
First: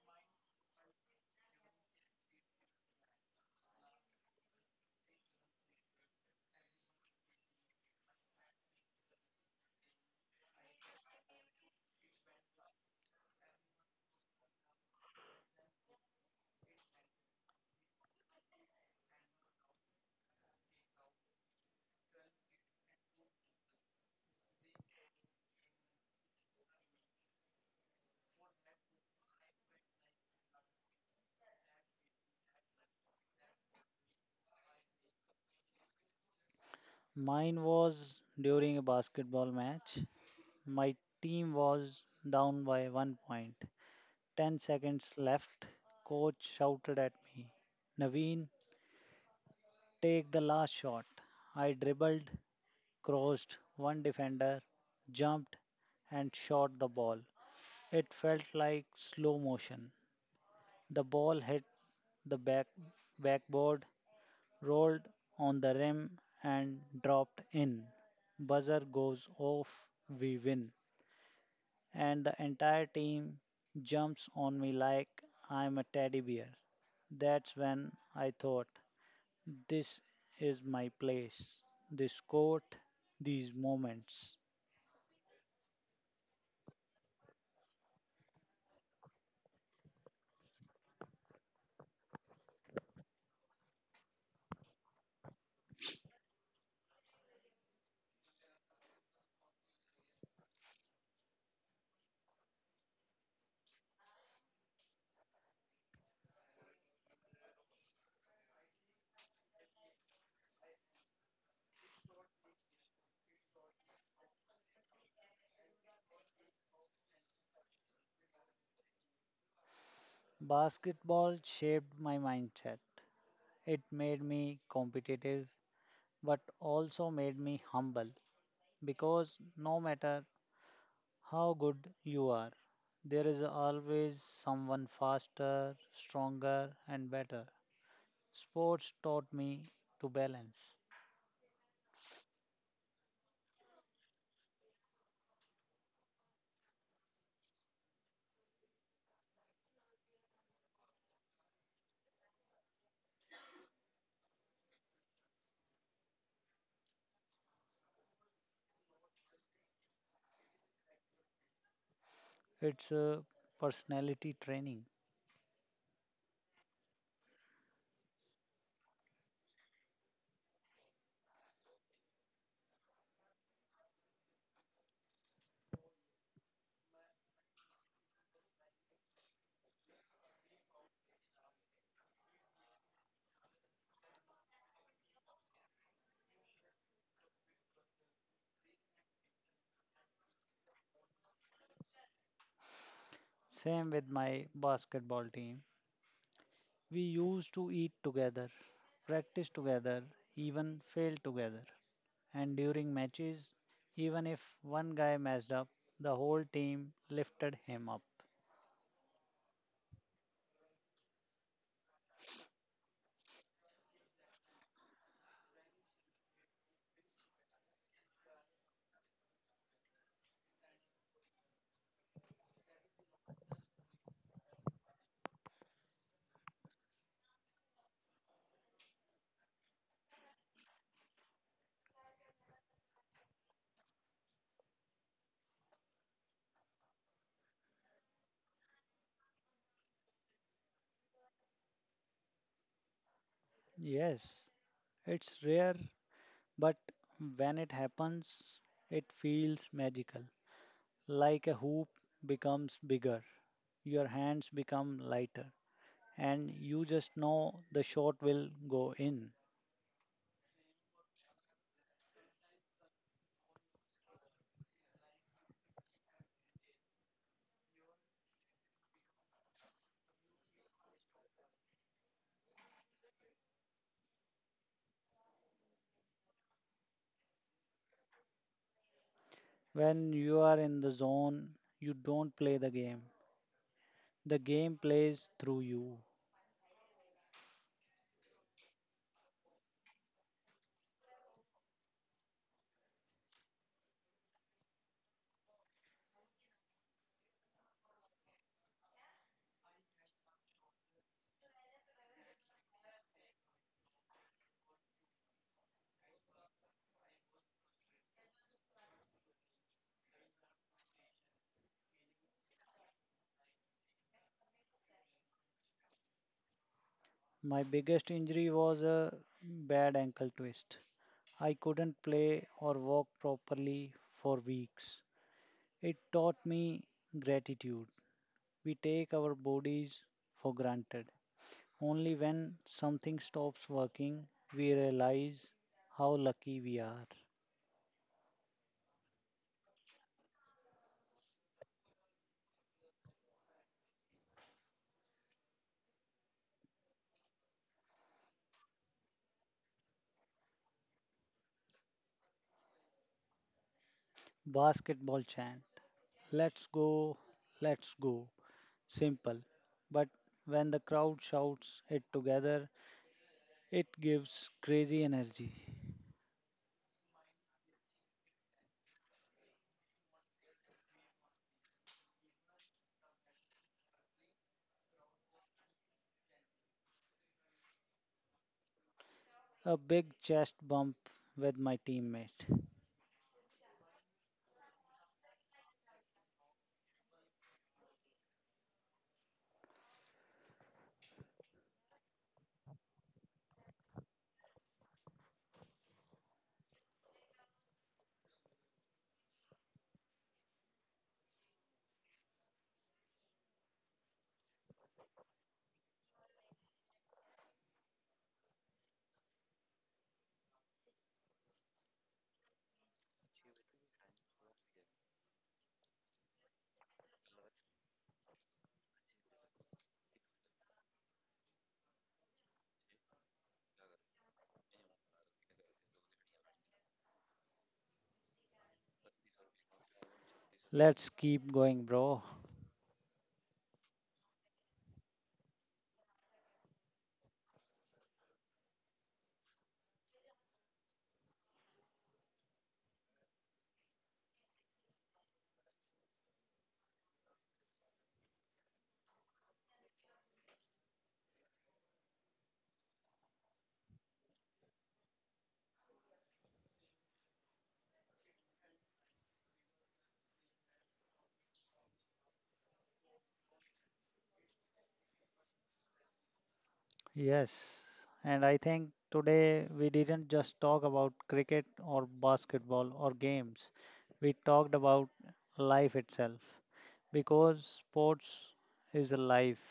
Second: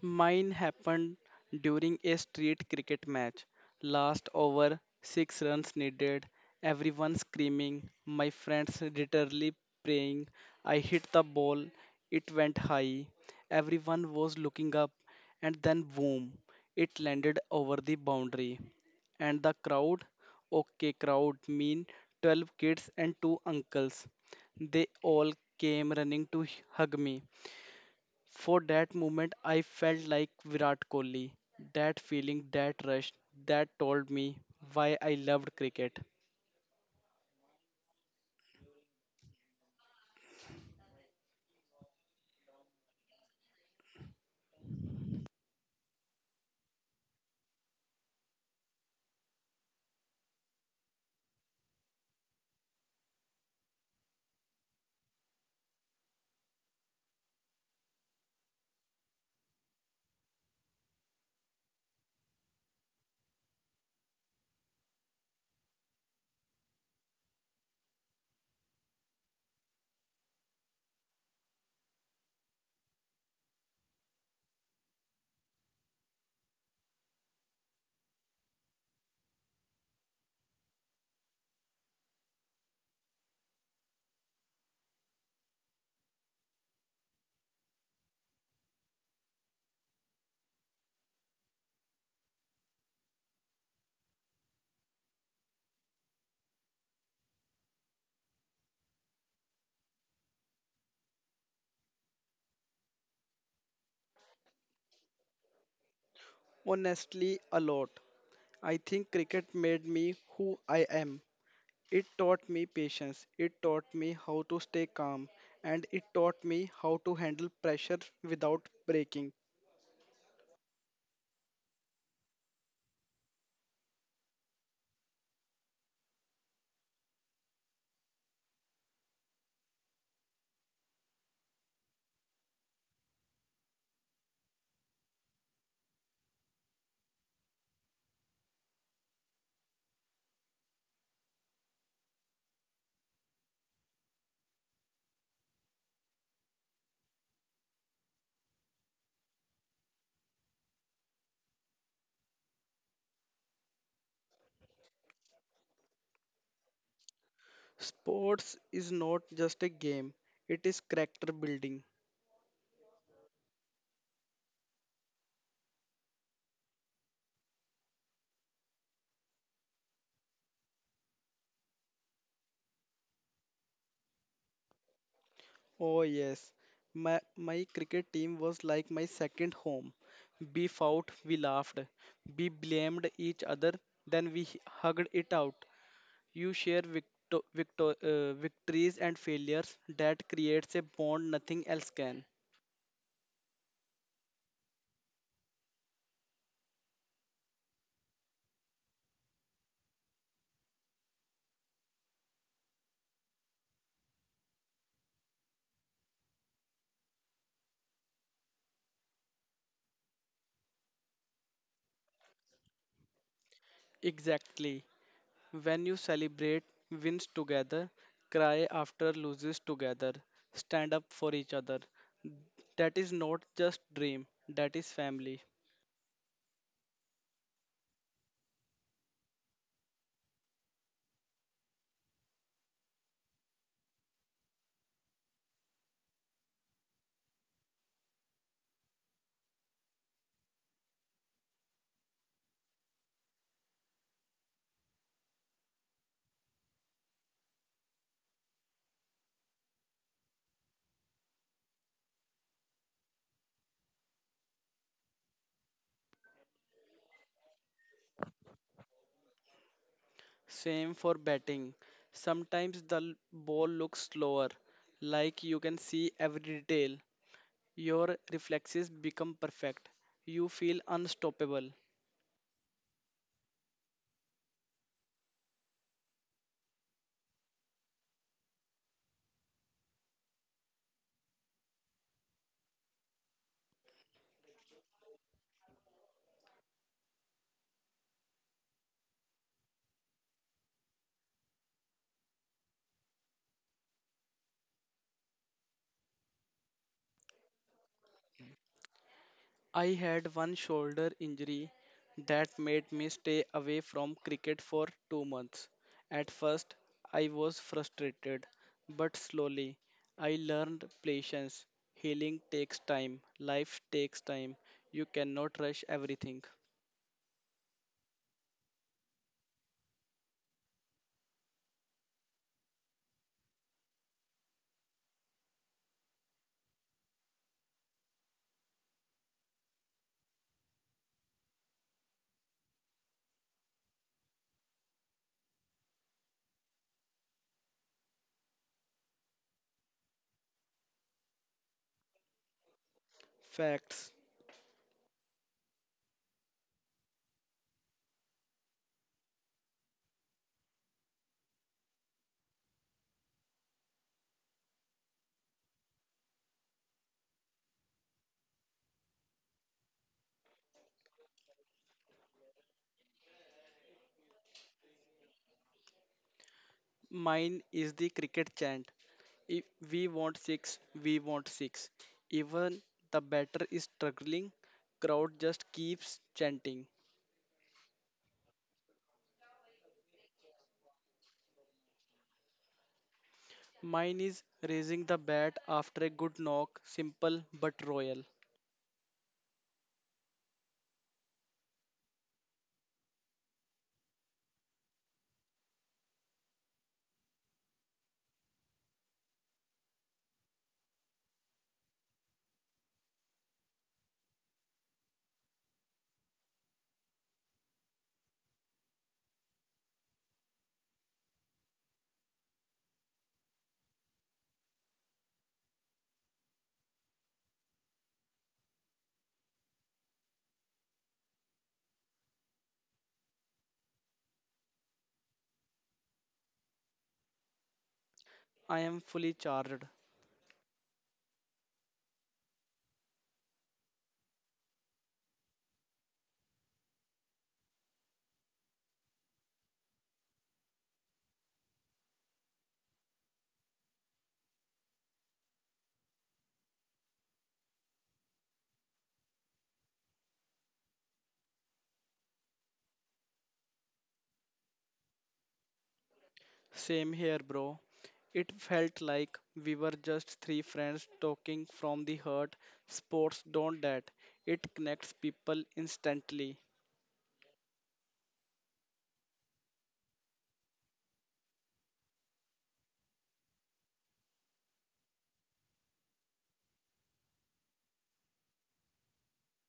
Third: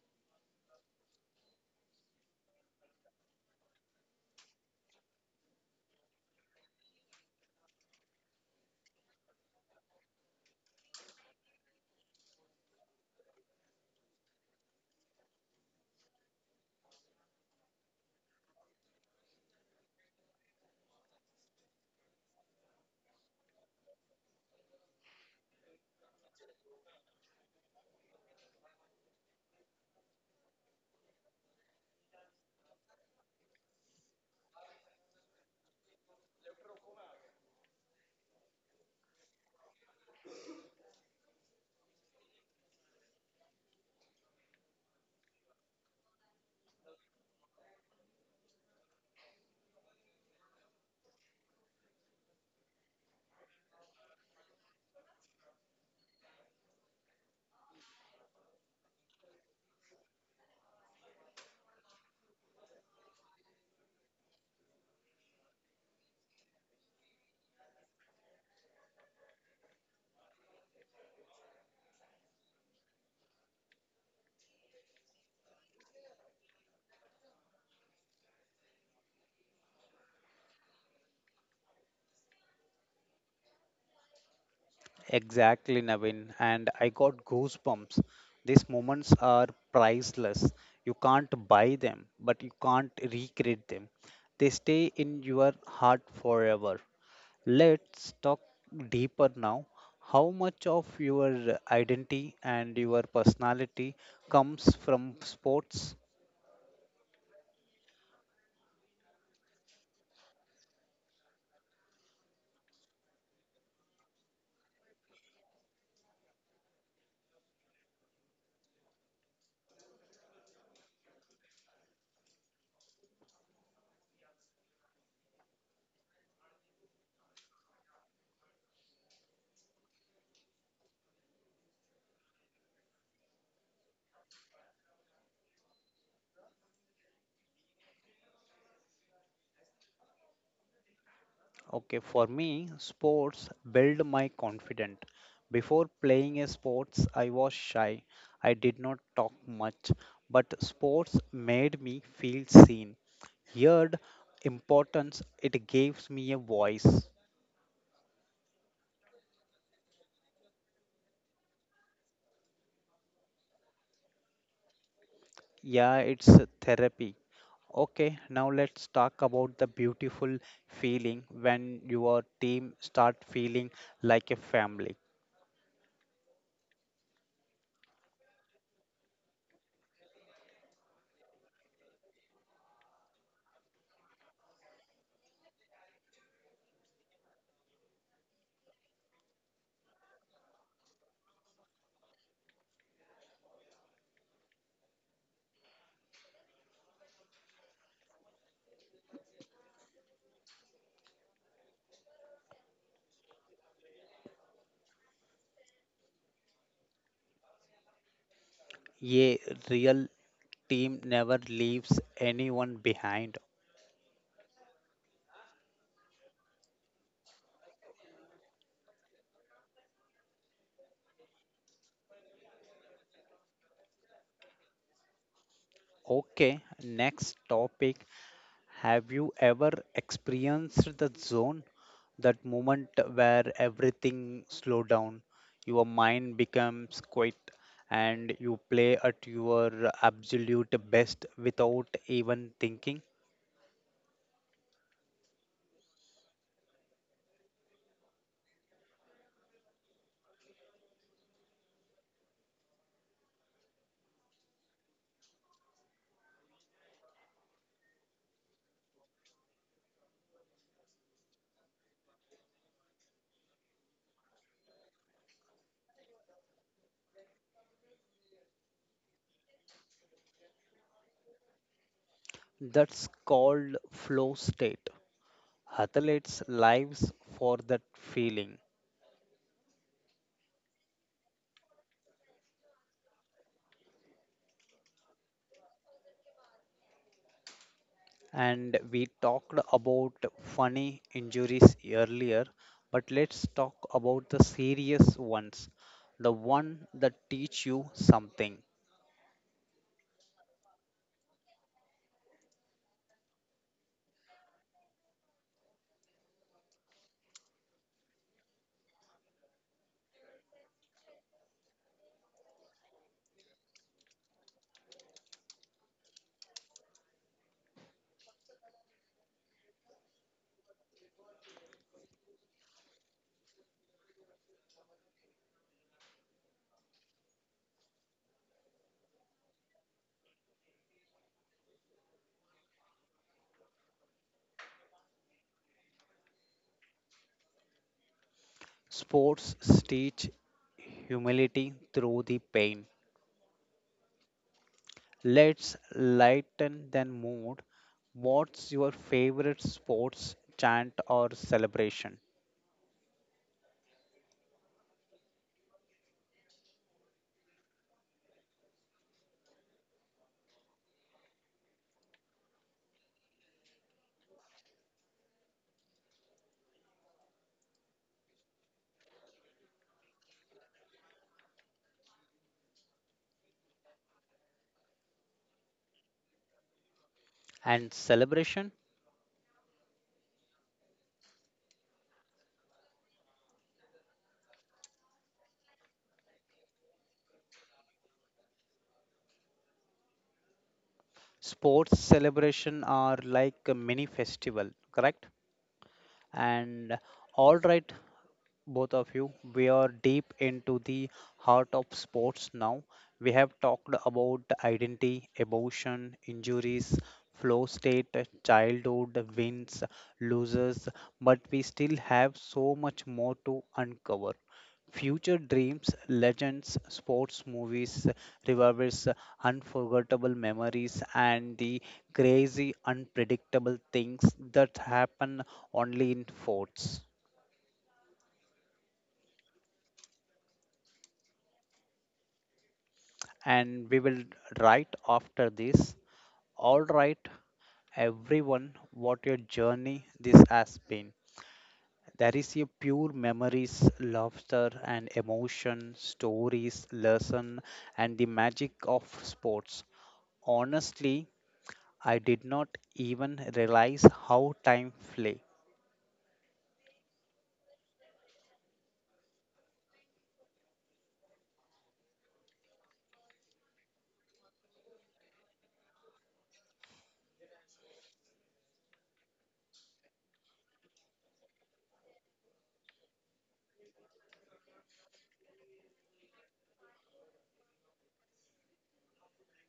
Speaker 2: Mine happened during a street cricket match. Last over, 6 runs needed, everyone screaming, my friends literally praying. I hit the ball, it went high. Everyone was looking up, and then boom, it landed over the boundary. And the crowd, okay, crowd mean 12 kids and two uncles. They all came running to hug me. For that moment, I felt like Virat Kohli. That feeling, that rush, that told me why I loved cricket.
Speaker 3: Mine was during a basketball match. My team was down by one point. 10 seconds left. Coach shouted at me, Naveen, take the last shot. I dribbled, crossed one defender, jumped, and shot the ball. It felt like slow motion. The ball hit the backboard, rolled on the rim, and dropped in. Buzzer goes off, we win. And the entire team jumps on me like I'm a teddy bear. That's when I thought, this is my place, this court, these moments.
Speaker 1: Exactly, Navin. And I got goosebumps. These moments are priceless. You can't buy them, but you can't recreate them. They stay in your heart forever. Let's talk deeper now. How much of your identity and your personality comes from sports?
Speaker 2: Honestly, a lot. I think cricket made me who I am. It taught me patience, it taught me how to stay calm, and it taught me how to handle pressure without breaking.
Speaker 3: Basketball shaped my mindset. It made me competitive, but also made me humble because no matter how good you are, there is always someone faster, stronger, and better. Sports taught me to balance.
Speaker 1: Okay, for me, sports build my confidence. Before playing a sports, I was shy. I did not talk much, but sports made me feel seen. Heard importance, it gives me a voice.
Speaker 2: Sports is not just a game, it is character building.
Speaker 3: It's a personality training.
Speaker 1: Yeah, it's a therapy. Okay, now let's talk about the beautiful feeling when your team start feeling like a family.
Speaker 2: Oh yes, my cricket team was like my second home. We fought, we laughed, we blamed each other, then we hugged it out. You share victories and failures that creates a bond nothing else can.
Speaker 3: Same with my basketball team. We used to eat together, practice together, even fail together. And during matches, even if one guy messed up, the whole team lifted him up.
Speaker 1: A real team never leaves anyone behind.
Speaker 2: Exactly. When you celebrate wins together, cry after loses together, stand up for each other. That is not just dream, that is family.
Speaker 1: Okay, next topic. Have you ever experienced the zone, that moment where everything slow down, your mind becomes quiet, and you play at your absolute best without even thinking?
Speaker 3: Yes, it's rare, but when it happens, it feels magical. Like a hoop becomes bigger, your hands become lighter, and you just know the shot will go in.
Speaker 2: Same for batting. Sometimes the ball looks slower, like you can see every detail. Your reflexes become perfect. You feel unstoppable.
Speaker 1: That's called flow state. Athletes lives for that feeling.
Speaker 3: When you are in the zone, you don't play the game, the game plays through you.
Speaker 1: And we talked about funny injuries earlier, but let's talk about the serious ones, the one that teach you something.
Speaker 2: I had one shoulder injury that made me stay away from cricket for 2 months. At first, I was frustrated, but slowly I learned patience. Healing takes time, life takes time. You cannot rush everything.
Speaker 3: My biggest injury was a bad ankle twist. I couldn't play or walk properly for weeks. It taught me gratitude. We take our bodies for granted. Only when something stops working, we realize how lucky we are.
Speaker 1: Sports teach humility through the pain.
Speaker 2: Facts.
Speaker 1: Let's lighten the mood. What's your favorite sports chant or celebration?
Speaker 3: Basketball chant. Let's go, let's go. Simple. But when the crowd shouts it together, it gives crazy energy.
Speaker 2: Mine is the cricket chant. If we want six, we want six. Even the batter is struggling, crowd just keeps chanting.
Speaker 1: And celebration?
Speaker 3: A big chest bump with my teammate.
Speaker 2: Mine is raising the bat after a good knock, simple but royal.
Speaker 1: Sports celebration are like a mini festival, correct? And all right, both of you, we are deep into the heart of sports now. We have talked about identity, emotion, injuries, flow state, childhood, wins, losses, but we still have so much more to uncover. Future dreams, legends, sports movies, revolvers, unforgettable memories, and the crazy, unpredictable things that happen only in forts.
Speaker 2: I am fully charged.
Speaker 3: Let's keep going, bro.
Speaker 1: And we will write after this. All right, everyone, what your journey this has been. There is a pure memories, laughter, and emotion, stories, lesson, and the magic of sports. Honestly, I did not even realize how time flew.
Speaker 2: Same here, bro. It felt like we were just three friends talking from the heart. Sports don't that. It connects people instantly.
Speaker 3: Yes. And I think today we didn't just talk about cricket or basketball or games. We talked about life itself because sports is a life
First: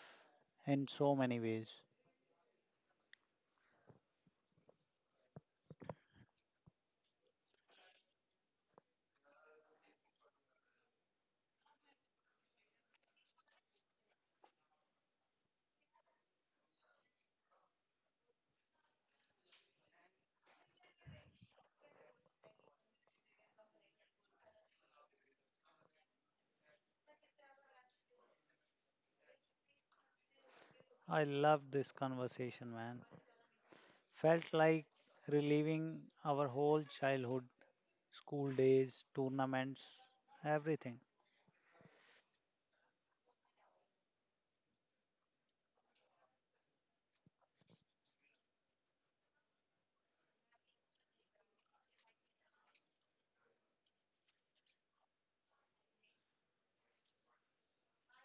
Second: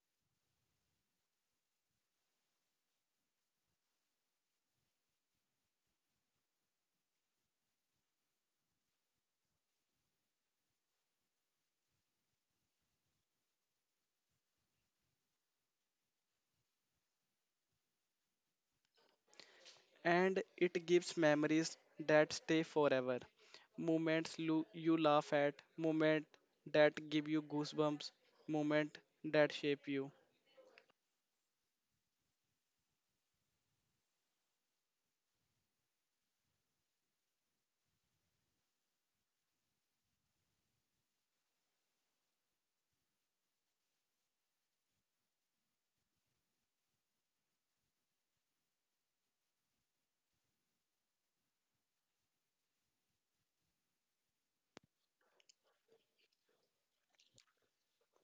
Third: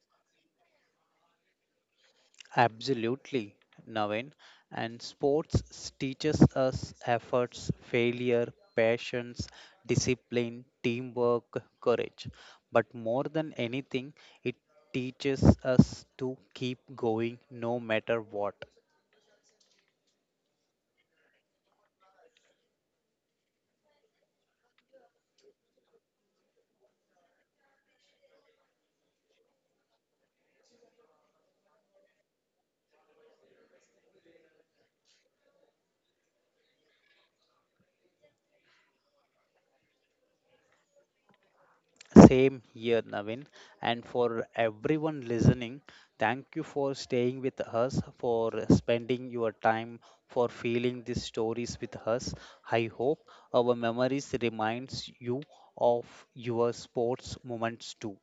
Speaker 3: in so many ways.
Speaker 1: Absolutely, Navin. And sports teaches us efforts, failure, patience, discipline, teamwork, courage. But more than anything, it teaches us to keep going no matter what.
Speaker 2: And it gives memories that stay forever. Moments you laugh at, moments that give you goosebumps, moments that shape you.
Speaker 3: I love this conversation, man. Felt like reliving our whole childhood school days, tournaments, everything.
Speaker 1: Same here, Navin. And for everyone listening, thank you for staying with us, for spending your time, for feeling these stories with us. I hope our memories reminds you of your sports moments too.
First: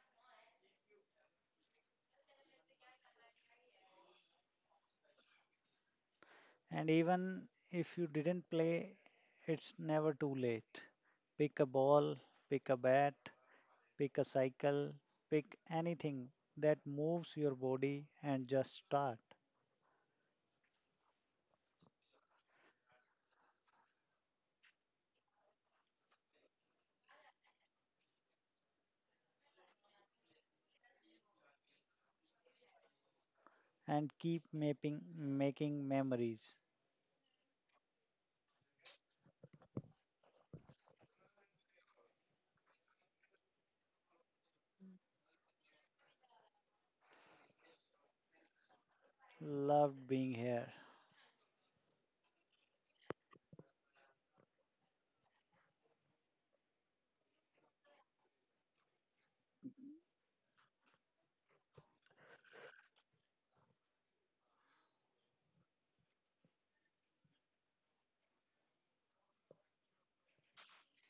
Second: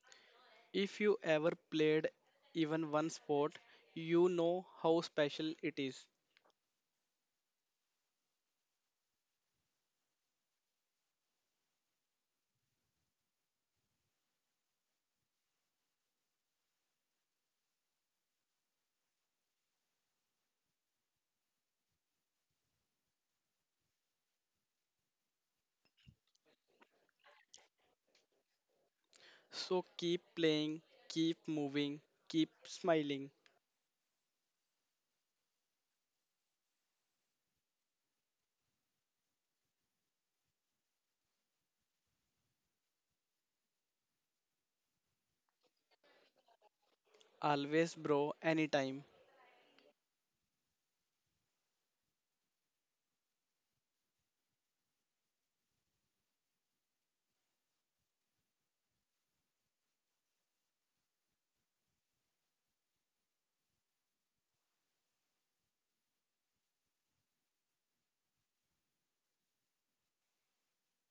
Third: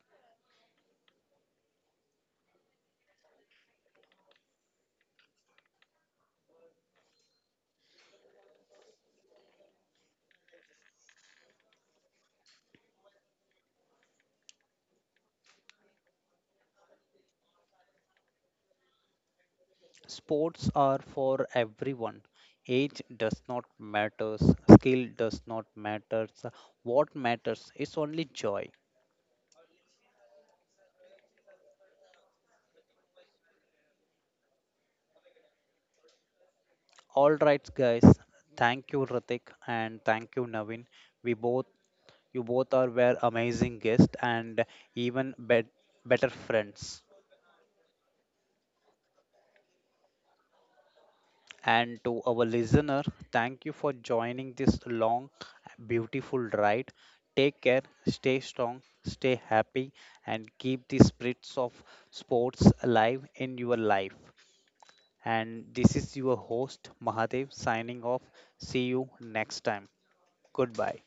Speaker 2: If you ever played even one sport, you know how special it is.
Speaker 3: And even if you didn't play, it's never too late. Pick a ball, pick a bat, pick a cycle, pick anything that moves your body and just start.
Speaker 1: Sports are for everyone. Age does not matters, skill does not matters. What matters is only joy.
Speaker 2: So keep playing, keep moving, keep smiling.
Speaker 3: And keep making memories.
Speaker 1: All right, guys. Thank you, Ratik, and thank you, Navin. We both You both are were amazing guests and even bet, better friends.
Speaker 2: Always, bro, anytime.
Speaker 3: Loved being here.
Speaker 1: And to our listener, thank you for joining this long, beautiful ride. Take care, stay strong, stay happy, and keep the spirits of sports alive in your life. And this is your host, Mahadev, signing off. See you next time. Goodbye.